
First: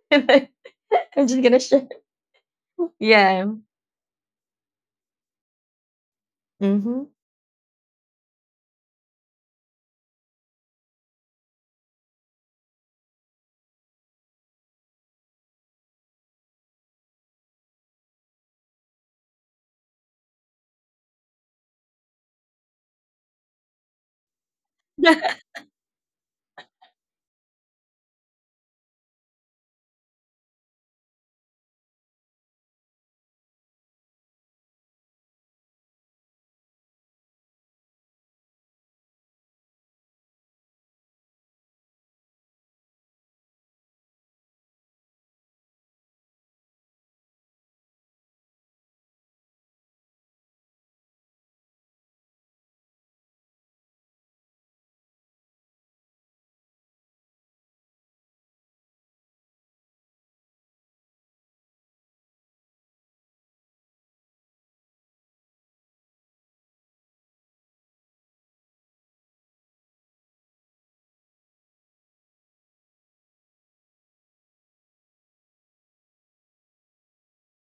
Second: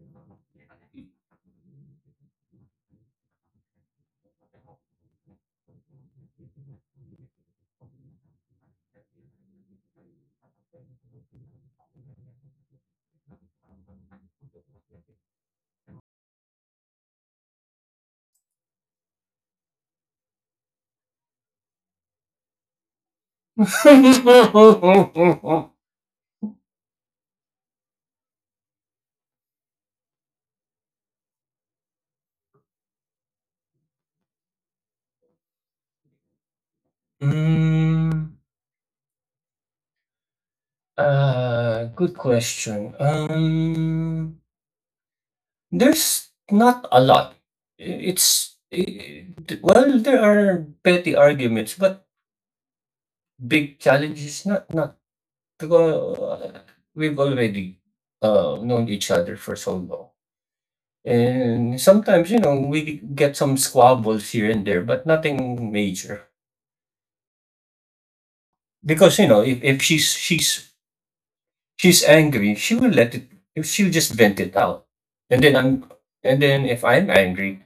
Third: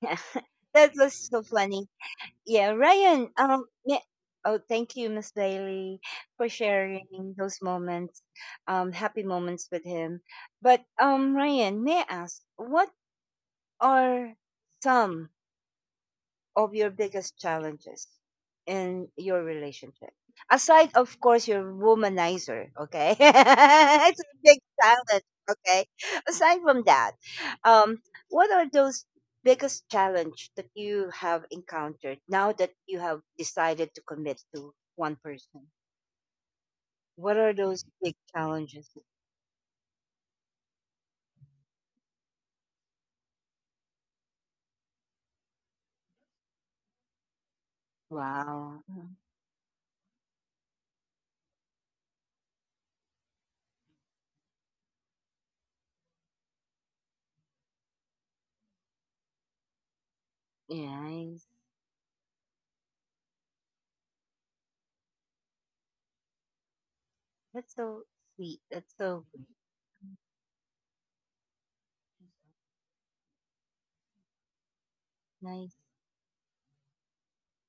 [SPEAKER 1] Yeah.
[SPEAKER 2] And I-
[SPEAKER 1] [laughs] That was
[SPEAKER 2] I'm
[SPEAKER 1] so
[SPEAKER 2] just gonna
[SPEAKER 1] funny.
[SPEAKER 2] share.
[SPEAKER 1] Yeah, Ryan,
[SPEAKER 2] Yeah.
[SPEAKER 1] yeah. Oh, thank you, Miss Bailey, for sharing those moments, happy moments with him. But Ryan, may I ask, what are some of your biggest challenges in your relationship? Aside, of course, your womanizer, okay? [laughs] It's a big challenge,
[SPEAKER 2] Mm-hmm.
[SPEAKER 1] okay? Aside from that, um, what are those biggest challenge that you have encountered now that you have decided to commit to one person? What are those
[SPEAKER 3] Mm,
[SPEAKER 1] big challenges?
[SPEAKER 3] Good question. There's not a lot.
[SPEAKER 1] Wow. Mhm.
[SPEAKER 3] Well, there are petty arguments, but big challenges, not because we've already known each other for so long,
[SPEAKER 1] Nice.
[SPEAKER 3] and sometimes you know we get some squabbles here and there, but nothing major.
[SPEAKER 1] That's so sweet. That's
[SPEAKER 3] Because
[SPEAKER 1] so
[SPEAKER 3] you know, if she's angry, she will let it. She'll just vent it out, and then
[SPEAKER 1] nice.
[SPEAKER 3] I'm, and then if I'm angry,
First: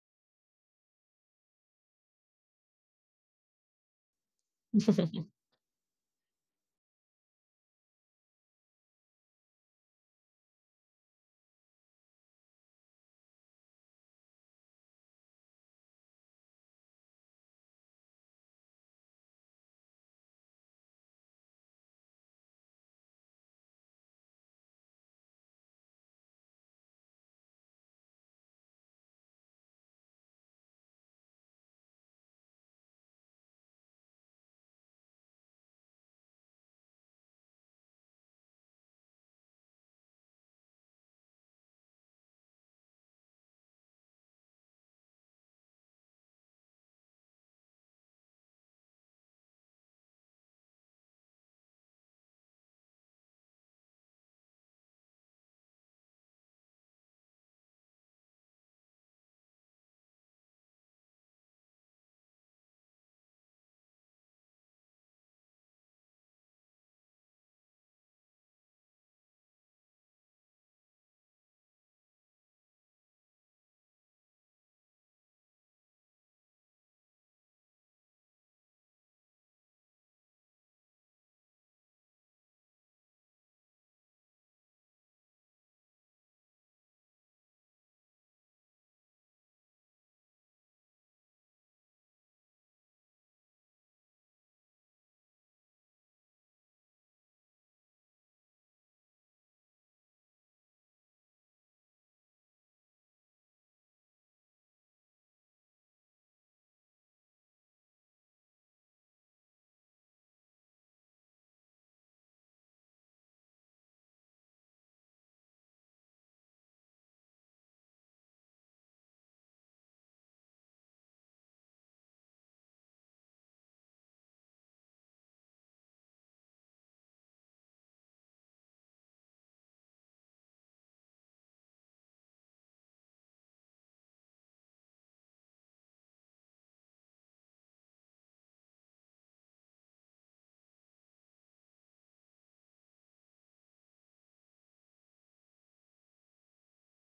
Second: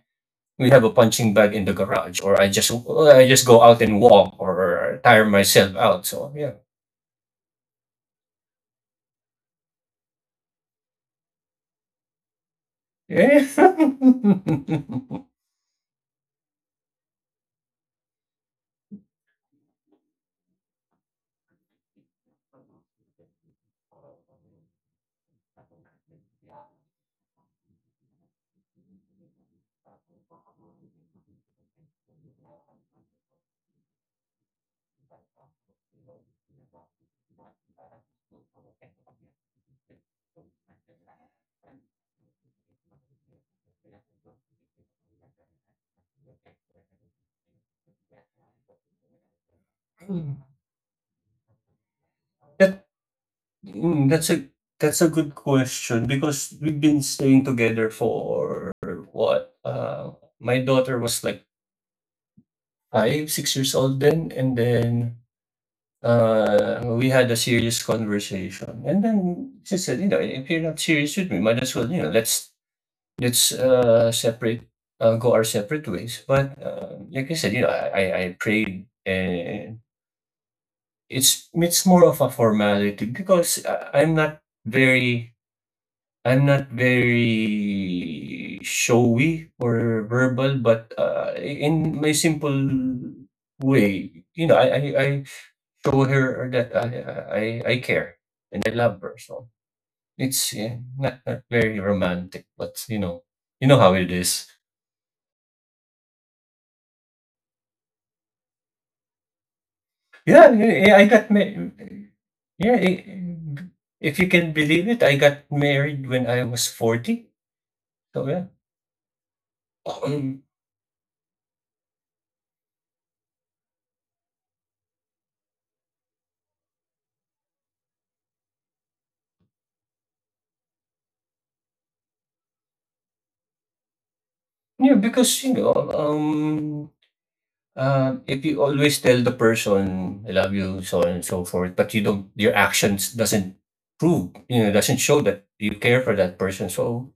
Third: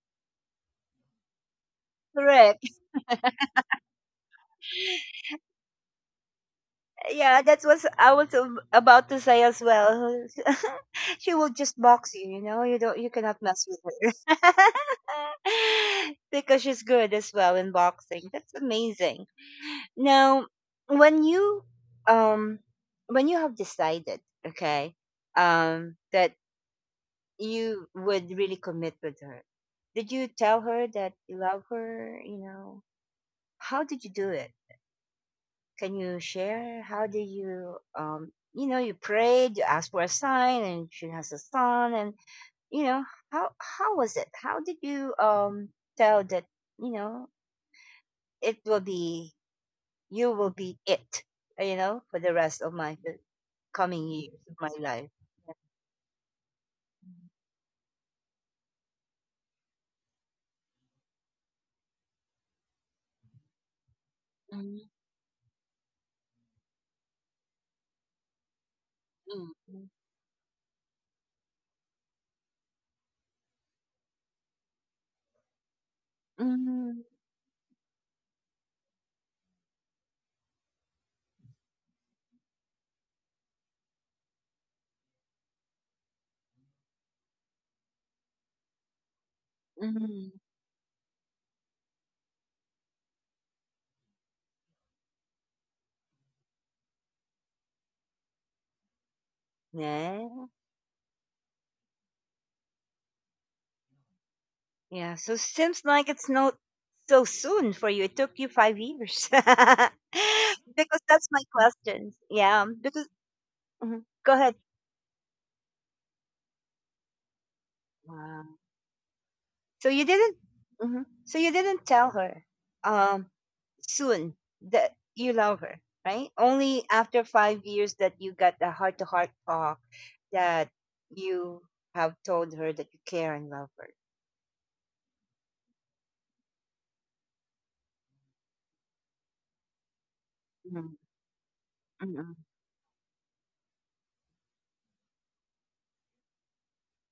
[SPEAKER 3] we have a punching bag in the garage,
[SPEAKER 1] Correct.
[SPEAKER 3] or I just go out and walk, or
[SPEAKER 1] [laughs]
[SPEAKER 3] tire
[SPEAKER 2] [laughs]
[SPEAKER 3] myself out. So yeah,
[SPEAKER 1] Yeah, that's what I was about to say as well. [laughs] She will just box you, you know. You cannot
[SPEAKER 3] yeah.
[SPEAKER 1] mess with
[SPEAKER 3] [laughs]
[SPEAKER 1] her, [laughs] because she's good as well in boxing. That's amazing. Now, when you, um, have decided, okay, that you would really commit with her, did you tell her that you love her? You know, how did you do it? Can you share how do you, you know you prayed, you asked for a sign and she has a son, and you know how was it? How did you tell that, you know it will be you will be it, for the rest of
[SPEAKER 3] that
[SPEAKER 1] my the coming
[SPEAKER 3] mm, that's
[SPEAKER 1] years
[SPEAKER 3] a
[SPEAKER 1] of my
[SPEAKER 3] that's
[SPEAKER 1] life.
[SPEAKER 3] a good question because we've been staying together for what? My daughter was like 5, 6 years old then, and
[SPEAKER 1] Mm-hmm.
[SPEAKER 3] then we had a serious conversation, and then she
[SPEAKER 1] Mm-hmm.
[SPEAKER 3] said, "You know, if you're not serious with me, might as well, you know, let's separate, go our separate ways." But like I said, you know, I prayed, and it's more of a formality because very I'm not very showy or
[SPEAKER 1] Mm-hmm.
[SPEAKER 3] verbal, but, in my simple way, you know, I show her that I I care and I love her, so it's,
[SPEAKER 1] Yeah.
[SPEAKER 3] not very romantic, but, you know how it is.
[SPEAKER 1] Yeah. So seems like it's not so soon for you. It took you 5 years. [laughs] Because
[SPEAKER 3] Yeah, yeah, I got
[SPEAKER 1] that's
[SPEAKER 3] ma
[SPEAKER 1] my question. Yeah.
[SPEAKER 3] yeah,
[SPEAKER 1] Because.
[SPEAKER 3] I
[SPEAKER 1] Mhm.
[SPEAKER 3] if you
[SPEAKER 1] Go
[SPEAKER 3] can
[SPEAKER 1] ahead.
[SPEAKER 3] believe it, I got married when I was 40, so yeah.
[SPEAKER 1] Wow. So
[SPEAKER 3] [clears throat]
[SPEAKER 1] you didn't.
[SPEAKER 3] um,
[SPEAKER 1] Mhm. So you didn't tell her, um, soon, that you love her, right? Only after 5 years that you got the heart-to-heart talk, that you have told her that you care and love her.
[SPEAKER 3] Yeah, because, you know, if you always tell the person I love you,
[SPEAKER 1] Mm-hmm.
[SPEAKER 3] so on and so forth, but you don't, your actions doesn't prove, doesn't show that you care for that person. So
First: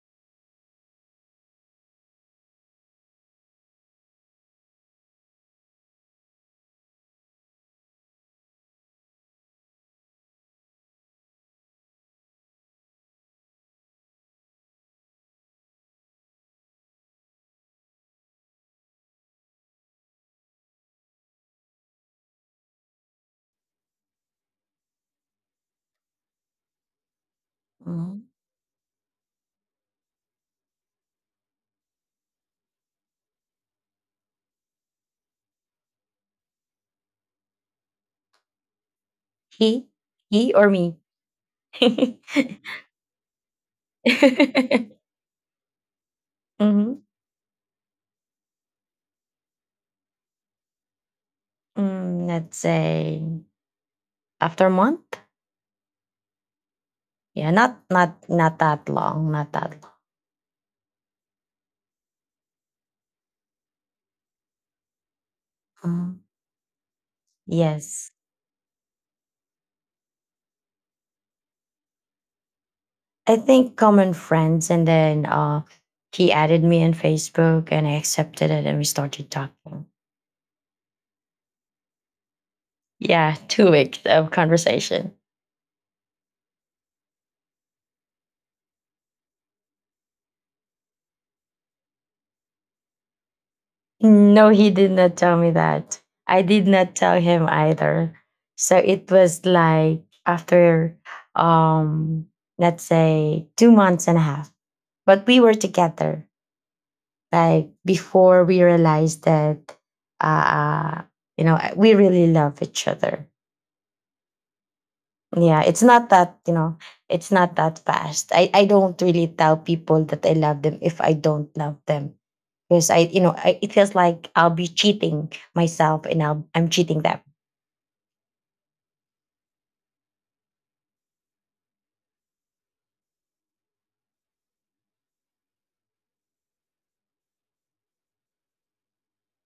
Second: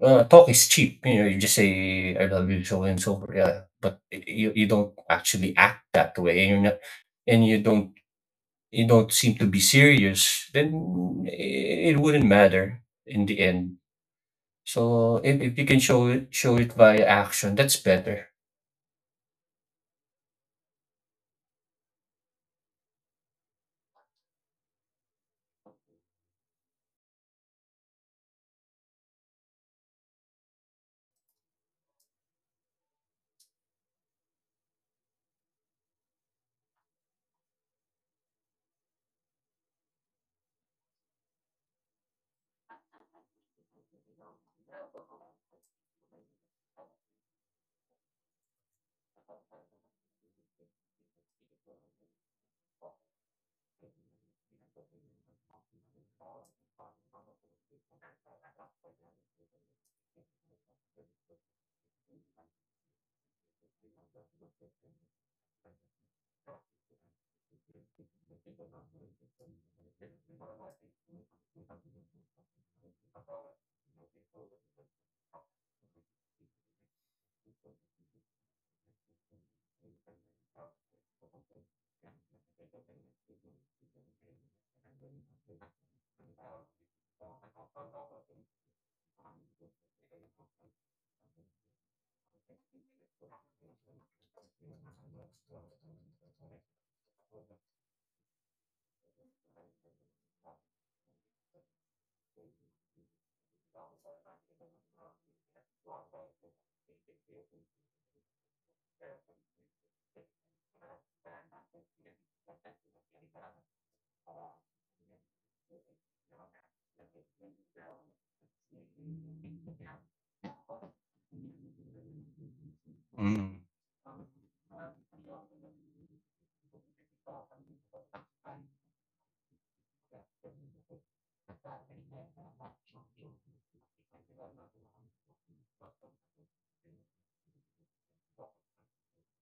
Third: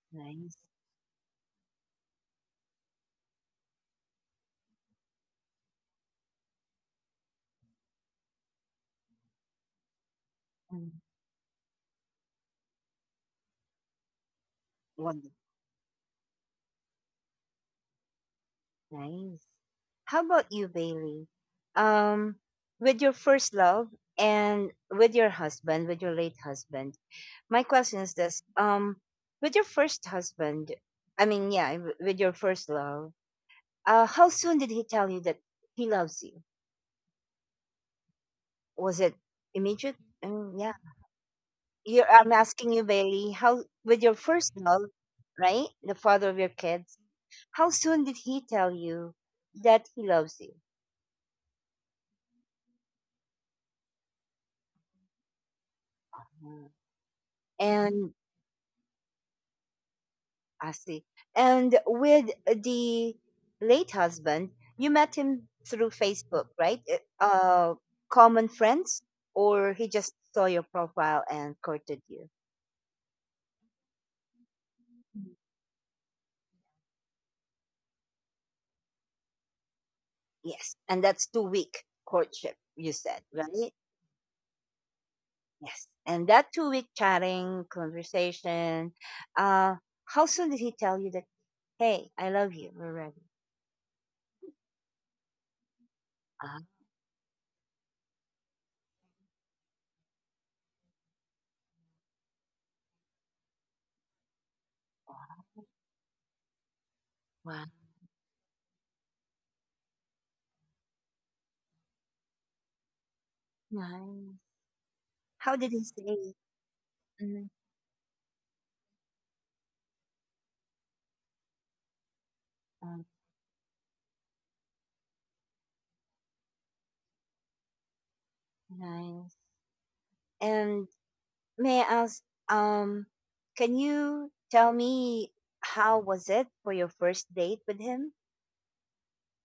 [SPEAKER 3] talk
[SPEAKER 1] Nice.
[SPEAKER 3] is cheap. You know, you just say I love you, so on and so forth. Yeah, but you don't actually act that way, and you're not, and you don't seem to be serious.
[SPEAKER 1] Mm.
[SPEAKER 3] Then it wouldn't matter in the end. So
[SPEAKER 1] Wonderful.
[SPEAKER 3] if you can show it via action, that's better.
[SPEAKER 1] Nice. How about you, Bailey? Um, with your first love and with your husband, with your late husband, my question is
[SPEAKER 2] Mhm.
[SPEAKER 1] this: with your first husband, I mean, yeah, with your first love, how soon did he tell you that he loves you? Was it
[SPEAKER 2] He?
[SPEAKER 1] immediate?
[SPEAKER 2] He
[SPEAKER 1] Mm,
[SPEAKER 2] or
[SPEAKER 1] yeah,
[SPEAKER 2] me?
[SPEAKER 1] you I'm asking
[SPEAKER 2] [laughs]
[SPEAKER 1] you, Bailey. How with your first love, right? The father of your
[SPEAKER 2] hmm
[SPEAKER 1] kids. How soon did he tell you that he loves you?
[SPEAKER 2] Mm, let's say after a month.
[SPEAKER 1] Mm.
[SPEAKER 2] Yeah,
[SPEAKER 1] And
[SPEAKER 2] not that long, not that long.
[SPEAKER 1] I see. And with the late husband, you met him through
[SPEAKER 2] Mhm.
[SPEAKER 1] Facebook, right? Uh, uh,
[SPEAKER 2] Yes,
[SPEAKER 1] common friends, or he just saw your profile and courted you?
[SPEAKER 2] I think common friends, and then he added me on Facebook, and I accepted it, and we started talking.
[SPEAKER 1] Yes. And that's 2-week courtship, you said,
[SPEAKER 2] Yeah, [laughs] two
[SPEAKER 1] right?
[SPEAKER 2] weeks of conversation.
[SPEAKER 1] Yes. And that 2-week chatting, conversation, uh, how soon did he tell you that, hey, I love you, we're ready?
[SPEAKER 2] No, he did not tell me that. I
[SPEAKER 1] Ah,
[SPEAKER 2] did not tell him either. So it was like after um let's say two months and a half. But we were together.
[SPEAKER 1] wow,
[SPEAKER 2] Like before we realized that uh you know we really love each other.
[SPEAKER 1] nice. How
[SPEAKER 2] Yeah,
[SPEAKER 1] did
[SPEAKER 2] it's
[SPEAKER 1] he say
[SPEAKER 2] not
[SPEAKER 1] it?
[SPEAKER 2] that, you know, it's
[SPEAKER 1] Mm.
[SPEAKER 2] not that fast. I don't really tell people that I love them if I don't love them. Because I,
[SPEAKER 1] um,
[SPEAKER 2] you know, I, it feels like I'll be cheating myself and I'll, I'm cheating them.
[SPEAKER 1] Nice. And, may I ask, um, can you tell me how was it for your first date with him?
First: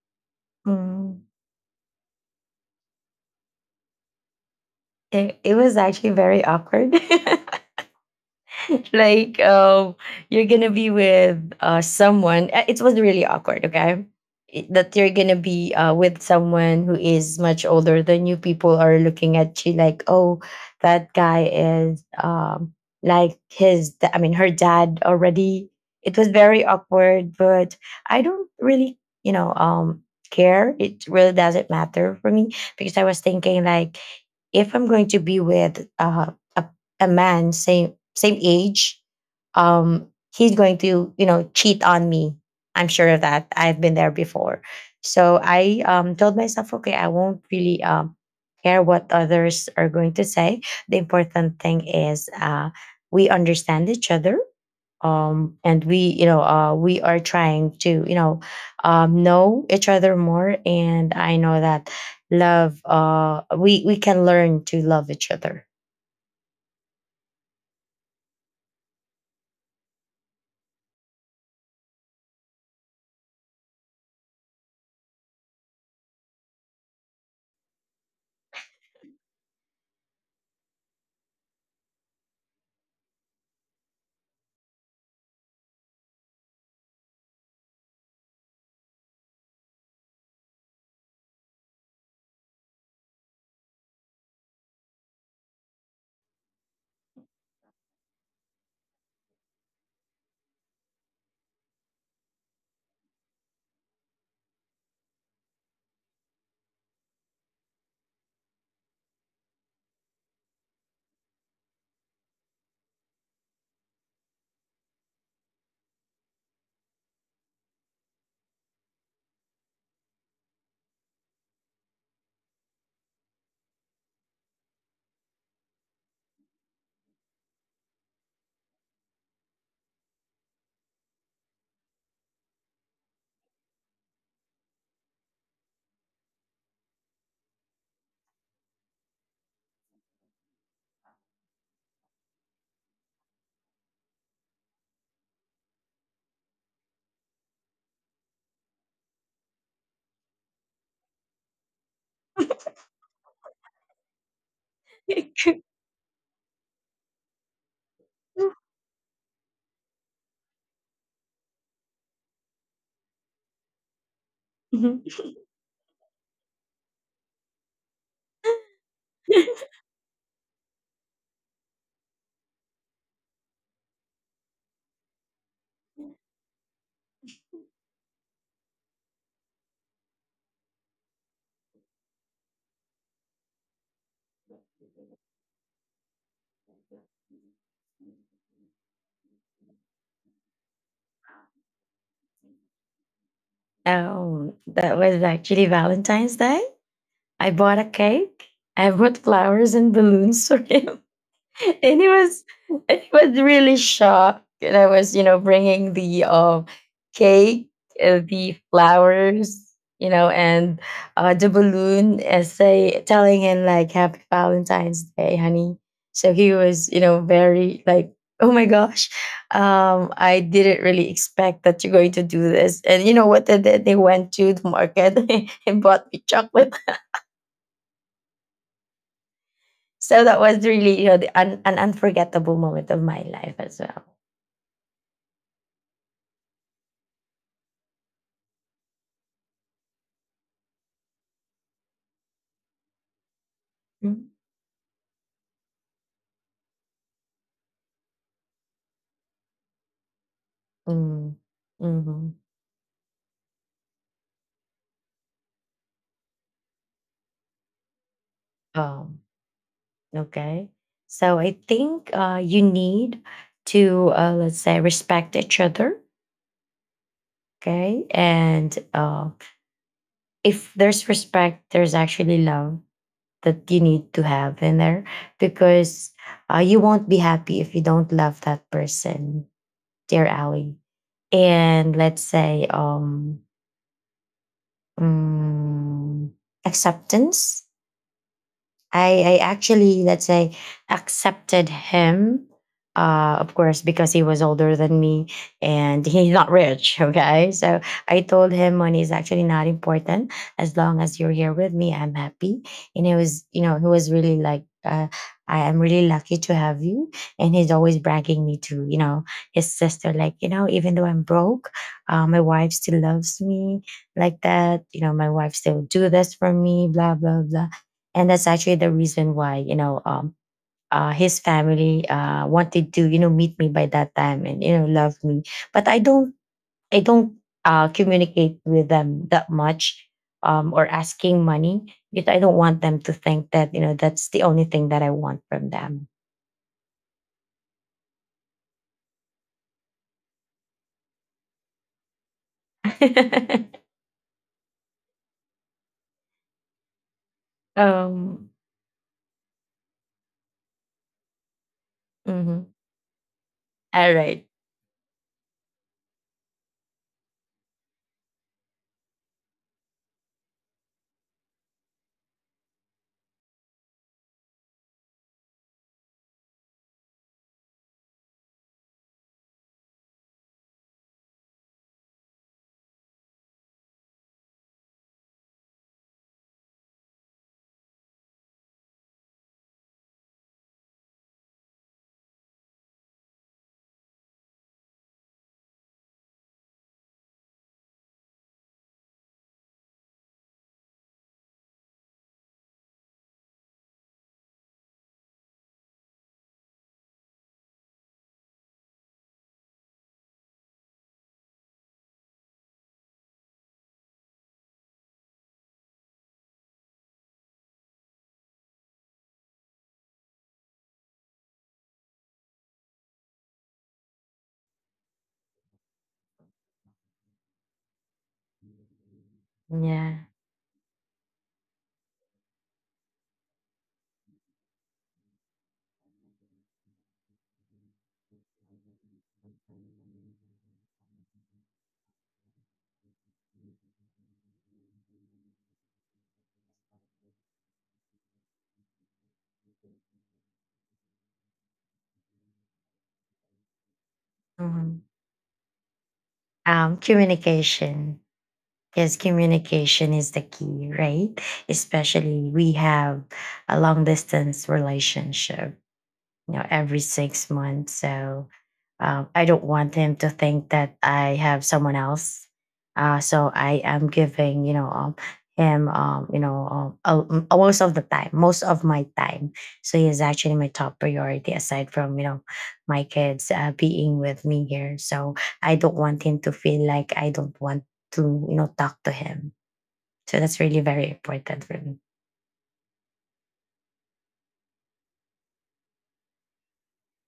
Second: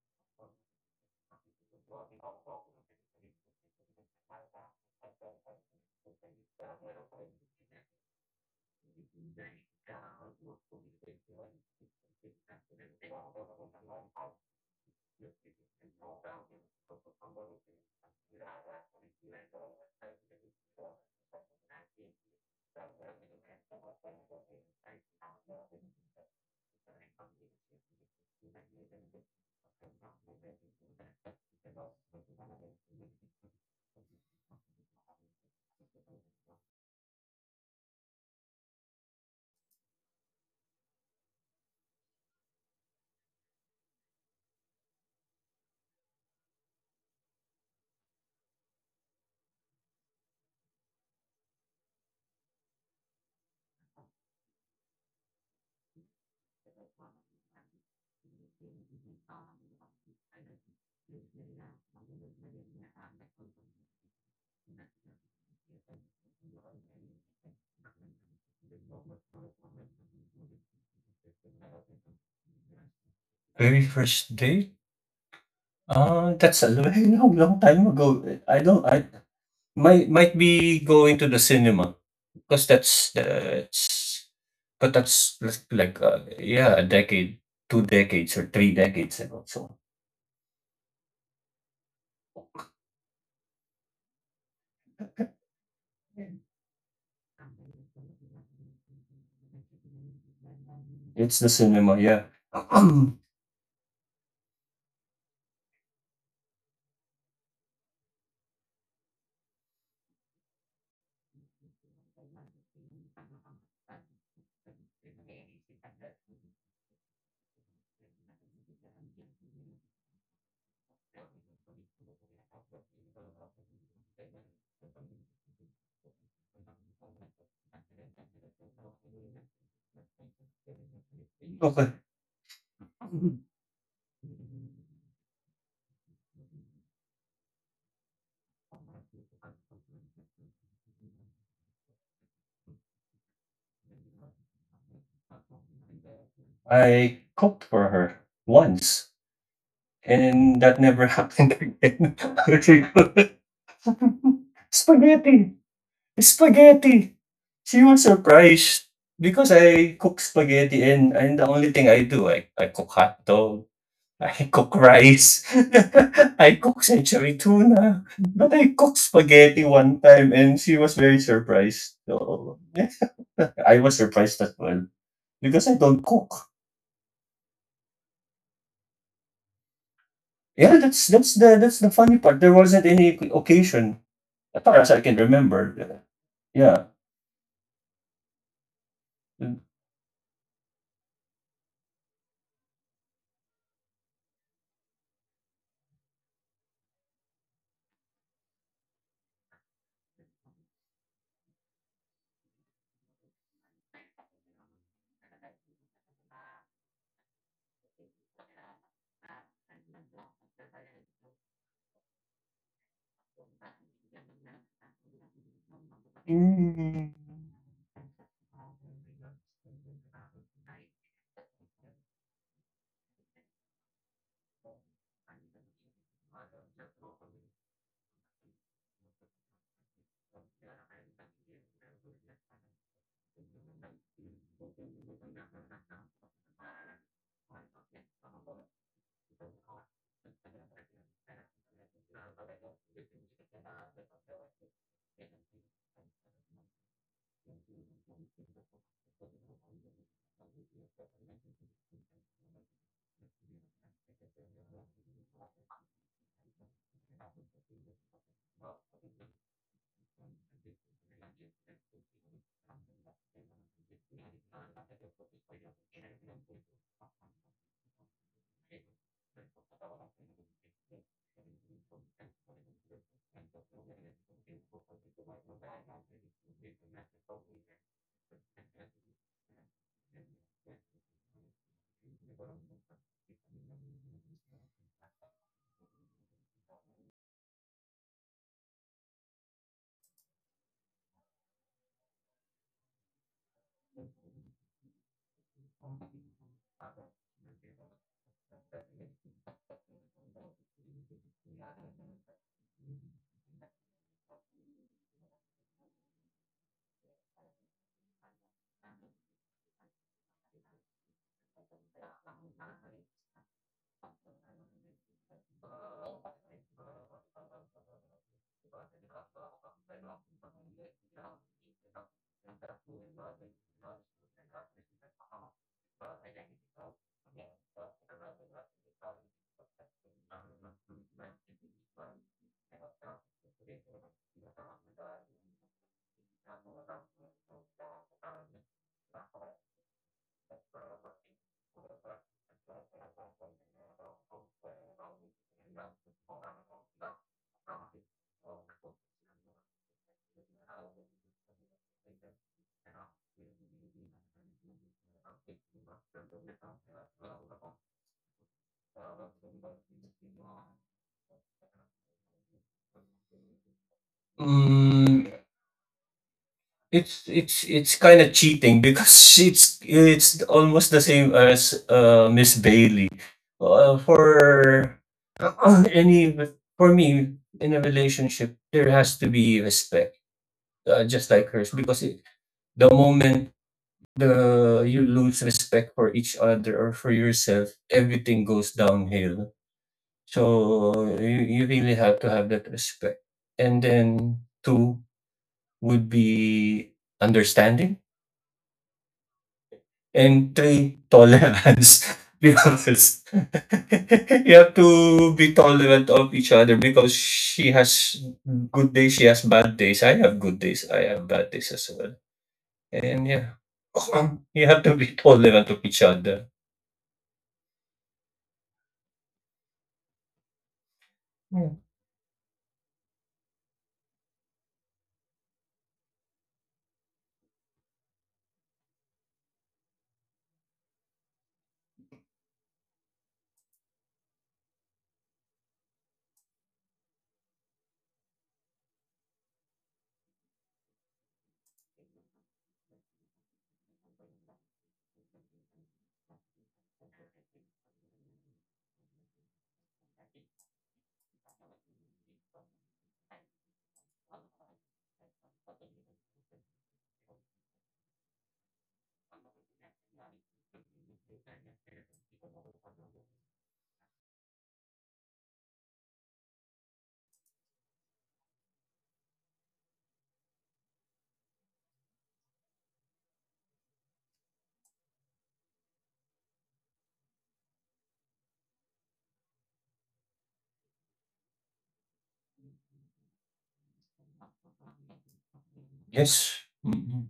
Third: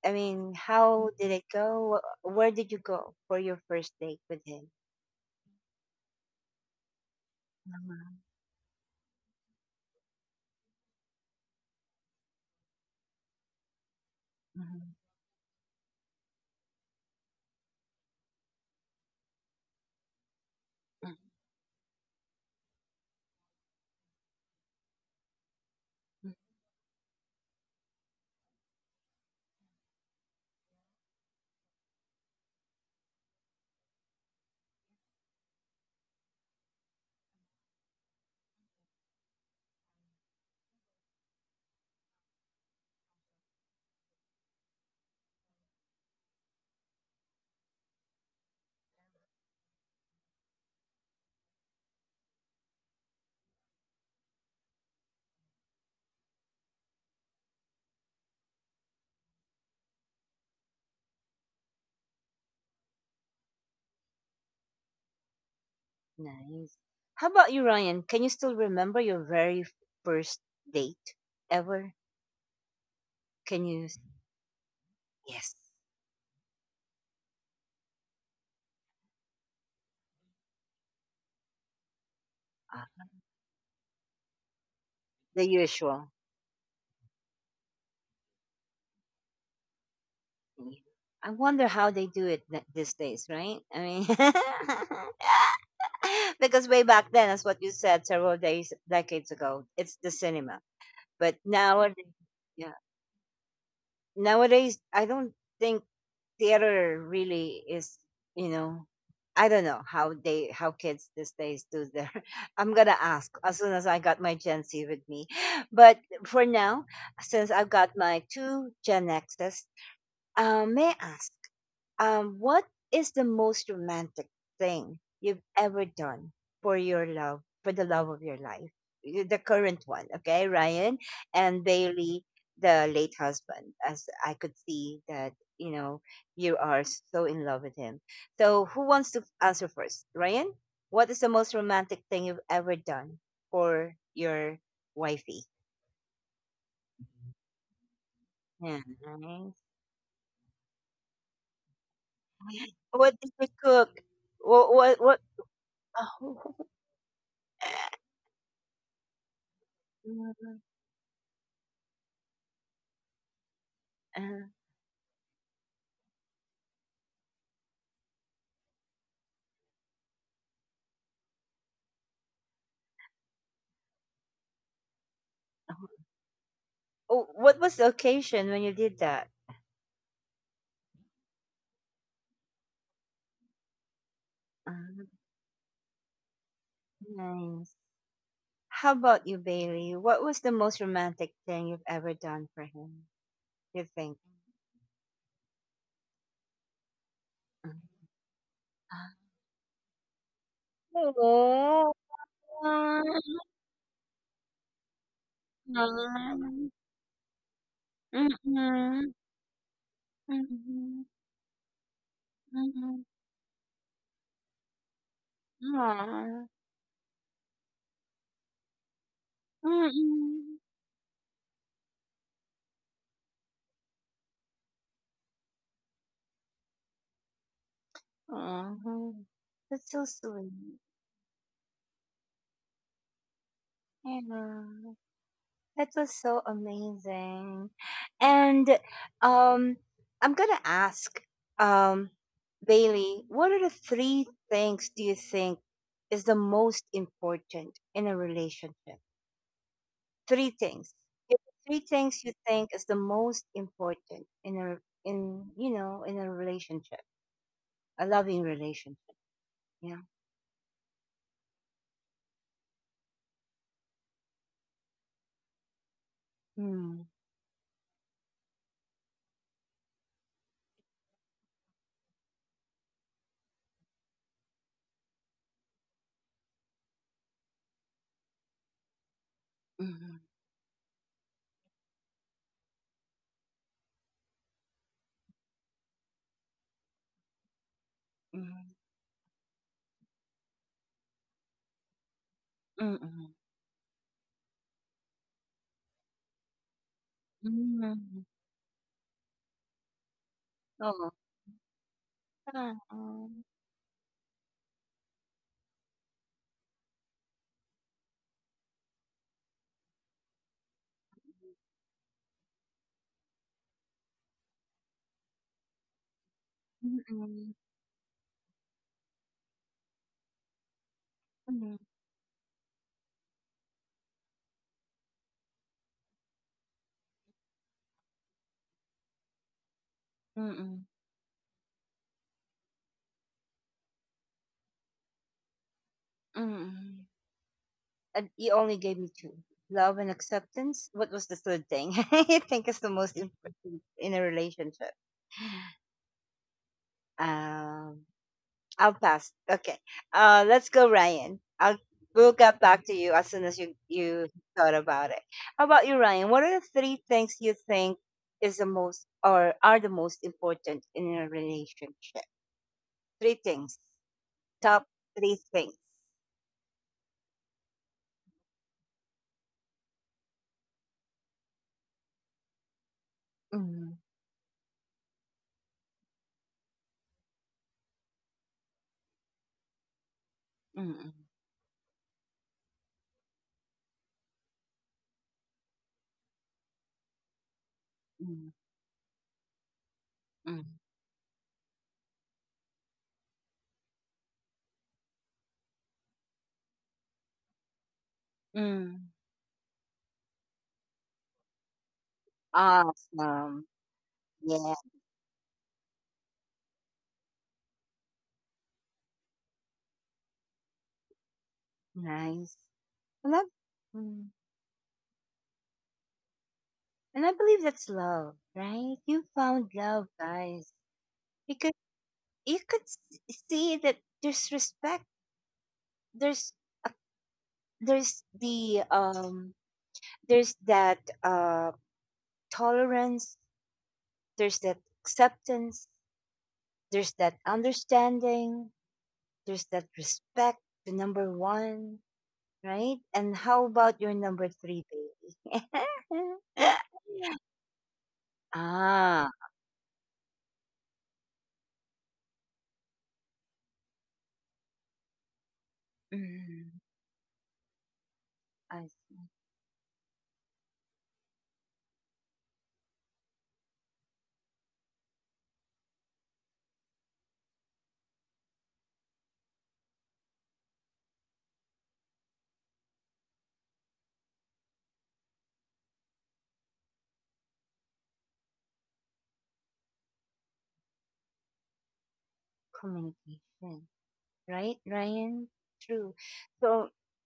[SPEAKER 1] I mean, how
[SPEAKER 2] Mm.
[SPEAKER 1] did it go? Where did you go for your first date with him?
[SPEAKER 2] It was actually very awkward. [laughs]
[SPEAKER 1] Mhm,
[SPEAKER 2] [laughs] Like you're gonna be with someone, it was really awkward, okay. That
[SPEAKER 1] mhm,
[SPEAKER 2] you're gonna be with someone who is much older than you, people are looking at you like, oh, that
[SPEAKER 1] mhm,
[SPEAKER 2] guy is like I mean, her dad already. It was
[SPEAKER 1] mhm.
[SPEAKER 2] very awkward, but I don't really, you know, care. It really doesn't matter for me because I was thinking like if I'm going to be with a man same same age, um, he's going to you know cheat on me. I'm sure of that. I've been there before. So I, told myself, okay, I won't really, care what others are going to say. The important thing is we understand each other, and we, you know, we are trying to, you know, know each other more, and I know that love, we can learn to love each other.
[SPEAKER 1] Nice. How about you, Ryan? Can you still remember your very first date ever? Can you?
[SPEAKER 3] Very first date.
[SPEAKER 1] Yes,
[SPEAKER 3] That's a very long, [laughs] long time ago. I don't. I
[SPEAKER 2] [laughs]
[SPEAKER 3] might be going to the cinema because
[SPEAKER 1] uh,
[SPEAKER 3] that's
[SPEAKER 1] the
[SPEAKER 3] like
[SPEAKER 1] usual.
[SPEAKER 3] yeah, a decade, 2 decades, or 3 decades ago. So
[SPEAKER 1] Yeah. I wonder how they do it these days, right? I mean, [laughs] [laughs] because way back then, as what you said, several days decades ago, it's the cinema. But
[SPEAKER 3] it's the cinema.
[SPEAKER 1] nowadays,
[SPEAKER 3] Yeah.
[SPEAKER 1] yeah, nowadays I don't think theater really is. You know, I don't know how kids these days do their. [laughs] I'm gonna ask as soon as I got my Gen Z with me. But for now, since I've got my two Gen Xs, may I ask, what is the most romantic thing you've ever done for your love, for the love of your life? The current one, okay, Ryan
[SPEAKER 3] [clears throat]
[SPEAKER 1] and
[SPEAKER 3] Okay.
[SPEAKER 1] Bailey, the late husband, as I could see that, you know, you are so in love with him. So, who wants to answer first? Ryan, what is the most romantic thing you've ever done for your wifey?
[SPEAKER 3] I cooked for her
[SPEAKER 1] Yeah.
[SPEAKER 3] once, and that never happened [laughs] again.
[SPEAKER 1] What
[SPEAKER 3] [laughs]
[SPEAKER 1] did you cook? What, what?
[SPEAKER 3] Spaghetti,
[SPEAKER 1] [laughs]
[SPEAKER 3] spaghetti. She was surprised because I cook spaghetti and the only thing I do, I cook hotdog, [laughs] I
[SPEAKER 1] Oh.
[SPEAKER 3] cook
[SPEAKER 2] Mhm.
[SPEAKER 3] rice, [laughs] I cook century tuna, but I cooked spaghetti one time and she was very surprised. So, yeah, I was surprised as well because I don't cook.
[SPEAKER 1] Oh, what was the occasion when you did that?
[SPEAKER 3] Yeah, that's the funny part. There wasn't any occasion as far as I
[SPEAKER 1] Ah,
[SPEAKER 3] can remember. Yeah.
[SPEAKER 1] nice. How about you,
[SPEAKER 3] Yeah.
[SPEAKER 1] Bailey? What was the most romantic thing you've ever done for him? You think?
[SPEAKER 2] Oh, that was actually Valentine's Day. I bought
[SPEAKER 1] Mm.
[SPEAKER 2] a cake. I bought flowers and balloons for him. [laughs]
[SPEAKER 1] Oh.
[SPEAKER 2] And he was, and he was
[SPEAKER 1] [laughs]
[SPEAKER 2] really shocked, and I was, you know, bringing the
[SPEAKER 1] Mm-mm.
[SPEAKER 2] cake, the
[SPEAKER 1] Mm-mm.
[SPEAKER 2] flowers, you know, and
[SPEAKER 1] Mm-mm.
[SPEAKER 2] the balloon and say
[SPEAKER 1] Mm-mm.
[SPEAKER 2] telling him like, happy Valentine's Day, honey. So
[SPEAKER 1] Aw.
[SPEAKER 2] he was, you
[SPEAKER 3] Mm.
[SPEAKER 2] know, very like, oh my gosh, I
[SPEAKER 1] Mm-mm.
[SPEAKER 2] didn't really expect that you're going to do this. And you know what they did? They went to the market [laughs] and bought me chocolate.
[SPEAKER 1] Aw. That's
[SPEAKER 2] [laughs]
[SPEAKER 1] so
[SPEAKER 2] So that
[SPEAKER 1] sweet.
[SPEAKER 2] was really, you know, the an unforgettable moment of my life as well.
[SPEAKER 1] Yeah. That was so amazing. And, um, I'm going to ask, um, Bailey, what are the
[SPEAKER 2] Mm,
[SPEAKER 1] three things do you think is the most important in a relationship? Three things.
[SPEAKER 2] mm,
[SPEAKER 1] If Three things
[SPEAKER 2] mhm.
[SPEAKER 1] you think is the most important in a in you know in a relationship, a loving
[SPEAKER 2] Um.
[SPEAKER 1] relationship. Yeah.
[SPEAKER 2] Okay. So I think you need to let's say respect each other,
[SPEAKER 1] Mm,
[SPEAKER 2] okay? And if there's respect, there's actually love that you need to have in there, because you won't be happy if you don't love that person,
[SPEAKER 1] mm,
[SPEAKER 2] dear Ali. And let's say mm, acceptance.
[SPEAKER 1] mm,
[SPEAKER 2] I actually, let's say, accepted him.
[SPEAKER 1] mm,
[SPEAKER 2] Of course, because he was older than me and he's not rich. [laughs] Okay, so
[SPEAKER 1] mm,
[SPEAKER 2] I
[SPEAKER 1] mm.
[SPEAKER 2] told him money is actually not important. As long
[SPEAKER 1] Oh.
[SPEAKER 2] as you're here with me, I'm happy. And it
[SPEAKER 1] Ah,
[SPEAKER 2] was, you know, he was really like, I am really lucky to have you. And he's always bragging me to, you know, his sister like, you know, even though I'm broke, my wife still loves me like that. You know, my wife still do this for me.
[SPEAKER 1] mm,
[SPEAKER 2] Blah blah
[SPEAKER 1] mm,
[SPEAKER 2] blah. And that's actually the reason why, you know, his
[SPEAKER 1] mm,
[SPEAKER 2] family wanted to, you know, meet me by that time and you know love me, but I don't communicate with them that much,
[SPEAKER 1] mm.
[SPEAKER 2] or
[SPEAKER 1] Mm.
[SPEAKER 2] asking money because I don't want them to think that you know that's the only thing that I want from them.
[SPEAKER 1] Mm. And you only gave me two, love and acceptance. What was the third thing [laughs] I think is the most
[SPEAKER 2] [laughs]
[SPEAKER 1] important in a relationship? Um,
[SPEAKER 2] um
[SPEAKER 1] I'll pass. Okay. Let's go, Ryan. I'll we'll get
[SPEAKER 2] mhm.
[SPEAKER 1] back to you as soon as you
[SPEAKER 2] All
[SPEAKER 1] you
[SPEAKER 2] right.
[SPEAKER 1] thought about it. How about you, Ryan? What are the three things you think is the most, or are the most important in a relationship? Three things. Top
[SPEAKER 3] Mm,
[SPEAKER 1] three things.
[SPEAKER 3] it's kind of cheating because [laughs] it's almost the same as Miss Bailey.
[SPEAKER 1] Mm,
[SPEAKER 3] For [clears throat] any for me in a relationship, there has to be respect.
[SPEAKER 1] mm,
[SPEAKER 3] Just like hers because the moment the you lose respect for each other or for yourself, everything
[SPEAKER 1] mm,
[SPEAKER 3] goes downhill.
[SPEAKER 1] mm,
[SPEAKER 3] So you really have to have that respect. And then two would be understanding,
[SPEAKER 1] mm.
[SPEAKER 3] and three tolerance [laughs] because [laughs]
[SPEAKER 1] Awesome.
[SPEAKER 3] you have
[SPEAKER 1] Yeah,
[SPEAKER 3] to be tolerant of each other because she has good days, she has bad days. I have good days, I have bad days as well.
[SPEAKER 1] nice.
[SPEAKER 3] And
[SPEAKER 1] And I,
[SPEAKER 3] yeah, [clears throat]
[SPEAKER 1] mm,
[SPEAKER 3] you have to be tolerant of each other.
[SPEAKER 1] and I believe that's love, right? You found love,
[SPEAKER 2] Yeah.
[SPEAKER 1] guys, because you could see that there's respect. There's there's the um there's that tolerance. There's that acceptance. There's that understanding. There's that respect to number one, right? And how about your number three,
[SPEAKER 2] Mhm.
[SPEAKER 1] baby? [laughs]
[SPEAKER 2] Communication. Yes,
[SPEAKER 1] Ah.
[SPEAKER 2] communication is the key, right? Especially we have a long distance relationship, you know,
[SPEAKER 1] Mm,
[SPEAKER 2] every six months. So
[SPEAKER 1] I see.
[SPEAKER 2] I don't want him to think that I have someone else. So I am giving, you know, him, most of the time, most of my time. So he is actually my top priority aside from, you know, my kids being with me here. So I don't want him to feel like I don't want to, you know, talk to him. So that's really very important for me.
[SPEAKER 1] Communication, right, Ryan? True.
[SPEAKER 3] Yes.
[SPEAKER 1] So,
[SPEAKER 3] Mhm.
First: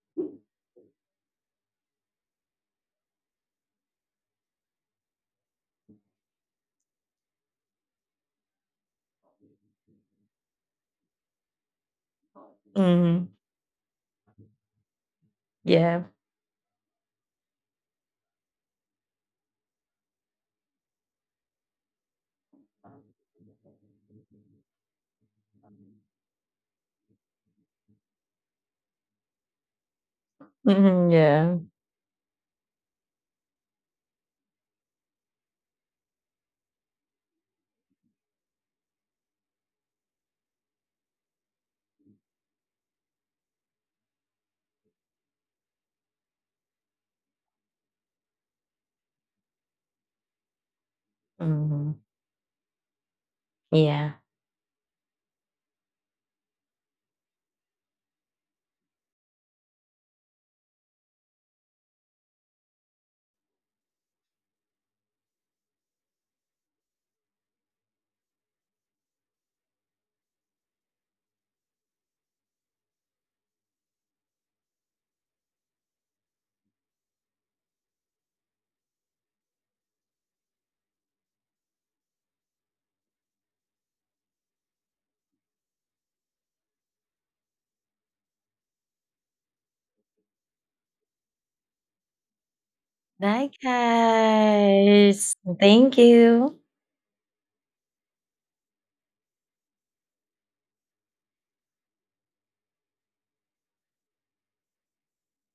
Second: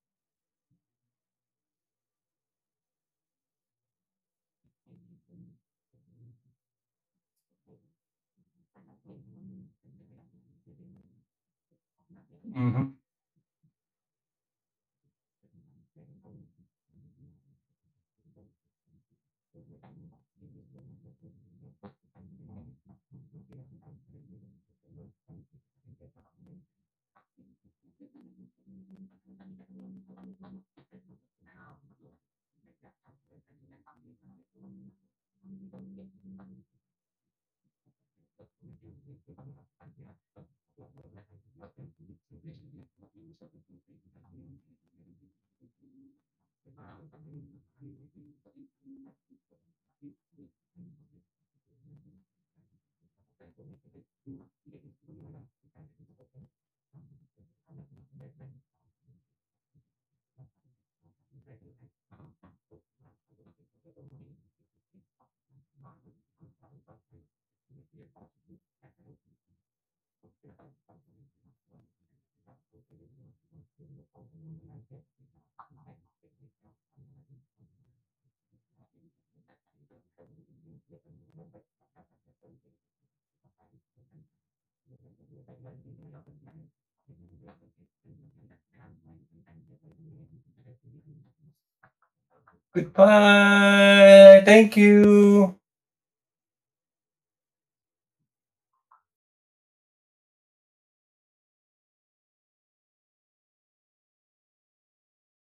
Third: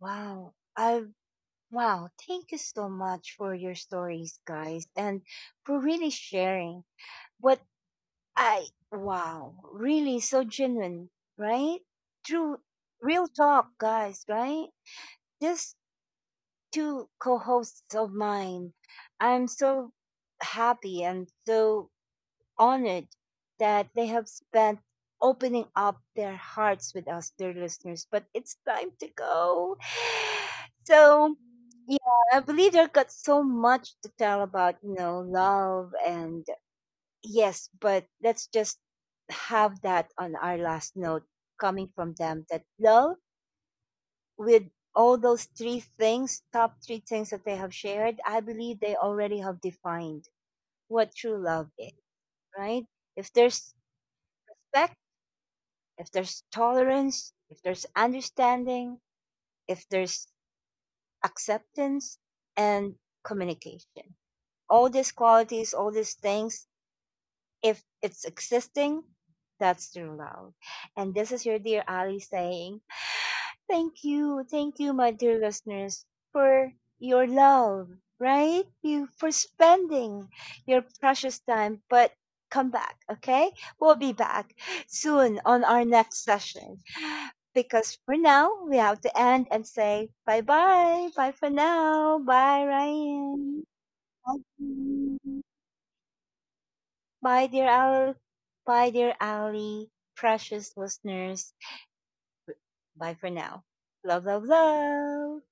[SPEAKER 1] wow, I wow, thank you so much for your stories, guys, and for really sharing, what I wow, really so genuine, right? True,
[SPEAKER 3] Mhm.
[SPEAKER 1] real
[SPEAKER 2] Mhm.
[SPEAKER 1] talk, guys, right? Just
[SPEAKER 2] Yeah.
[SPEAKER 1] two co-hosts of mine. I'm so happy and so honored that they have spent opening up their hearts with us, dear listeners. But it's time to go. [sighs]
[SPEAKER 2] Mhm,
[SPEAKER 1] So,
[SPEAKER 2] yeah.
[SPEAKER 1] yeah, I believe they've got so much to tell about, love, and yes, but let's just have that on our last note coming from them, that love with all those three things, top three things that they have shared, I believe they already have defined what true love
[SPEAKER 2] Mhm.
[SPEAKER 1] is, right? If there's
[SPEAKER 2] Yeah.
[SPEAKER 1] respect, if there's tolerance, if there's understanding, if there's acceptance and communication. All these qualities, all these things, if it's existing, that's true love. And this is your dear Ali saying, thank you, thank you, my dear listeners, for your love, right? You for spending your precious time, but come back, okay? We'll be back soon on our next session. Because for now we have to end and say bye bye. Bye for now. Bye,
[SPEAKER 2] Bye,
[SPEAKER 1] Ryan. Bye,
[SPEAKER 3] Goodbye. Thank
[SPEAKER 2] guys.
[SPEAKER 1] Jean.
[SPEAKER 3] you.
[SPEAKER 2] Thank you.
[SPEAKER 1] Bye, dear Al. Bye, dear Ali. Precious listeners. Bye for now. Love, love, love.